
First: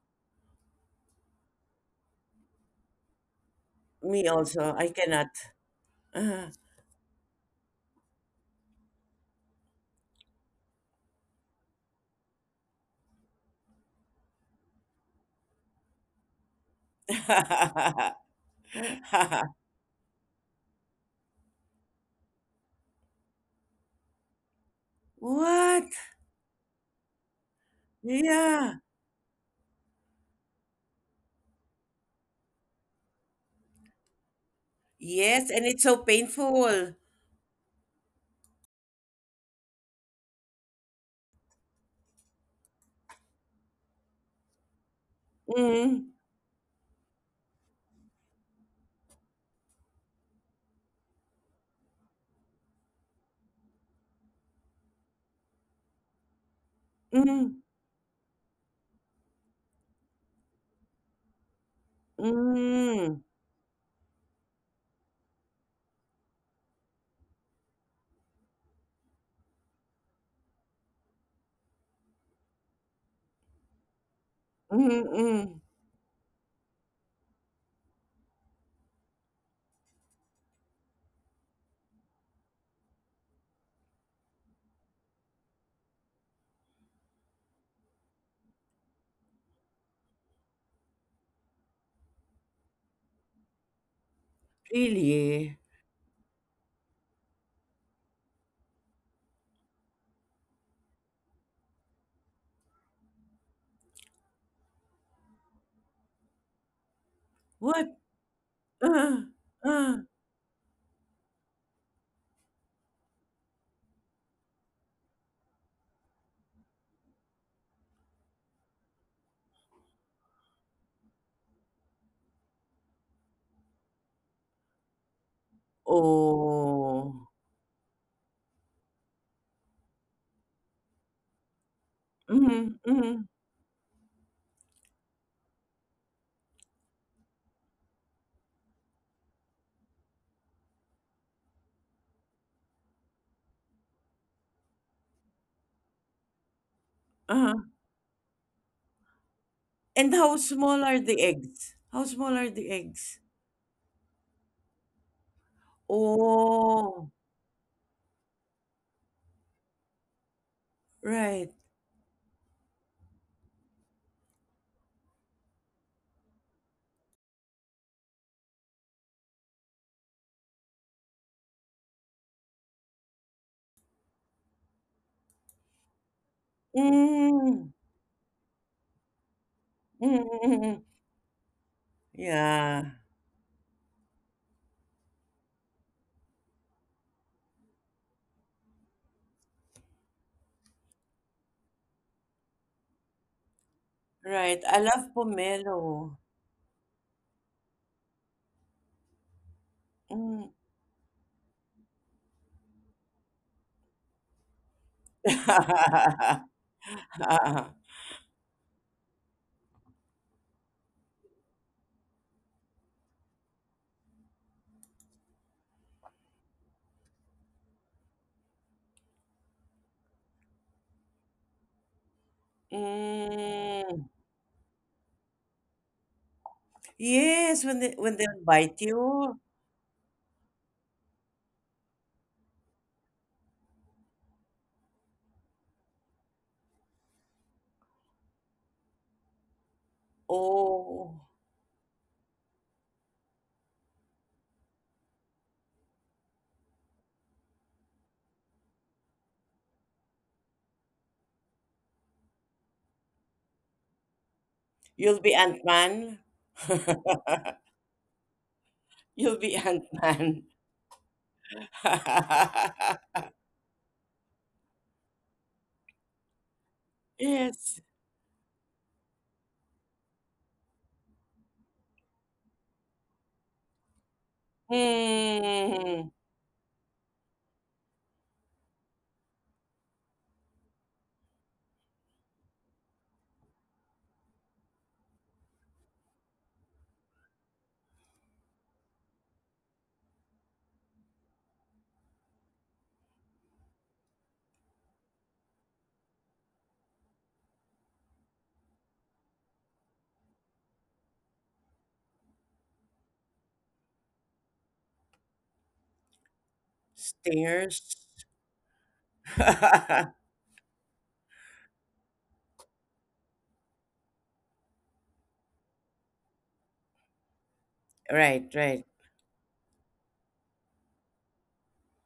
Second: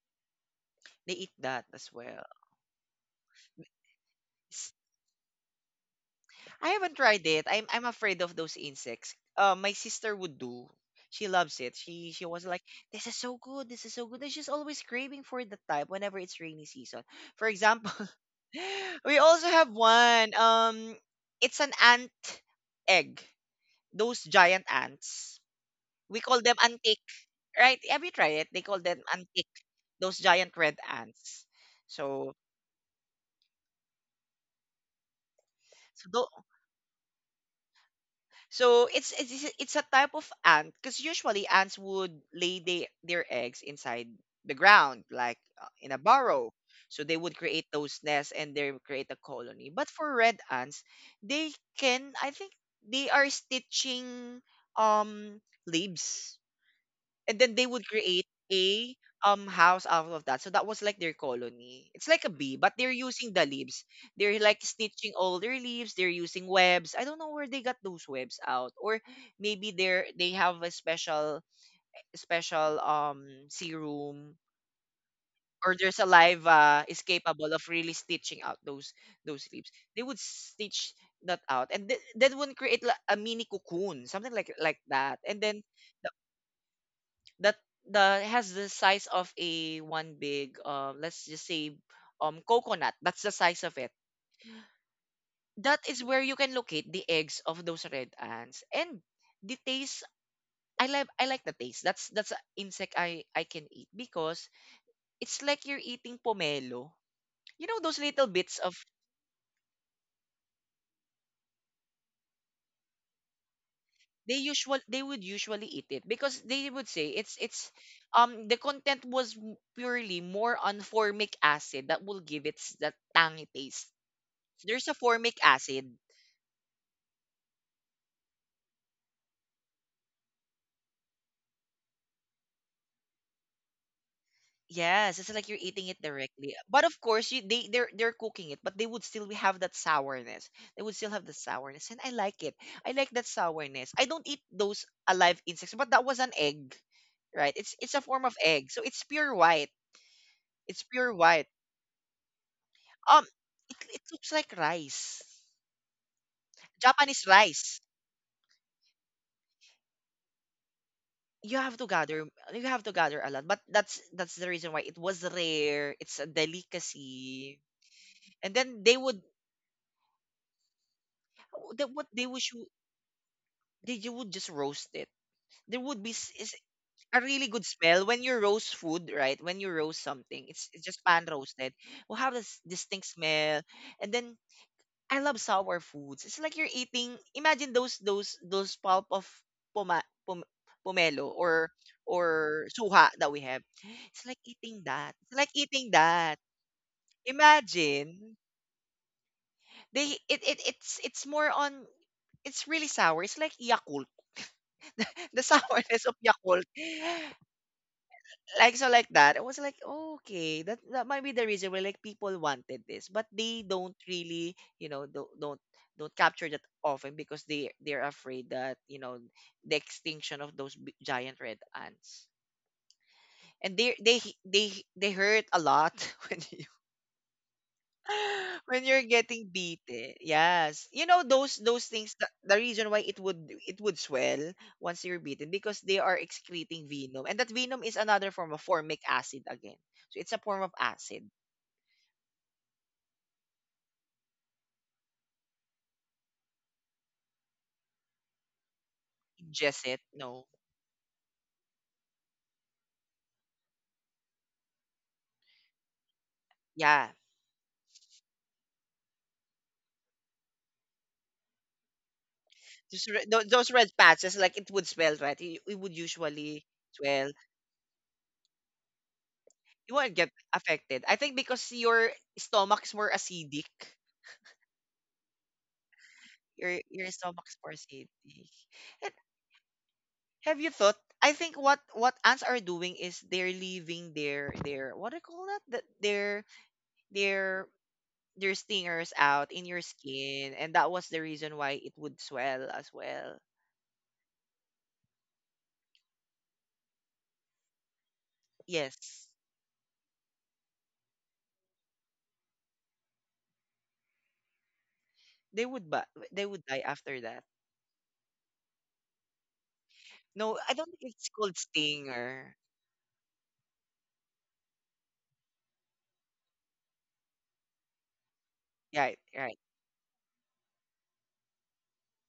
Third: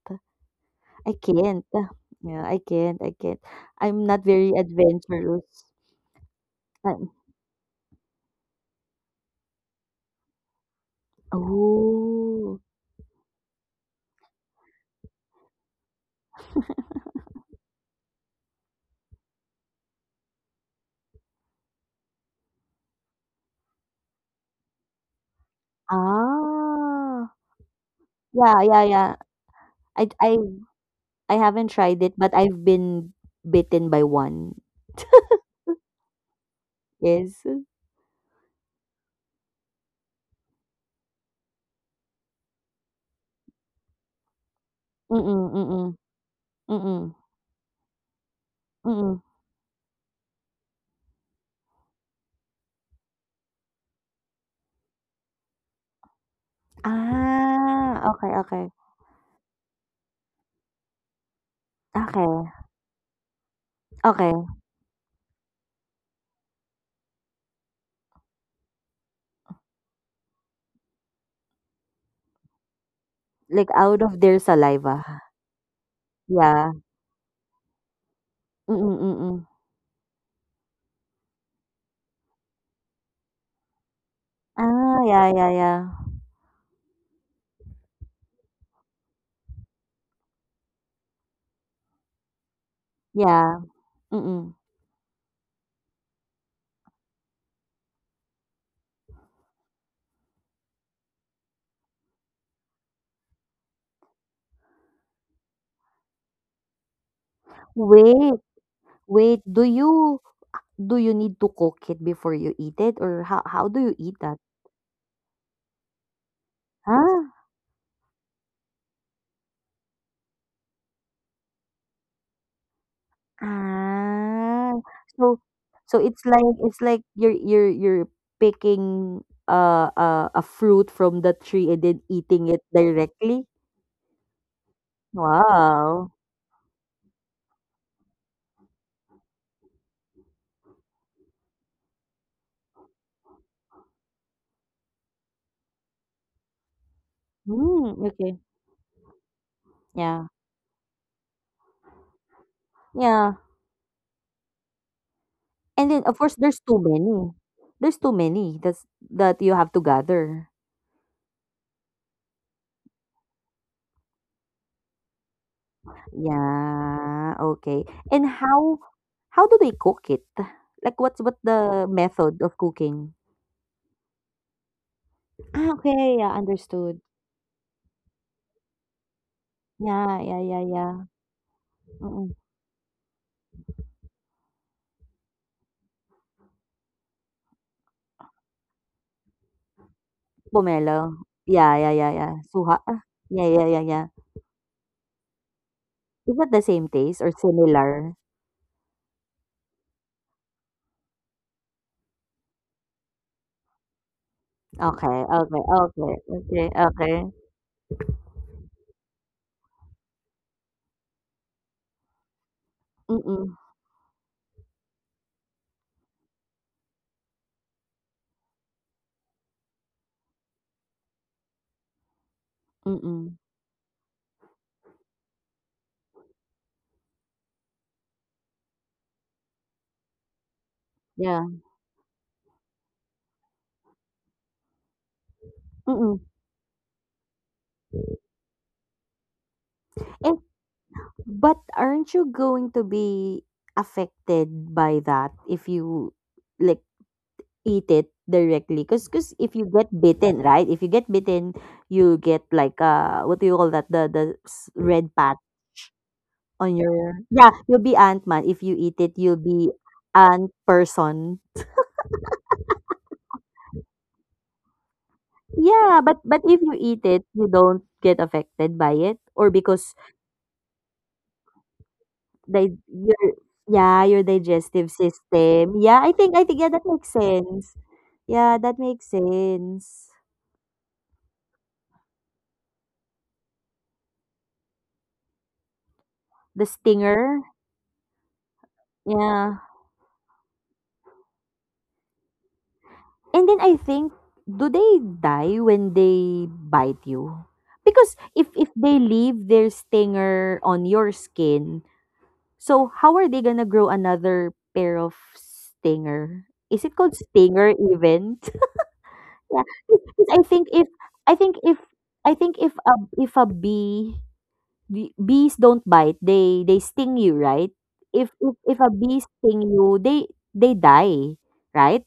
B: I
A: They eat
B: can't.
A: that as well.
B: Yeah, I can't. I can't. I'm
C: Me
B: not very
C: also.
A: S-
C: I cannot.
B: adventurous.
C: Uh.
A: I haven't
B: Um,
A: tried it. I'm afraid of those insects. My sister would do. She loves it. She was like,
B: oh.
A: "This is so good. This is so good." And she's always craving for the type whenever it's rainy season. For example, we also have one. It's an ant egg. Those giant ants.
C: What?
A: We call them antique,
B: Ah.
A: right? Have you tried it? They
B: Yeah,
A: call
C: Yeah.
B: yeah,
A: them
B: yeah.
A: antique.
B: I
A: Those
B: I
A: giant red
B: I
A: ants.
B: haven't tried it,
A: So
B: but I've been bitten by one.
C: Yes, and it's so
A: so tho-
C: painful.
B: Yes.
A: So it's it's a type of ant because usually ants would lay their eggs inside the ground, like
B: Mm-mm,
A: in a
B: mm-mm,
C: Mm.
A: burrow. So they
B: mm-mm,
A: would create those nests and they would create a
B: mm-mm.
A: colony. But for red ants, they can I think they are stitching um leaves and then they
C: Hmm.
A: would
B: Ah,
A: create
B: okay, okay.
A: a house out of that. So that was like their colony. It's like a bee,
B: Okay.
A: but they're
C: Mm,
A: using the leaves. They're
B: Okay.
A: like stitching all their leaves. They're using webs. I don't know where they got those webs out, or maybe they have a special
B: Like, out of
A: serum.
B: their saliva.
C: mm-mm.
A: Or their saliva
B: Yeah.
A: is capable of really stitching out those
B: Mm,
A: those
B: mm.
A: leaves. They would stitch that out, and that would create like a mini cocoon, something like
B: Ah,
A: that. And
B: yeah,
A: then
B: yeah, yeah.
A: that the has the size of a one big let's just say coconut. That's the size of
B: Yeah.
A: it.
B: Mm.
A: That
C: Really?
A: is where you can locate the eggs of those red ants. And the taste, I like the taste. That's an insect I can eat, because it's like you're eating pomelo, you know those
C: What?
A: little bits
B: Wait,
A: of
C: Uh-huh,
B: wait. Do
C: uh.
B: you do you need to cook it before you eat it, or how do you
A: They
B: eat that?
A: usual they would usually eat it because they would say
B: Huh?
A: it's the content was purely more on formic acid that will give it that tangy taste. There's a
B: Ah.
A: formic
B: So
A: acid.
B: so it's like
C: Oh.
B: you're picking, a fruit from the tree, and then eating it
C: Mm-hmm, mm-hmm,
B: directly.
A: Yes, it's like you're eating it
B: Wow.
A: directly. But of course, they they're cooking it, but they would still have that sourness. They would still have the sourness, and I like it. I like that sourness. I don't eat those alive insects, but that was an egg, right? It's
C: uh-huh.
A: it's a form
B: Hmm.
A: of
B: Okay.
A: egg, so it's pure white.
C: And
B: Yeah.
C: how
A: It's
C: small
A: pure
C: are the
A: white.
C: eggs? How small are the
A: Um,
C: eggs?
B: Yeah.
A: it looks like rice,
B: And then, of course, there's too
A: Japanese
C: Oh,
B: many.
A: rice.
B: There's too many that's that you have to gather.
A: You
C: right.
A: have to gather. You have to gather a lot, but that's the reason why it was rare. It's a
B: Yeah,
A: delicacy,
B: okay. And
A: and then they
B: how
A: would—
B: how do they cook it? Like, what's what
A: Oh, that what
B: the
A: they wish
B: method
A: you—
B: of cooking?
A: they, you would just roast it. There
B: Ah,
A: would be s-
B: okay, yeah,
A: is a
B: understood.
A: really good
C: Mm,
A: smell when you roast food, right? When you roast
C: mm,
A: something,
B: Yeah, yeah,
C: mm,
A: it's
B: yeah,
A: just
C: mm.
A: pan
B: yeah.
A: roasted. Will have this
B: Mm-mm.
A: distinct
C: Yeah,
A: smell, and then I love sour foods. It's like you're eating. Imagine those pulp of poma, pom,
B: Pomelo.
A: pomelo,
B: Yeah, yeah, yeah, yeah.
A: or
B: Suha.
A: suha that we have.
B: Yeah, yeah, yeah,
A: It's
B: yeah.
A: like
C: right.
A: eating
C: I
A: that.
C: love
A: It's like eating
C: pomelo.
A: that.
B: Is that the same taste or similar?
A: Imagine they—
C: Mm.
A: it's more on— it's really sour. It's like Yakult.
B: Okay,
A: The
B: okay,
A: sourness of
B: okay,
A: Yakult.
B: okay, okay.
A: Like, so like that. I was like, okay, that, that might be the reason why, like, people wanted this, but they
B: Mm-mm,
A: don't really, you know, don't capture that often because they're afraid that, you know, the extinction of those giant red ants.
B: mm-mm.
A: And they they
C: Mm.
A: they they hurt a lot when
C: Yes, when they when they
A: when
C: bite
A: you're getting
C: you.
A: beaten. Yes. You know those—
B: Yeah.
A: the reason why it would swell once you're beaten, because they are
B: Mm-mm.
A: excreting venom, and that venom is another form of formic acid again. So it's a form of acid.
C: Oh.
B: But aren't you going to be affected by that if you, like, eat it directly? 'Cause if you
A: Ingest
B: get
A: it, no.
B: bitten, right? If you get bitten, you get like, what do you call that? The red
C: You'll be
B: pat
C: Ant-Man.
B: on
A: Yeah.
B: your, yeah. You'll be ant man if you eat it. You'll
C: You'll be
B: be
C: Ant-Man.
B: ant person.
A: Just those red patches, like it would swell, right? It would
B: Yeah, but if
A: usually
B: you eat
A: swell.
B: it, you
C: Yes.
B: don't get affected by it, or
A: You
B: because,
A: won't get affected. I think because your
B: they
A: stomach's more
B: your,
A: acidic.
B: yeah, your digestive system. Yeah,
C: Mm.
B: I think, yeah, that
A: Your
B: makes
A: stomach's more
B: sense.
A: acidic.
B: Yeah, that makes sense.
A: Have you thought? I think what ants are doing is they're leaving their what do you call that? Their
B: The stinger.
A: their stingers out in
B: Yeah.
A: your skin, and that was the reason why it would swell as well.
B: And then I think, do they die when they bite you? Because if they
A: Yes,
B: leave their stinger on your skin, so how are they gonna grow another pair of
A: they would, but they would
B: stinger?
A: die
B: Is it
A: after
B: called
A: that.
B: stinger
C: Stairs.
B: event? Yeah. 'Cause
A: No,
B: I
A: I don't
B: think if
A: think it's
B: I
A: called
B: think if
A: stinger.
B: I think if a bee the bees don't bite. They sting you, right? If
C: Right,
B: if if
C: right.
A: Yeah,
B: a bee
A: right.
B: sting you, they die, right?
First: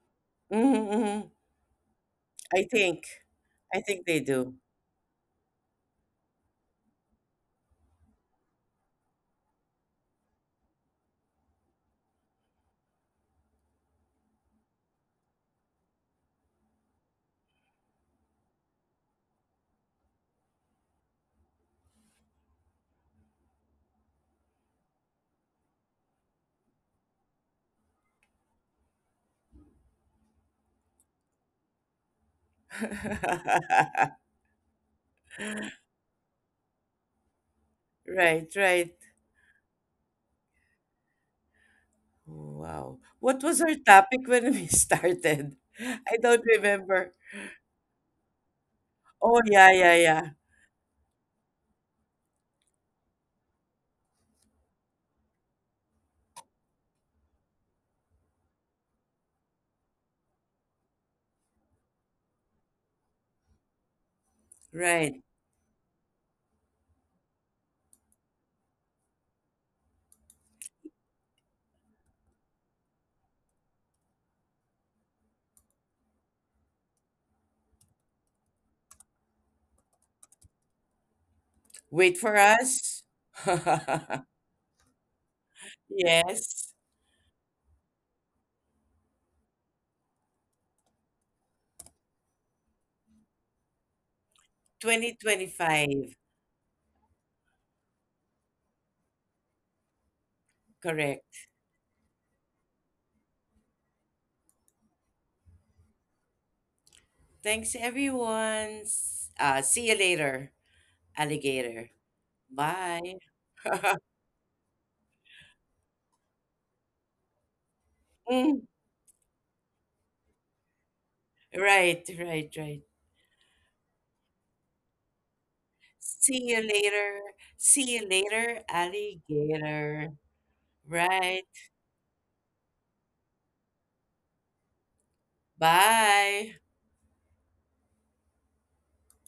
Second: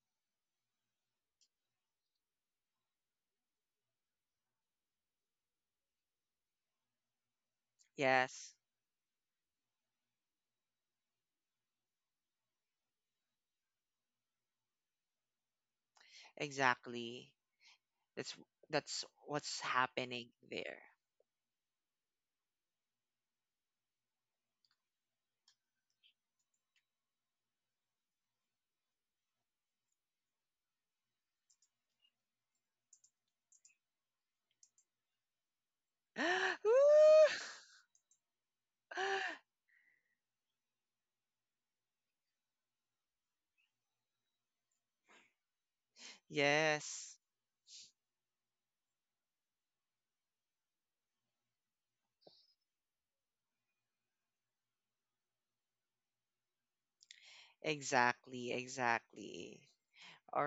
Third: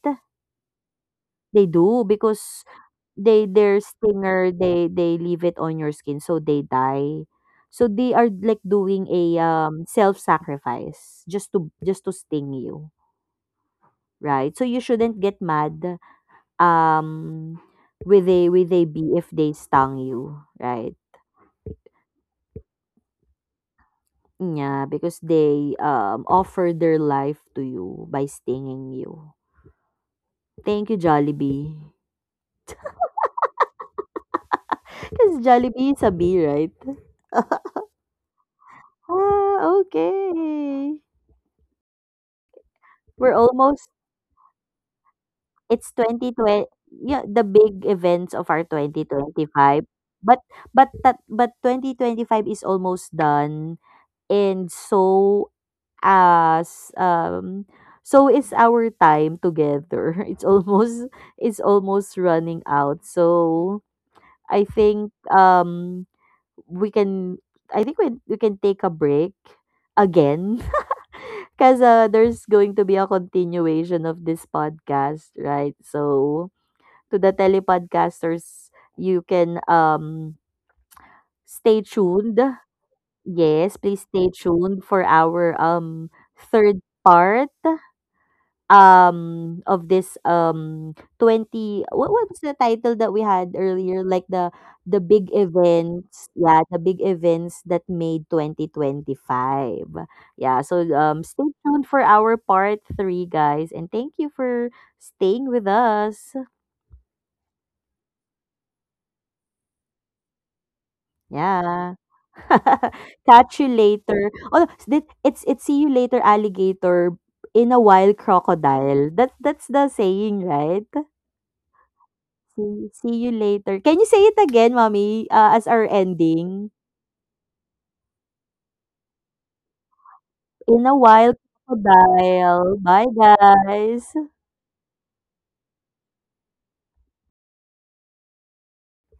C: Mhm, mhm.
B: They do, because
C: I think.
B: they, their
C: I think they
B: stinger,
C: do.
B: they leave it on your skin, so they die. So they are
A: Yes,
B: like doing a, self sacrifice, just to, sting you, right? So you shouldn't get mad,
A: exactly.
B: um with
A: That's
B: a,
A: that's
B: bee if they
A: what's
B: stung
A: happening
B: you,
A: there.
B: right? Yeah, because they, offer their life to you by stinging you. Thank you, Jollibee. Because Jollibee is a bee, right?
A: Woo!
C: Right, right.
B: Ah, okay.
C: Wow.
B: We're
C: What was our
B: almost,
C: topic when we started?
B: it's
C: I don't
B: 2020,
C: remember.
A: Yes,
B: yeah, the big events of our
C: Oh, yeah,
B: 2025.
C: yeah, yeah.
B: But, 2025 is almost done. And so, as, so
A: exactly,
B: is our time
A: exactly.
B: together.
A: All
B: It's almost, running out. So, I think,
C: Right.
B: we can we can take a break again. Because, there's going to be a continuation of this podcast, right? So, to the telepodcasters, you can,
C: Wait
B: stay
C: for
B: tuned.
C: us.
B: Yes, please stay tuned for our,
C: Yes.
B: third part of this, 20 — what, was the title that we had earlier, like, the, big
C: 2025.
B: events, yeah, the big events that made 2025? Yeah. So,
C: Correct.
B: stay tuned for our part 3, guys, and thank you for staying with us.
C: Thanks, everyone. S- see you later, alligator.
B: Yeah.
C: Bye.
B: Catch you later. Oh, it's, see you later, alligator, in a while,
C: Mm,
B: crocodile. That, that's the saying, right?
C: right, right, right.
B: See you later. Can you say it again, mommy, as our
C: See you
B: ending?
C: later. See you later, alligator.
B: In a
C: Right.
B: while, crocodile. Bye, guys.
C: Bye.